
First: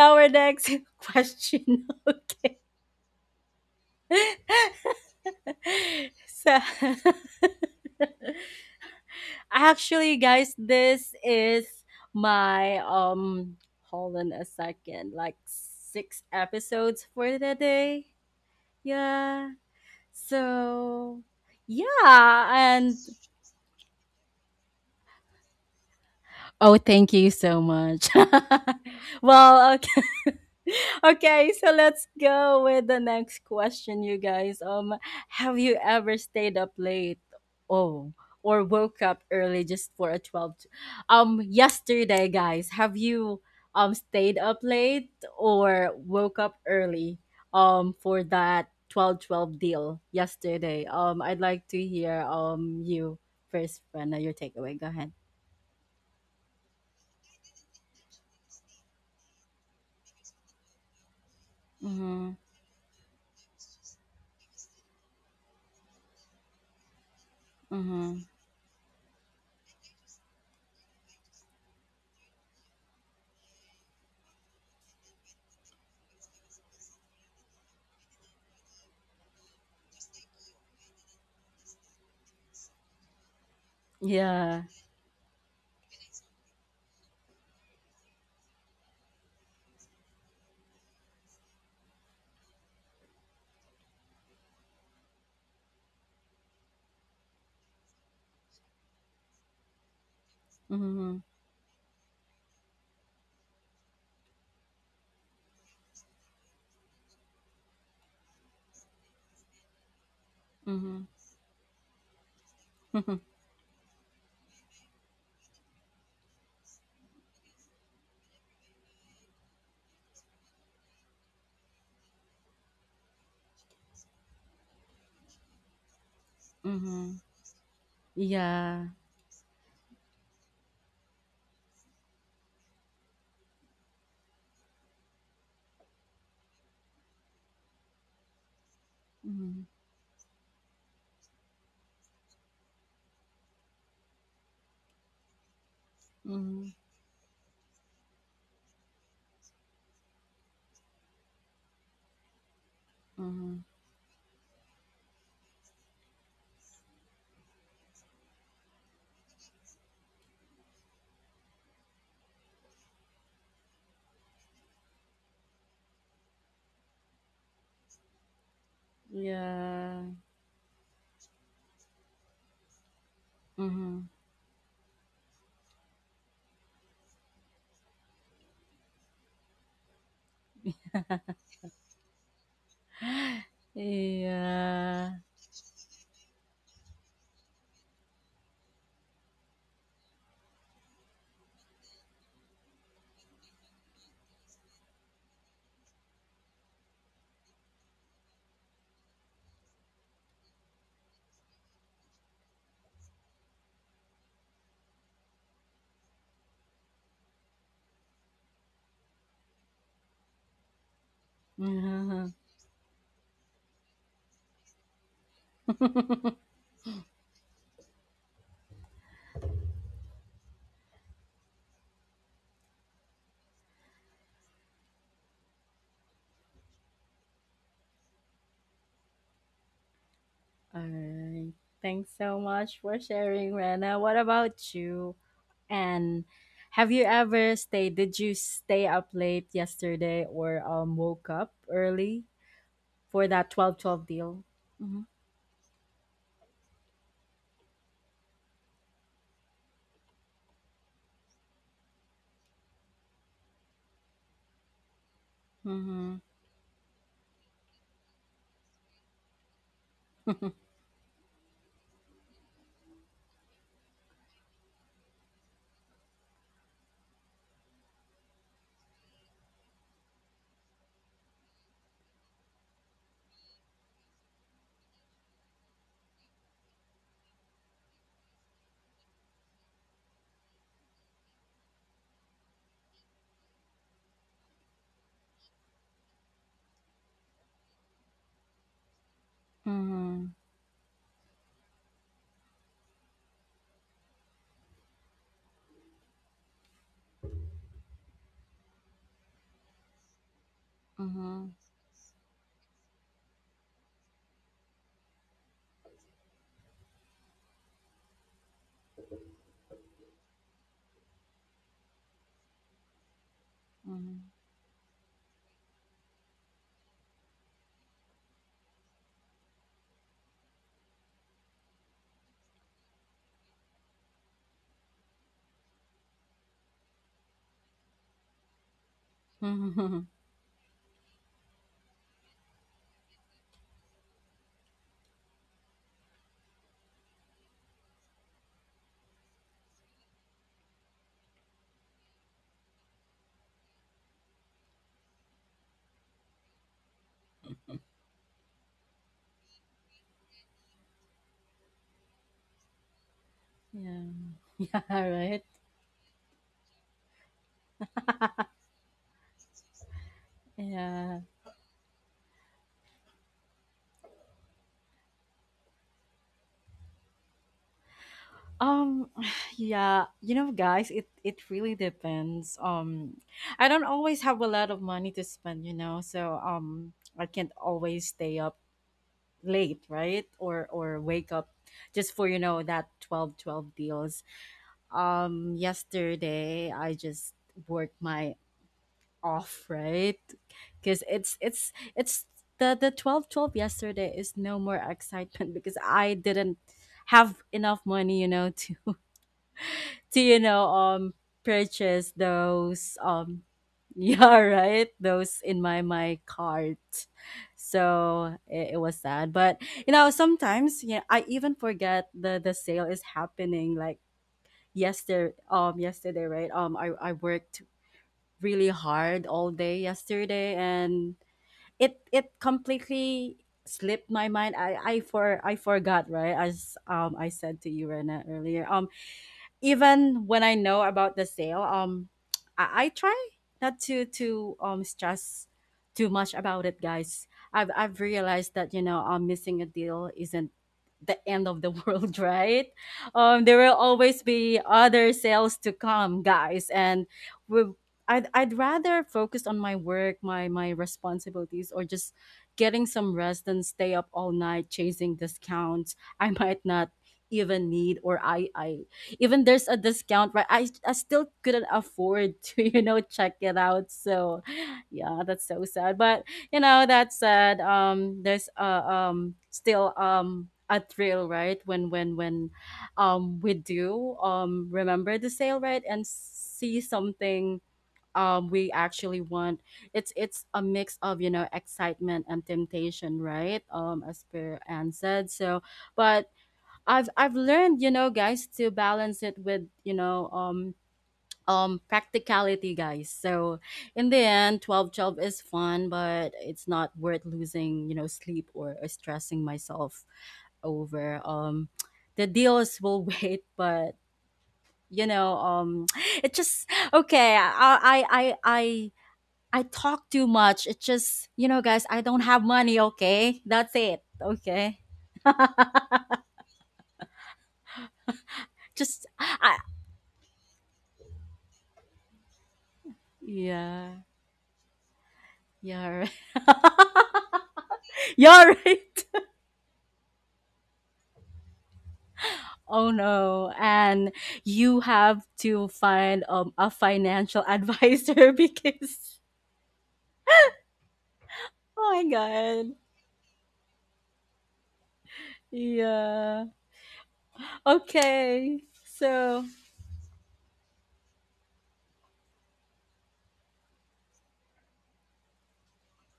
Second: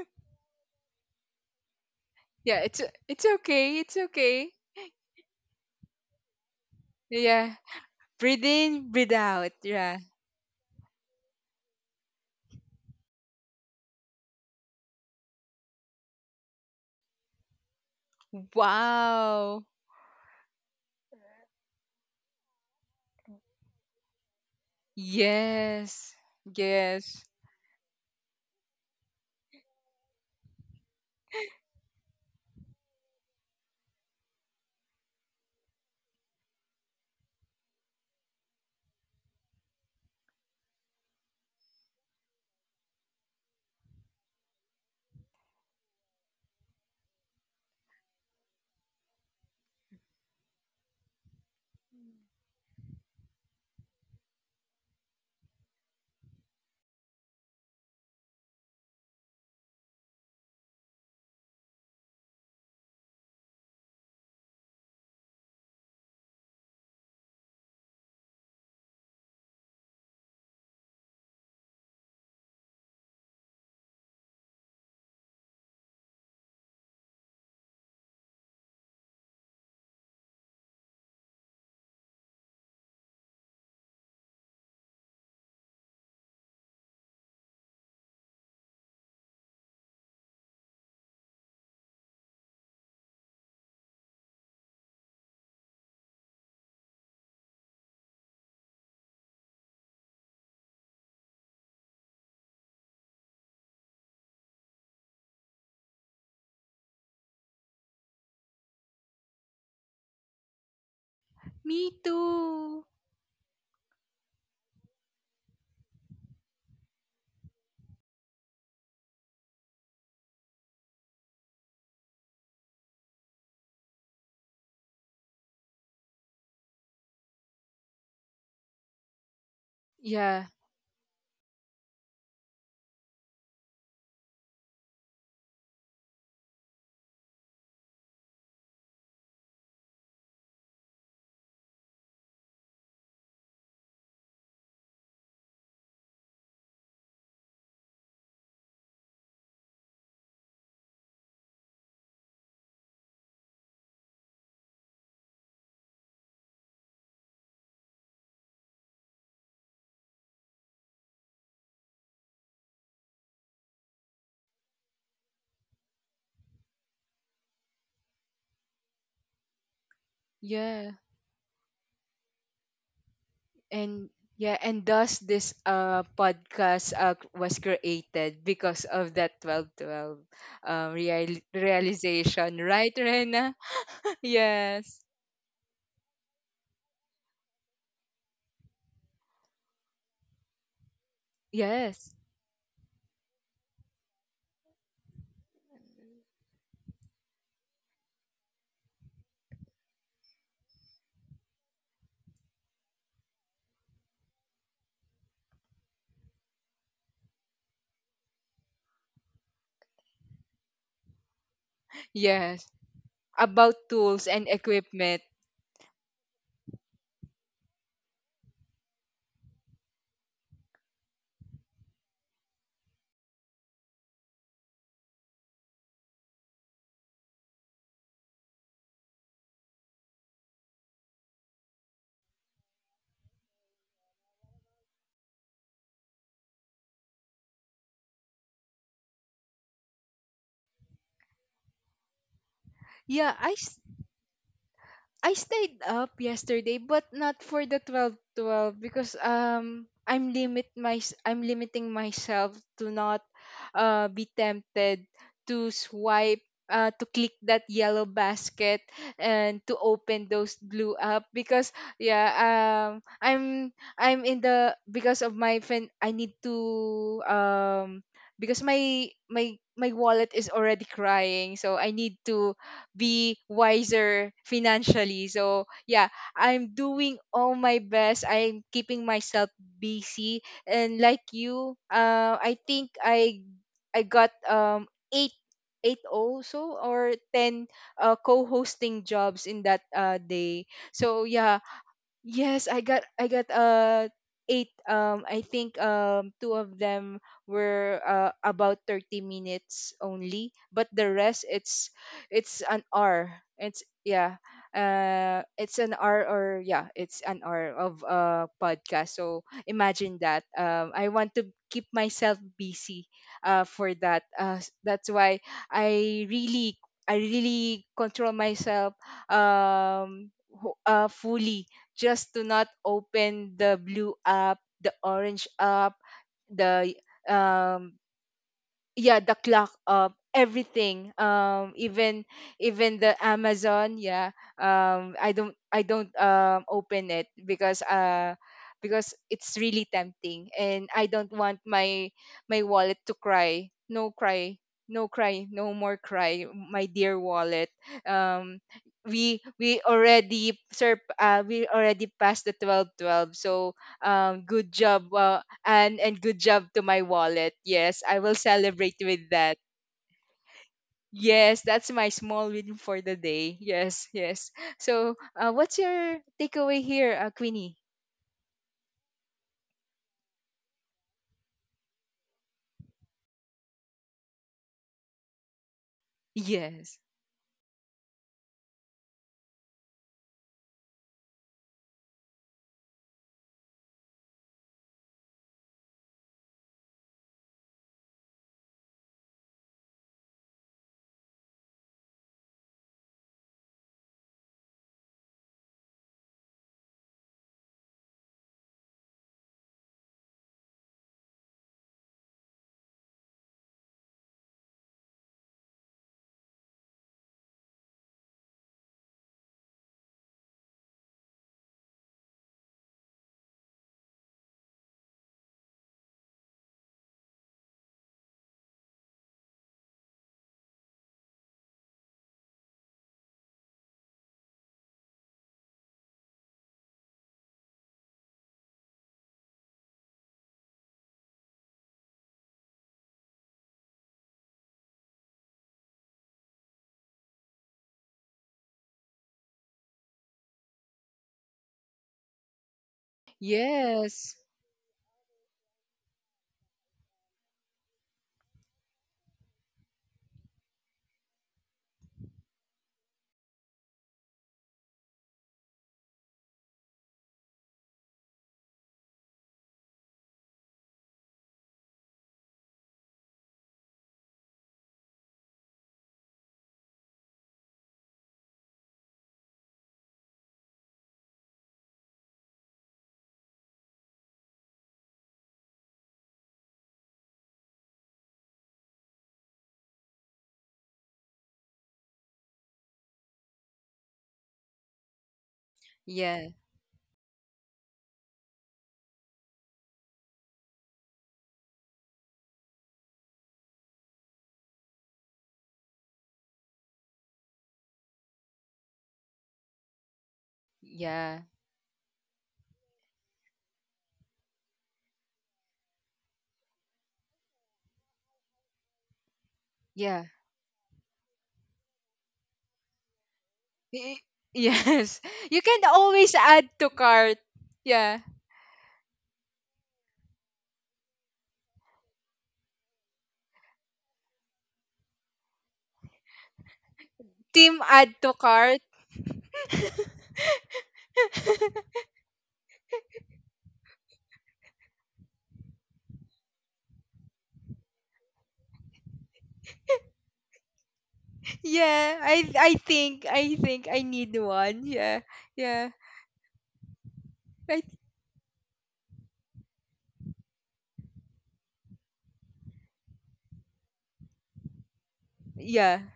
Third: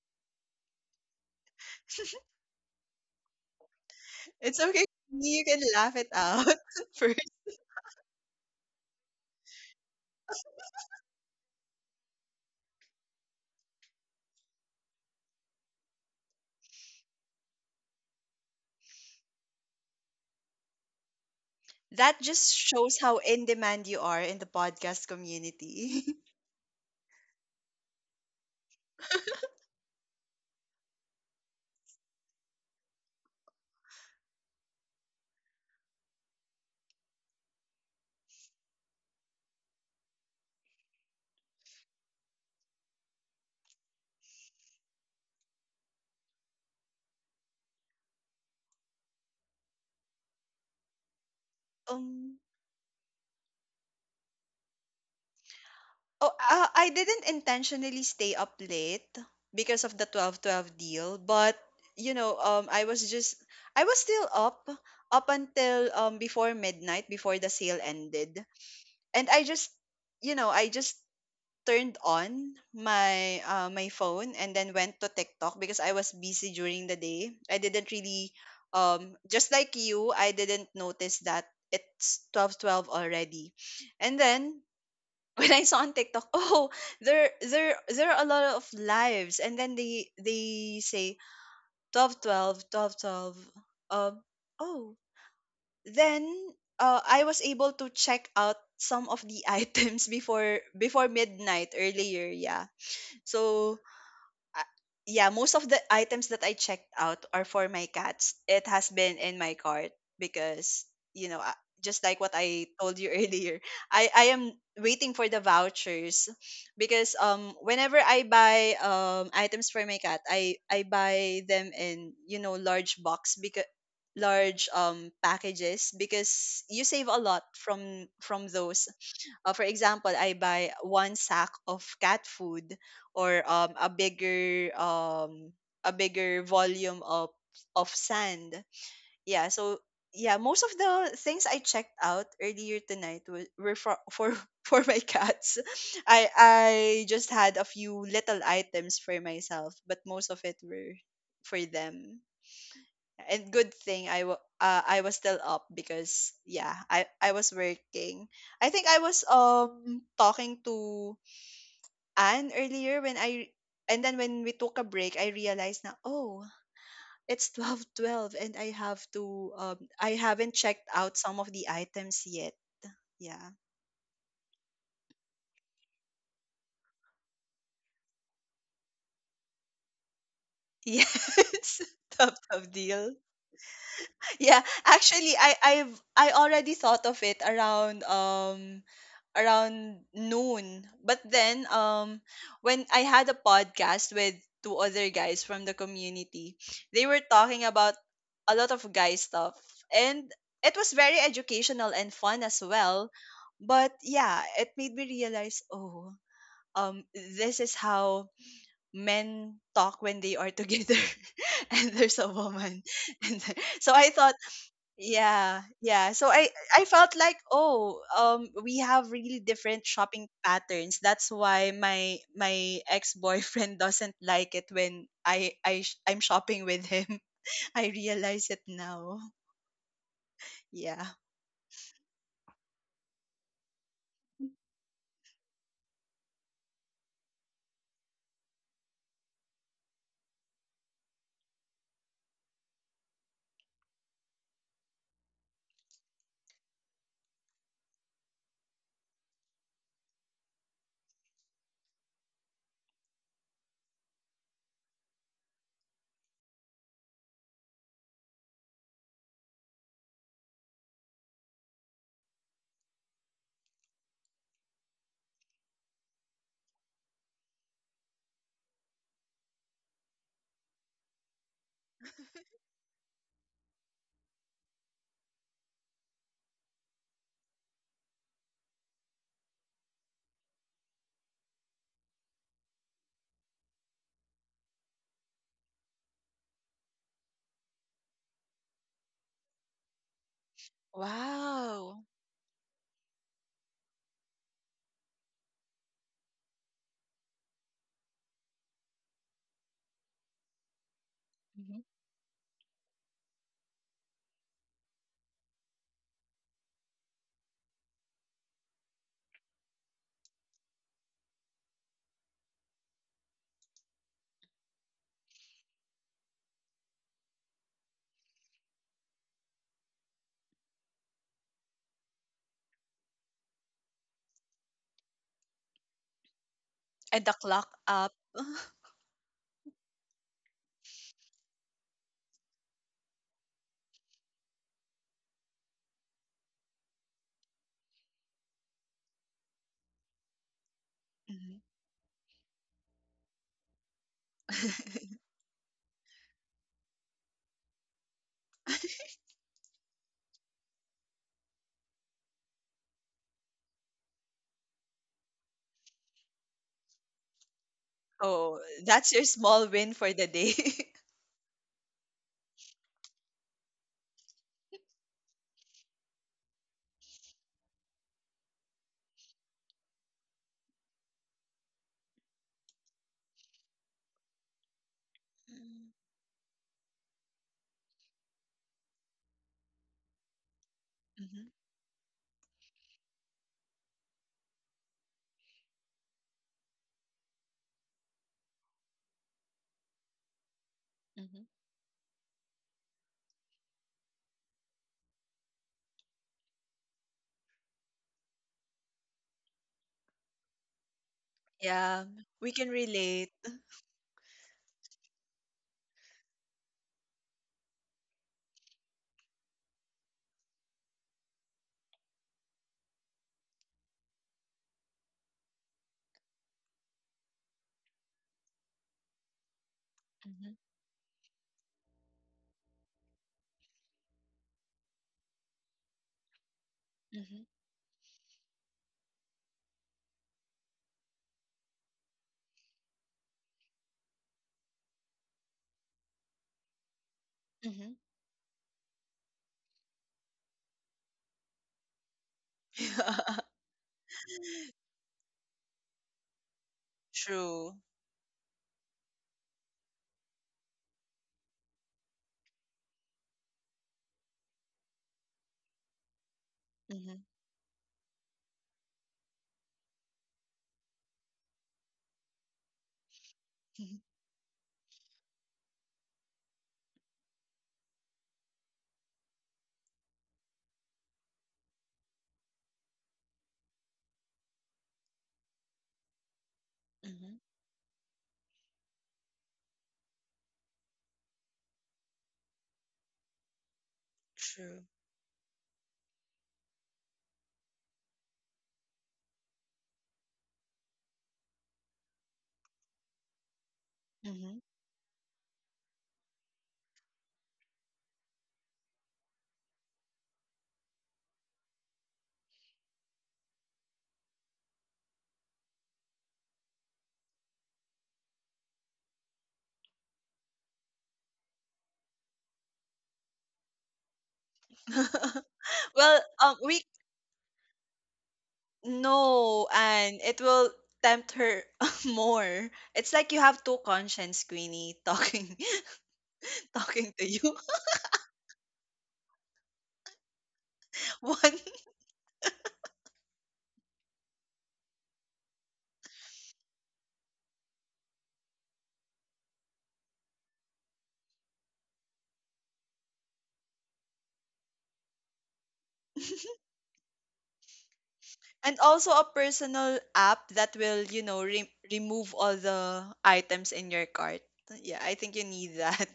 our next question, okay. Yeah, it's okay. It's okay. It's okay. You can laugh it out So first. Yeah. Breathe in, breathe out. Yeah. actually, guys, this is my hold on a second, like six episodes for the day. Yeah. Wow. So That yeah, just and shows how in demand you are in the podcast community. Yes. oh, thank Yes. you so much. Well, okay. Okay, so let's go with the next question, you guys. Have you ever stayed up late? Oh, or woke up early just for a 12 yesterday, guys. Have you stayed up late or woke up early for that 12 12 deal yesterday? I'd like to hear um. You first, Brenda, your takeaway. Go ahead. Oh, I didn't intentionally stay up late because of the 12.12 deal, but you know, um, I was just I was still up up until before midnight before the sale Mhm. ended, and I just you know I just turned on my my phone and then went to TikTok because I was busy during the day. I didn't really just like you, I didn't notice that it's 12:12 already. And Yeah. then when I saw on TikTok, oh, there are a lot of lives, and then they say 12.12, 12.12. um oh, then I was able to check out some of the items before Mhm. midnight earlier. Yeah. So, uh, yeah, most of the items that I checked out are for my cats. It has been in my cart because, Mhm. you know, uh, Me just like what I too. told you earlier, I am waiting for the vouchers because whenever I buy items for my cat, I buy them in large box because large packages because you save a Mhm. lot from from Yeah. those, for example, I Yeah. buy one sack of cat food or a bigger volume of sand. Yeah, Mhm. so yeah, most of the things I checked out earlier tonight were for for my cats. Mhm. I just had a few little items for myself, but most of it were for them, and Mhm. good thing I was still up because, yeah, I was working. I think I was talking to Anne earlier when I and then when we took a break I realized, na, oh, it's twelve twelve and Yeah. I haven't checked Yeah. out some of the items yet. Yeah. and Mhm. yeah and thus this podcast was created because of that 12/12 Yes. Tough, realization, tough right, deal. Rena? Yeah. Yes, Yeah. Actually, I already thought of it around noon. But then yes, when I had a podcast with two other guys from the community, they were talking about a lot of guy stuff, and it was very educational and fun as well. But yeah, it made me realize, oh, this is how men talk when they are together and there's a Mhm. yes. woman. And About so I tools thought, and equipment. yeah, yeah. So I I felt like, oh, we have really different shopping patterns. That's why my ex-boyfriend doesn't like it when I'm shopping with him. I realize it now. All Yeah. right. Thanks so much for sharing, Rena. What about you? And have you ever stayed? Did you stay up late yesterday or woke up early for Yeah. that 12 12 deal? I stayed up yesterday, but not for the 12 12 because I'm limiting myself to not be tempted to Mm-hmm. swipe — to click that yellow basket and to open Mm-hmm. those blue up. Because yeah, I'm in the — because of my fin — I need to because my wallet is already crying, so I need to be wiser financially. So yeah, I'm doing all my best. I'm keeping myself busy. And like you, I think I got eight eight also, or 10 co-hosting jobs in that day. So yeah. Wow. Yes, I got eight. I think two of them were about 30 minutes only, but the rest, Mhm, Mhm. it's an hour. It's — yeah. It's an hour, or yeah, it's an hour of podcast. So imagine that. I want to keep myself busy for that. mhm. That's why I really I really control myself fully, just to not open the blue app, the orange app, the — And the clock um up. yeah, the clock of everything, even the Amazon. Yeah. I don't open it, because it's really tempting and I don't want Mhm. my my wallet to cry. No cry, no cry, no more cry, my dear wallet. um we already passed the 12 12. So Yeah. Good job, Yeah, right. and good job to my wallet. Yes, I will Oh, celebrate that's your with that. small win for the day. Yeah. Yes, that's my small win for the day. Yes, yes. So, what's your takeaway here, Queenie? Um yeah, you know, guys, it really depends. I don't always have a lot of money to spend, you Mm, know. So Yes, I can't always stay up late, right? Or wake mhm, up just for, you know, that 12 12 deals. Yesterday I just worked my off, right? Because mhm. It's the 12 12 yesterday is no more excitement because I didn't have enough money, you know, to you know, Yeah, purchase we can those relate. Yeah, right, those in my cart. So it was sad, but you know, sometimes yeah, I even forget the sale is happening, like yesterday, yesterday, right? I worked really hard all day yesterday, Mhm, and it completely slipped my mind. I forgot, right? As I mhm, said to you, Rena, earlier. Even when I know about the sale, I try not to stress too much about it, guys. Mhm. I've realized that, you know, missing a deal isn't the end of the world, right? There will always yes, be other sales to come, guys, and we. True. I'd rather focus on my work, my responsibilities, or just getting some rest than stay up all night chasing discounts I might not Mhm, even need, or I even there's a discount, right? I still couldn't afford to you know, check it out. mhm, So yeah, that's so sad. But you know, that said, there's still a thrill, right, when we do remember the sale, right, and see mhm. something we actually want. It's a mix of, you know, excitement and temptation, right, as per True. and said. So but yeah, I've learned, you know, guys, to balance it with, you know, practicality, guys. So in the end, Mhm. 12 12 is fun, but it's not worth losing, you know, sleep, or stressing myself over. yeah, The deals will wait, but you know, it just okay, I talk too yeah, much. It just, you know, guys, I don't have money, okay? That's it. Y- Okay. yes. You can Well, always add we to cart. Yeah, Just I no, and it will tempt her more. It's like you have two yeah. conscience, Queenie, talking Yeah, right. talking to you. team add to Are cart. right. One. Oh no. And you have to find a financial advisor because oh my Yeah, I god. I think I think I need one. Yeah, yeah, Yeah. I, Okay. And also a So personal app that will, remove all the items in your cart. Yeah, I think you need yeah. that.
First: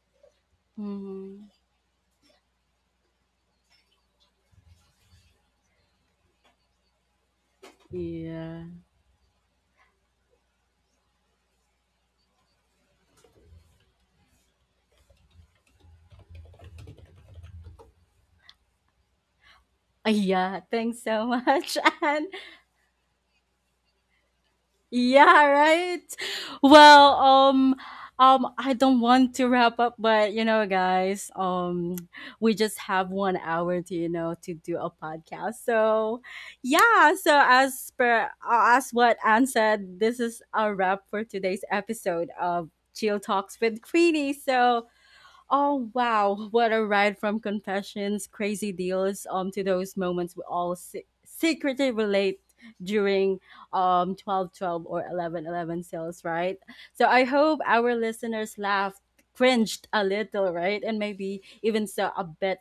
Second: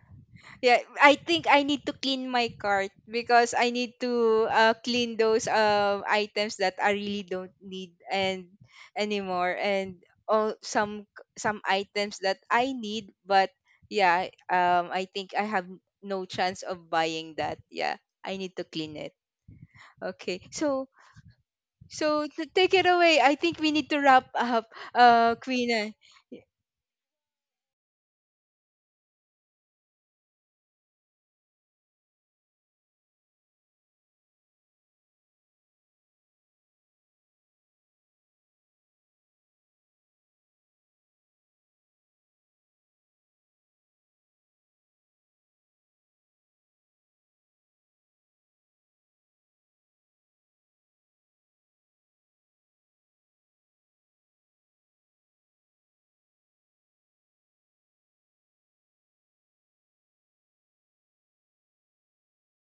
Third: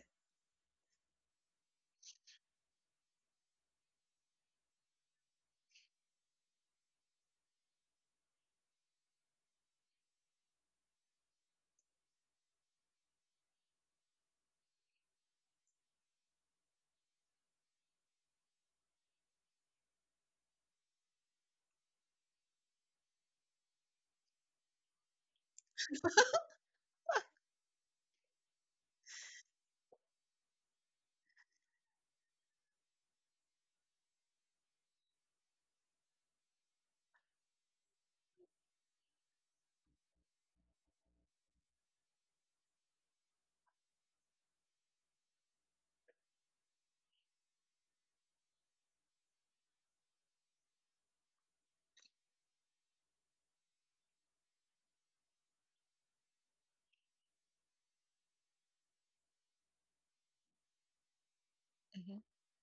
Yeah, I think mhm. I need to clean my cart because I need to clean those items that I really don't need and Yeah. anymore, and all — some — items that I need, but yeah, I think I have no chance of buying that. Yeah, I need to clean it. Okay. yeah, So thanks so much. so And to take it away, I think we need to wrap up, yeah, Queen. right. Well, I don't want to wrap up, but you know, guys, we just have 1 hour to, you know, to do a podcast. So yeah, so as per as what Anne said, this is a wrap for today's episode of Chill Talks with Queenie. So, oh wow, what a ride from confessions, crazy deals, to those moments we all secretly relate during 12 12 or 11 11 sales, right? So I hope our listeners laughed, cringed a little, right? And maybe even saw Mhm. a bit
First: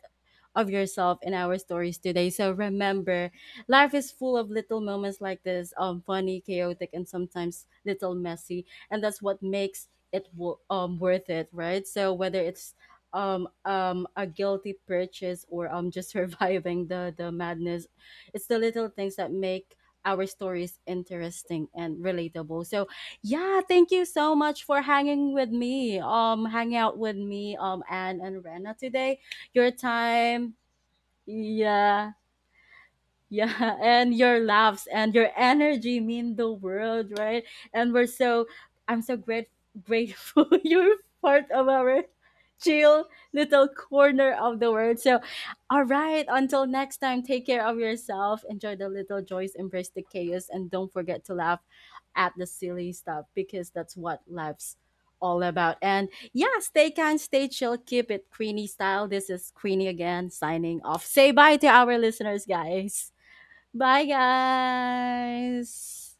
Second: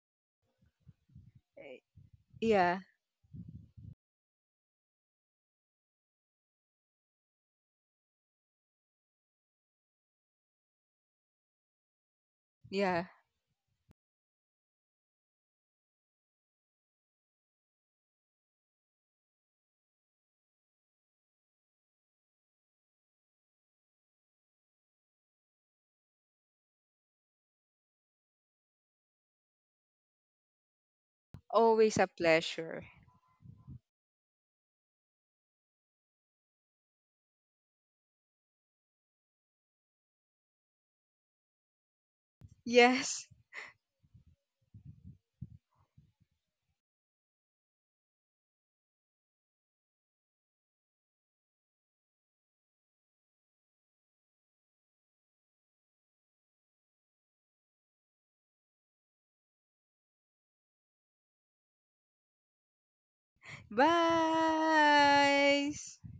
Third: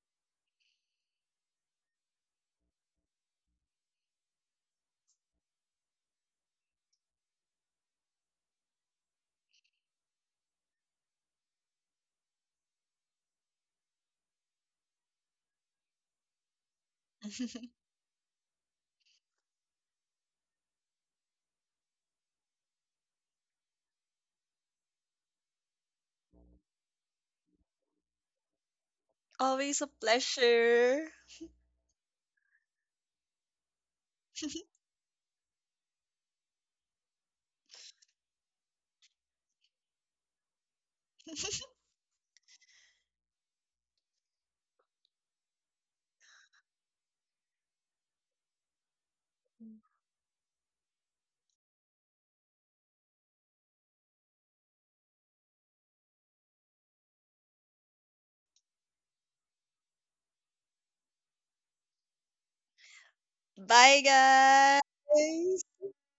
of yourself in our stories today. So Yeah, remember, life is full of little moments like this, funny, chaotic, and sometimes little messy, and that's what makes it worth it, right? So whether it's yeah. A guilty purchase or just surviving the madness, it's the little things that make our stories interesting and relatable. So yeah, thank you so much for hanging with me, Anne and Rena, today, your Always a time, pleasure. Always a yeah, pleasure. yeah, and your laughs and your energy mean the world, right? And we're so I'm so great grateful you're part of our chill Yes. little corner of the world. So all right, until next time, take care of yourself, enjoy the little joys, embrace the chaos, and don't forget to laugh at the silly stuff because that's what life's all about. And yeah, stay kind, stay chill, keep it Queenie style. This is Queenie again, signing off. Say bye to our listeners, guys. Bye, Bye, guys. Bye. guys.